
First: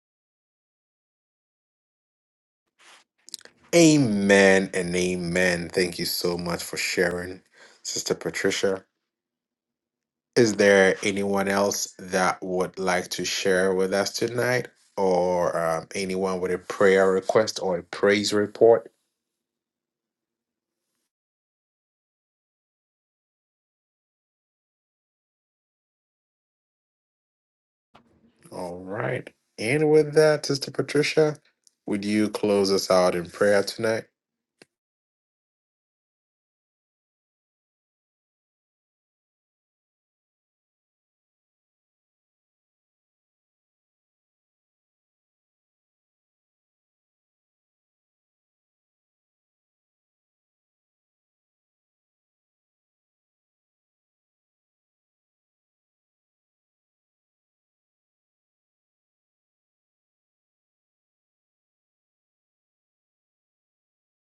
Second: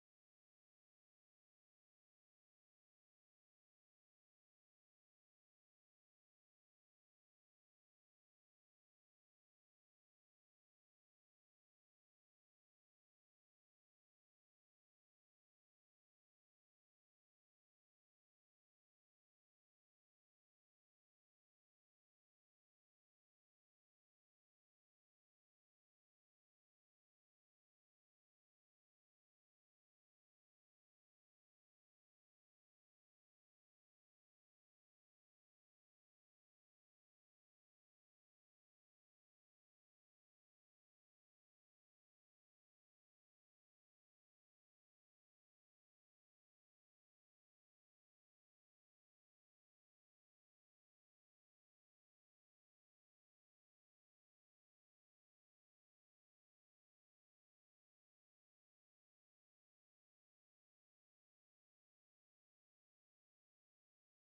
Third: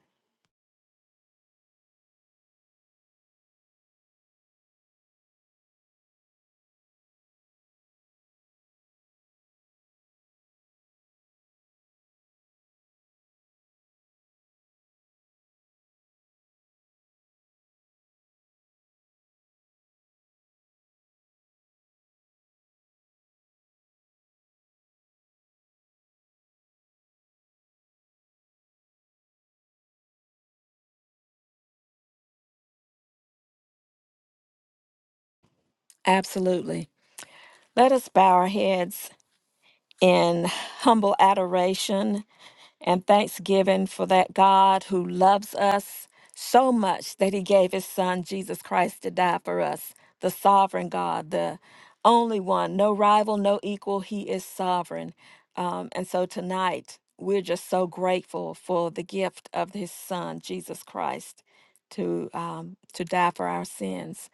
Speaker 1: Amen and amen. Thank you so much for sharing, Sister Patricia. Is there anyone else that would like to share with us tonight? Or um, anyone with a prayer request or a praise report? All right. And with that, Sister Patricia, would you close us out in prayer tonight?
Speaker 2: Absolutely. Let us bow our heads in humble adoration and thanksgiving for that God who loves us so much that he gave his son Jesus Christ to die for us, the sovereign God, the only one, no rival, no equal. He is sovereign. Um, and so tonight, we're just so grateful for the gift of his son, Jesus Christ, to, um, to die for our sins.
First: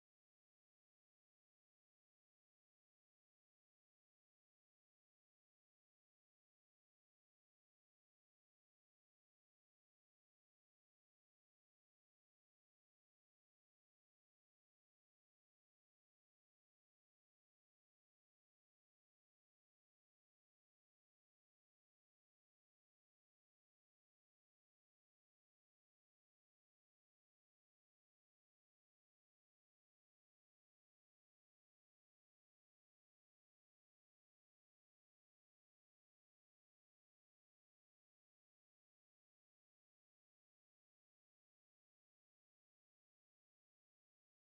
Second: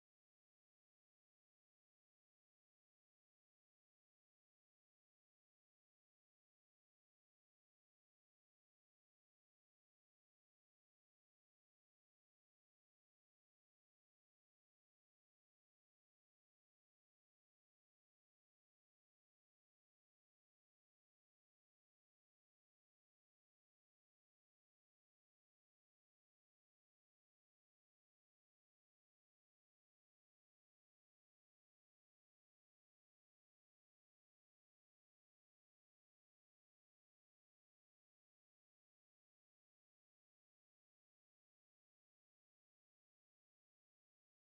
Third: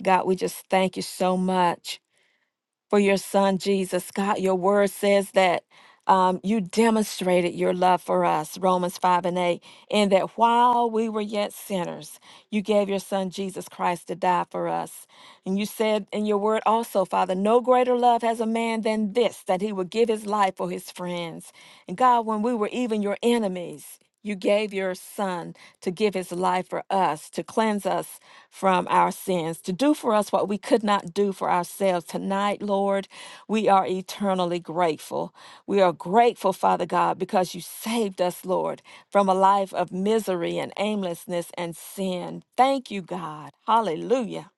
Speaker 2: God, we just thank you so much for your son Jesus. God, your word says that um, you demonstrated your love for us, Romans 5 and 8, and that while we were yet sinners, you gave your son Jesus Christ to die for us. And you said in your word also, Father, no greater love has a man than this, that he would give his life for his friends. And God, when we were even your enemies, you gave your son to give his life for us, to cleanse us from our sins, to do for us what we could not do for ourselves. Tonight, Lord, we are eternally grateful. We are grateful, Father God, because you saved us, Lord, from a life of misery and aimlessness and sin. Thank you, God. Hallelujah.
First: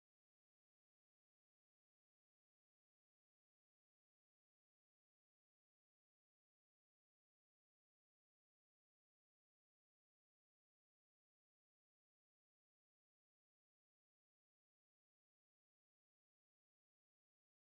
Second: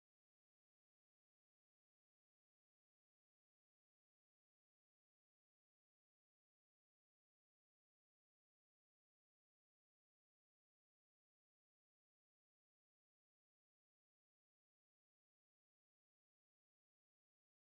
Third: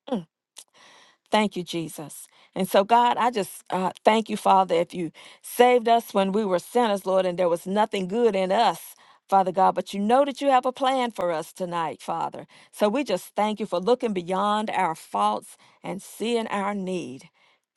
Speaker 2: Thank you, Jesus. And so, God, I just uh, thank you, Father, if you saved us when we were sinners, Lord, and there was nothing good in us, Father God, but you know that you have a plan for us tonight, Father. So we just thank you for looking beyond our faults and seeing our need.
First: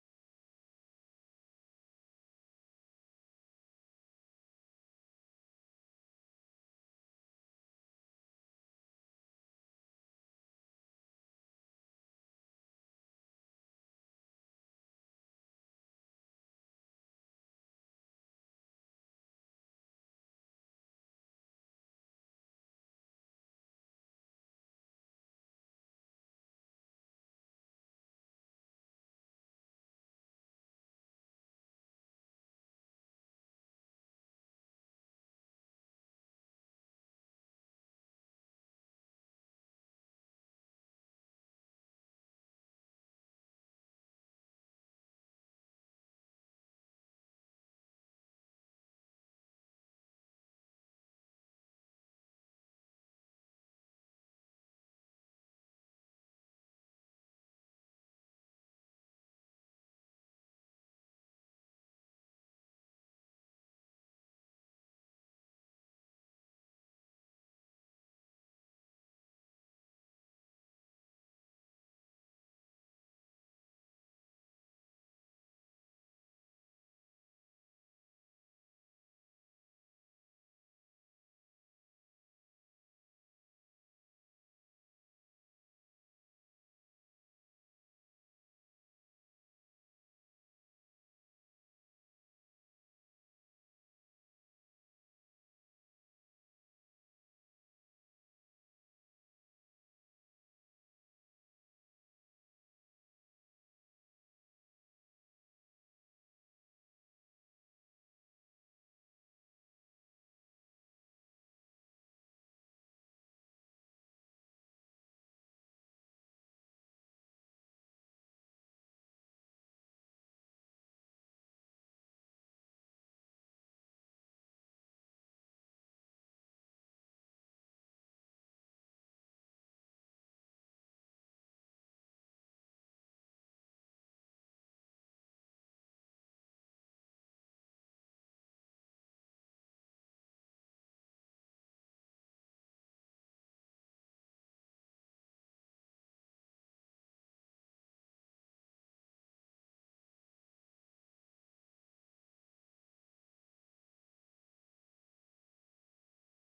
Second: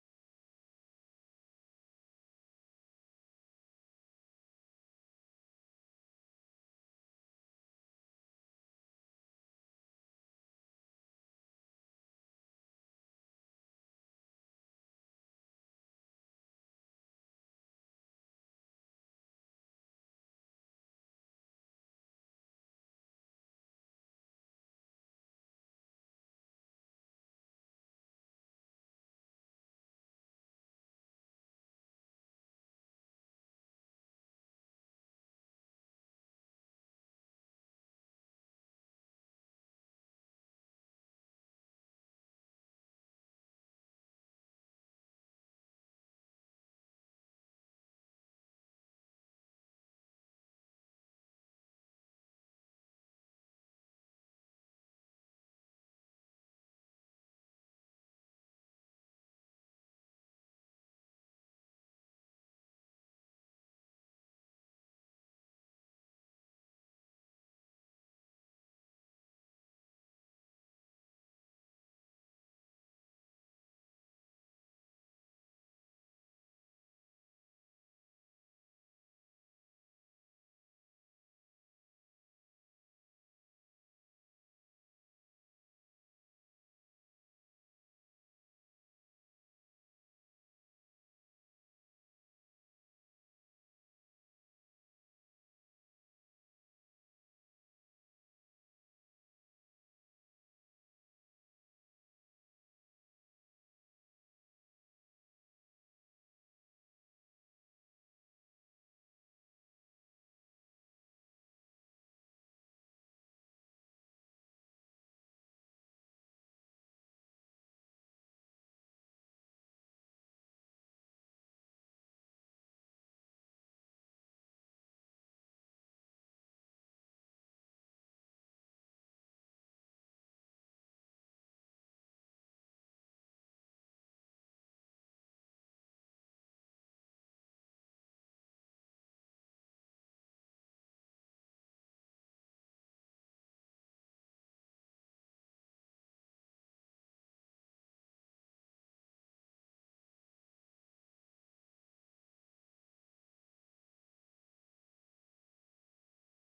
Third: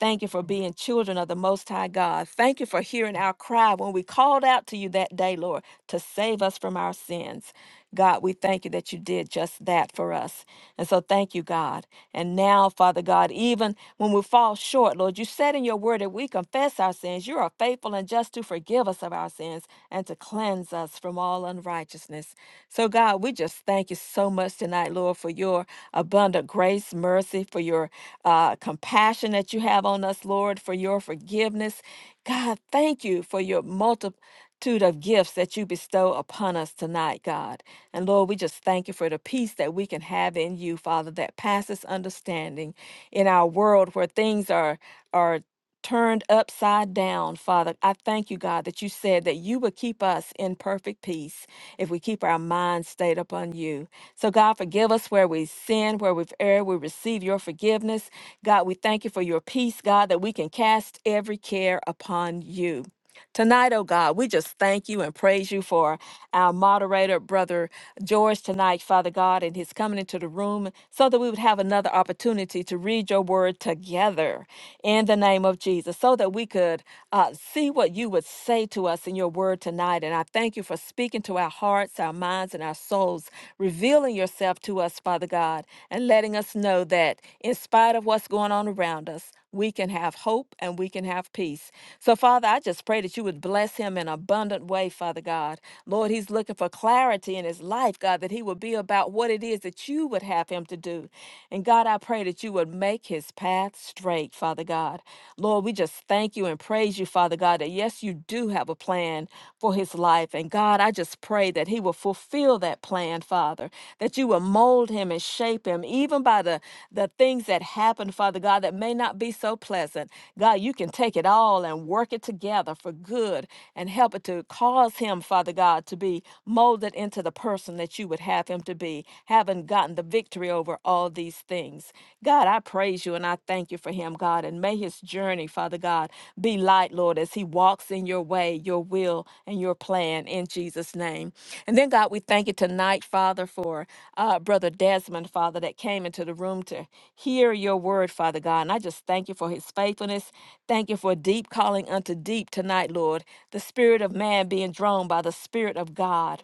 Speaker 2: Thank you for being children of the Most High God. Thank you for hearing our cry when we called out to you that day, Lord, to save us from our sins. God, we thank you that you did just that for us. And so thank you, God. And now, Father God, even when we fall short, Lord, you said in your word that we confess our sins. You are faithful and just to forgive us of our sins and to cleanse us from all unrighteousness. So, God, we just thank you so much tonight, Lord, for your abundant grace, mercy, for your uh, compassion that you have on us, Lord, for your forgiveness. God, thank you for your multitude of gifts that you bestow upon us tonight, God. And Lord, we just thank you for the peace that we can have in you, Father, that passes understanding in our world where things are are turned upside down, Father. I thank you, God, that you said that you would keep us in perfect peace if we keep our minds stayed upon you. So, God, forgive us where we sin, where we've erred. We receive your forgiveness. God, we thank you for your peace, God, that we can cast every care upon you. Tonight, oh God, we just thank you and praise you for our moderator, Brother George, tonight, Father God, and his coming into the room so that we would have another opportunity to read your word together in the name of Jesus so that we could uh, see what you would say to us in your word tonight. And I thank you for speaking to our hearts, our minds, and our souls, revealing yourself to us, Father God, and letting us us know that in spite of what's going on around us, we can have hope and we can have peace. So, Father, I just pray that you would bless him in an abundant way, Father God. Lord, he's looking for clarity in his life, God, that he would be about what it is that you would have him to do. And God, I pray that you would make his path straight, Father God. Lord, we just thank you and praise you, Father God, that yes, you do have a plan for his his life. And God, I just pray that he will fulfill that plan, Father, that you will mold him and shape him, even by the, the things that happen, Father God, that may not be so pleasant. God, you can take it all and work it together for good and help it to cause him, Father God, to be molded into the person that you would have him to be, having gotten the victory over all these things. God, I praise you you and I thank you for him, God. And may his journey, Father God, be light, Lord, as he walks in your way, your will, and your plan in Jesus' name. And then, God, we thank you tonight, Father, for uh, Brother Desmond, Father, that came into the room to hear your word, Father God. And I just thank you for his faithfulness. Thank you for deep calling unto deep tonight, Lord. The spirit of man being drawn by the spirit of God.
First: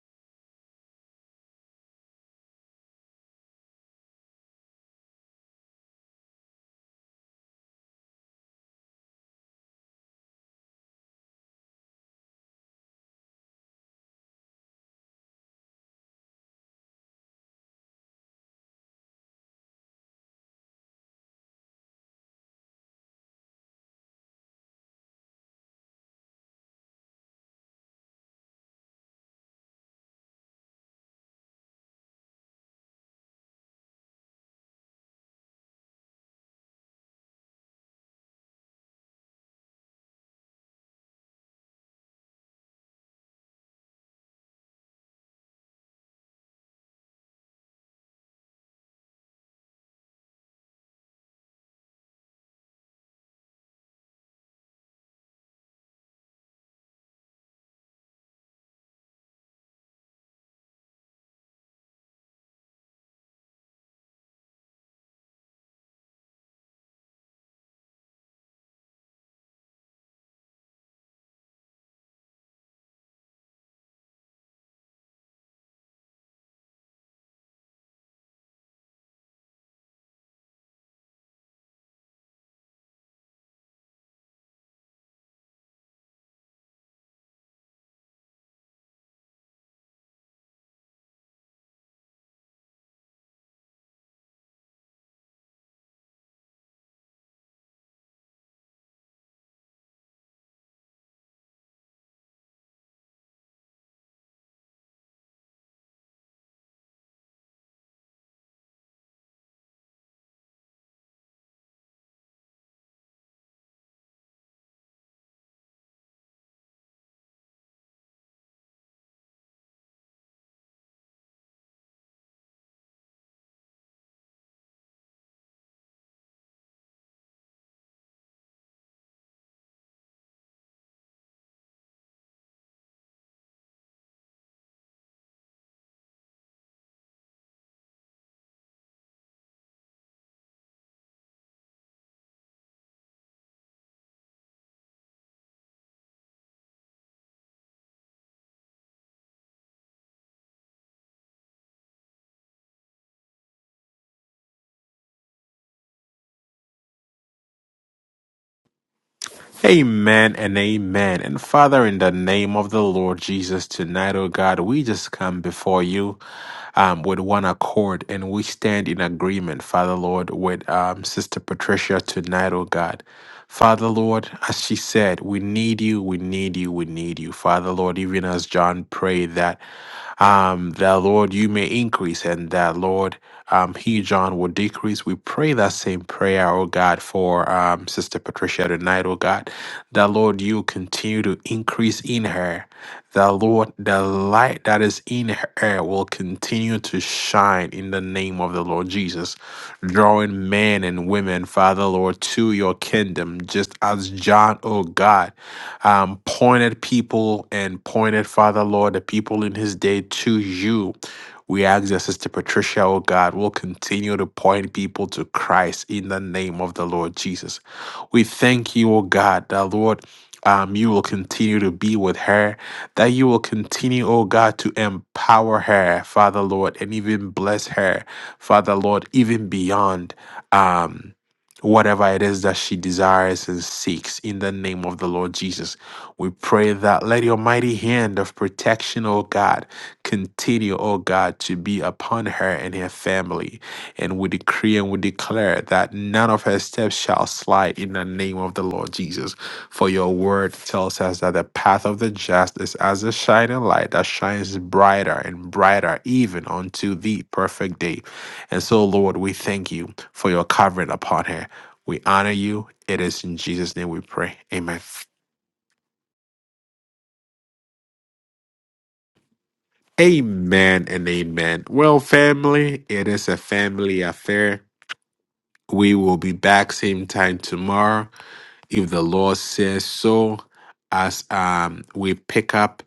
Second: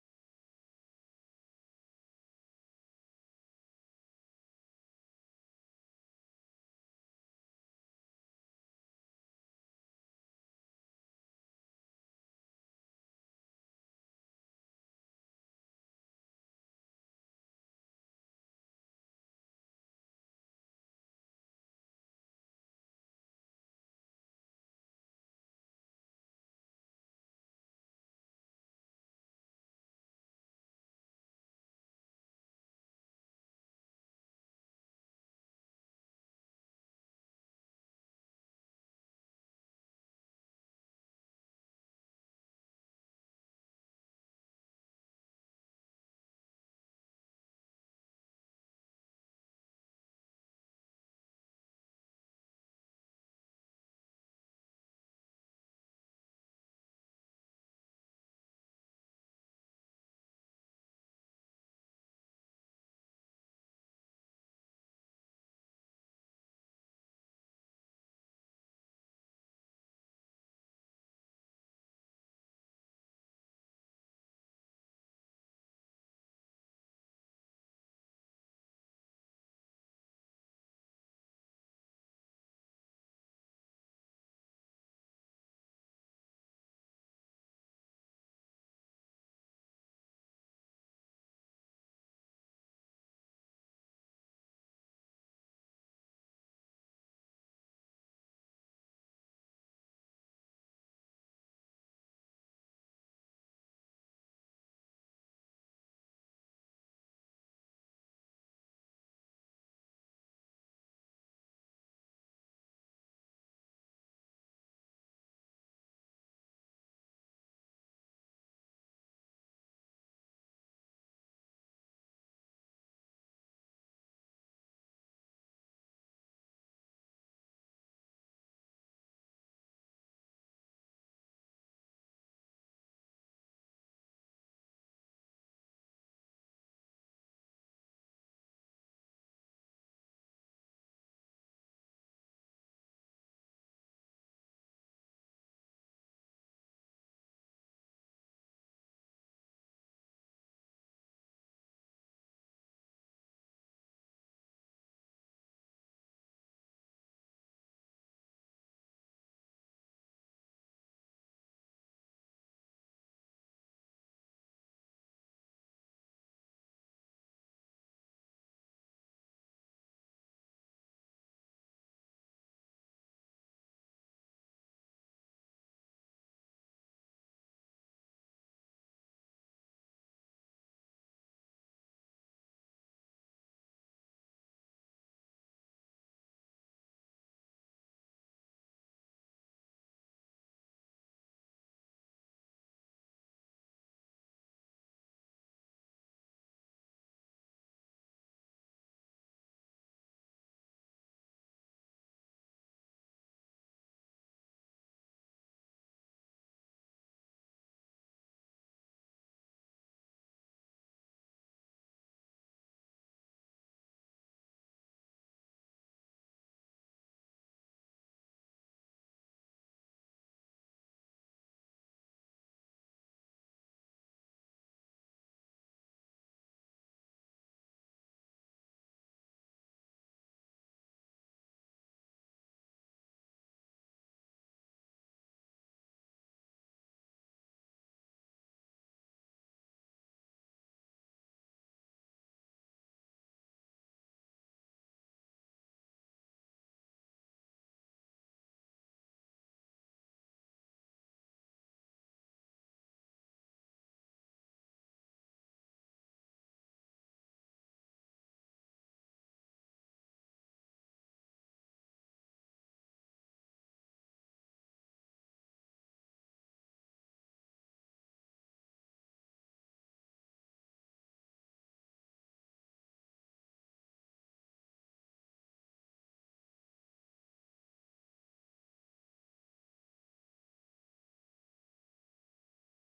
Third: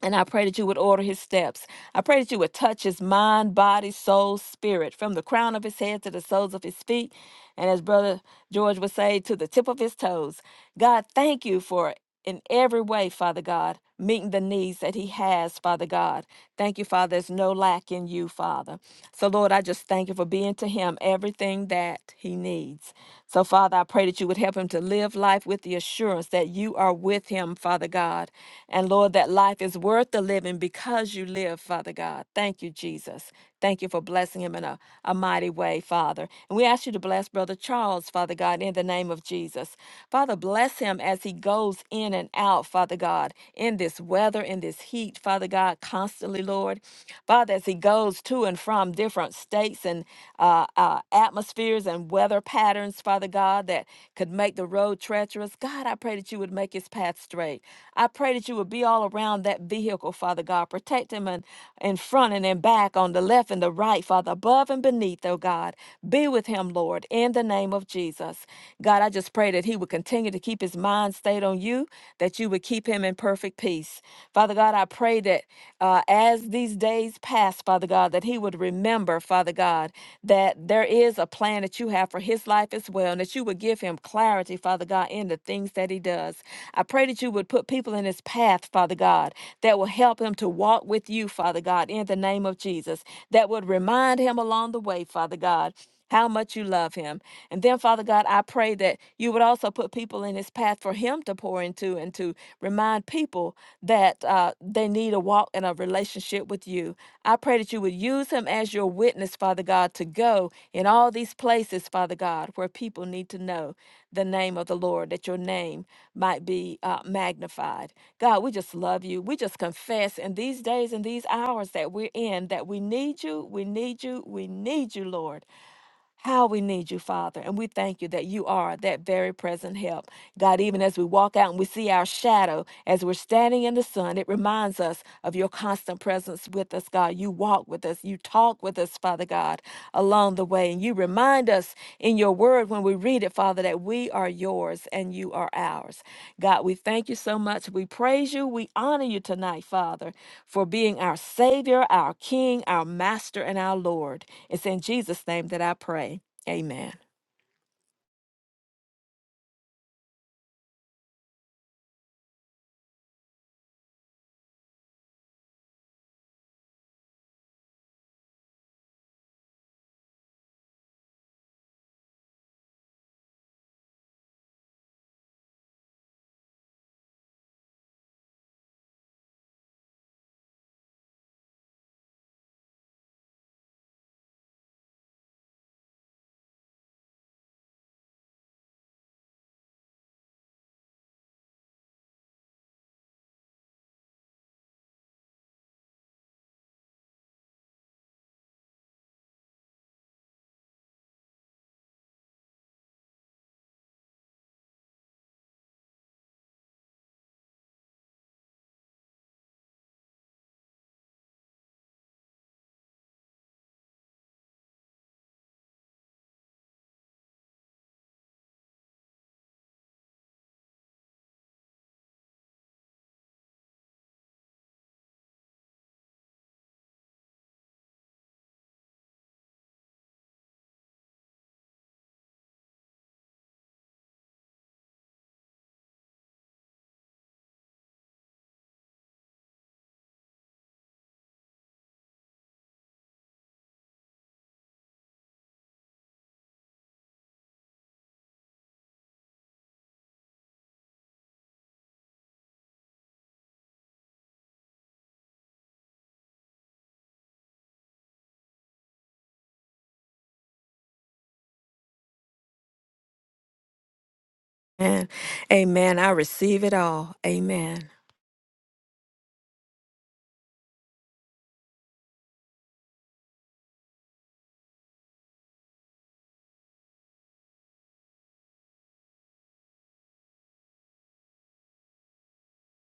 Speaker 2: And I pray that you would order his steps. I pray that you would touch his mind, body, soul, spirit, from the crown of his head to the soles of his feet. And as Brother George would say, to the tip of his toes. God, thank you for in every way, Father God, meeting the needs that he has, Father God. Thank you, Father. There's no lack in you, Father. So, Lord, I just thank you for being to him everything that he needs. So, Father, I pray that you would help him to live life with the assurance that you are with him, Father God. And, Lord, that life is worth the living because you live, Father God. Thank you, Jesus. Thank you for blessing him in a, a mighty way, Father. And we ask you to bless Brother Charles, Father God, in the name of Jesus. Father, bless bless him as he goes in and out, Father God, in this weather, in this heat, Father God, constantly, Lord. Father, as he goes to and from different states and uh, uh, atmospheres and weather patterns, Father God, that could make the road treacherous. God, I pray that you would make his path straight. I pray that you would be all around that vehicle, Father God. Protect him in, in front and in back, on the left and the right, Father, above and beneath, oh God. Be with him, Lord, in the name of Jesus. God, I just pray that he would continue to keep his mind stayed on you, that you would keep him in perfect peace. Father God, I pray that uh, as these days pass, Father God, that he would remember, Father God, that there is a plan that you have for his life as well, and that you would give him clarity, Father God, in the things that he does. I pray that you would put people in his path, Father God, that will help him to walk with you, Father God, in the name of Jesus, that would remind him along the way, Father God how much you love him. And then, Father God, I pray that you would also put people in his path for him to pour into and to remind people that uh, they need a walk and a relationship with you. I pray that you would use him as your witness, Father God, to go in all these places, Father God, where people need to know the name of the Lord, that your name might be uh, magnified. God, we just love you. We just confess in these days and these hours that we're in that we need you, we need you, we need you, Lord. How we need you, Father. And we thank you that you are that very present help. God, even as we walk out and we see our shadow as we're standing in the sun, it reminds us of your constant presence with us, God. You walk with us, you talk with us, Father God, along the way. And you remind us in your word when we read it, Father, that we are yours and you are ours. God, we thank you so much. We praise you. We honor you tonight, Father for being our Savior, our King, our Master, and our Lord. It's in Jesus' name that I pray. Amen.
Speaker 1: Amen and amen. And Father, in the name of the Lord Jesus, tonight, oh God, we just come before you um, with one accord and we stand in agreement, Father Lord, with um, Sister Patricia tonight, oh God. Father Lord, as she said, we need you, we need you, we need you. Father Lord, even as John prayed that, um, that Lord, you may increase and that Lord. um, he, John, will decrease. We pray that same prayer, oh God, for um, Sister Patricia tonight, oh God, that Lord, you continue to increase in her. That Lord, the light that is in her will continue to shine in the name of the Lord Jesus, drawing men and women, Father Lord, to your kingdom, just as John, oh God, um, pointed people and pointed, Father Lord, the people in his day to you we ask that Sister Patricia, oh God, will continue to point people to Christ in the name of the Lord Jesus. We thank you, oh God, that Lord, um, you will continue to be with her, that you will continue, oh God, to empower her, Father Lord, and even bless her, Father Lord, even beyond um, whatever it is that she desires and seeks in the name of the Lord Jesus. We pray that let your mighty hand of protection, oh God, Continue, O God, to be upon her and her family. And we decree and we declare that none of her steps shall slide in the name of the Lord Jesus. For your word tells us that the path of the just is as a shining light that shines brighter and brighter, even unto the perfect day. And so, Lord, we thank you for your covering upon her. We honor you. It is in Jesus' name we pray. Amen.
Speaker 2: And amen. I receive it all. Amen.
Speaker 1: Amen and amen. Well, family, it is a family affair. We will be back same time tomorrow if the Lord says so. As um we pick up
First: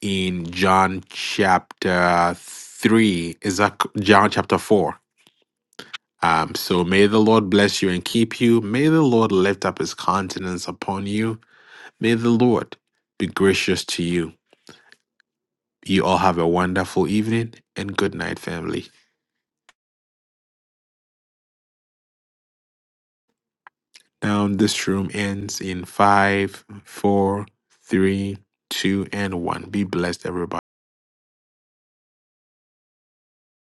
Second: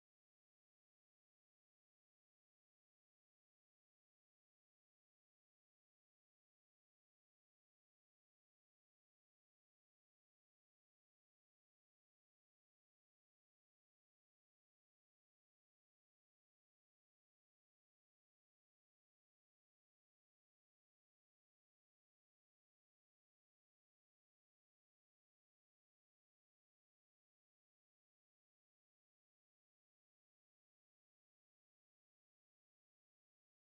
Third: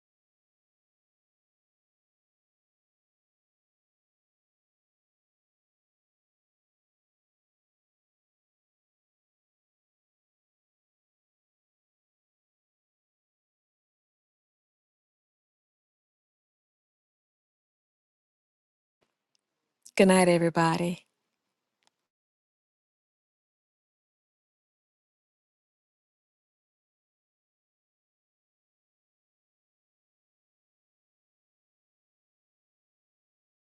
Speaker 1: in John chapter three, is that c- John chapter four? Um, so may the Lord bless you and keep you. May the Lord lift up his countenance upon you. May the Lord be gracious to you. You all have a wonderful evening and good night, family.
Speaker 2: Good night, everybody.
Speaker 1: Now this room ends in five, four, three, two, and one. Be blessed, everybody.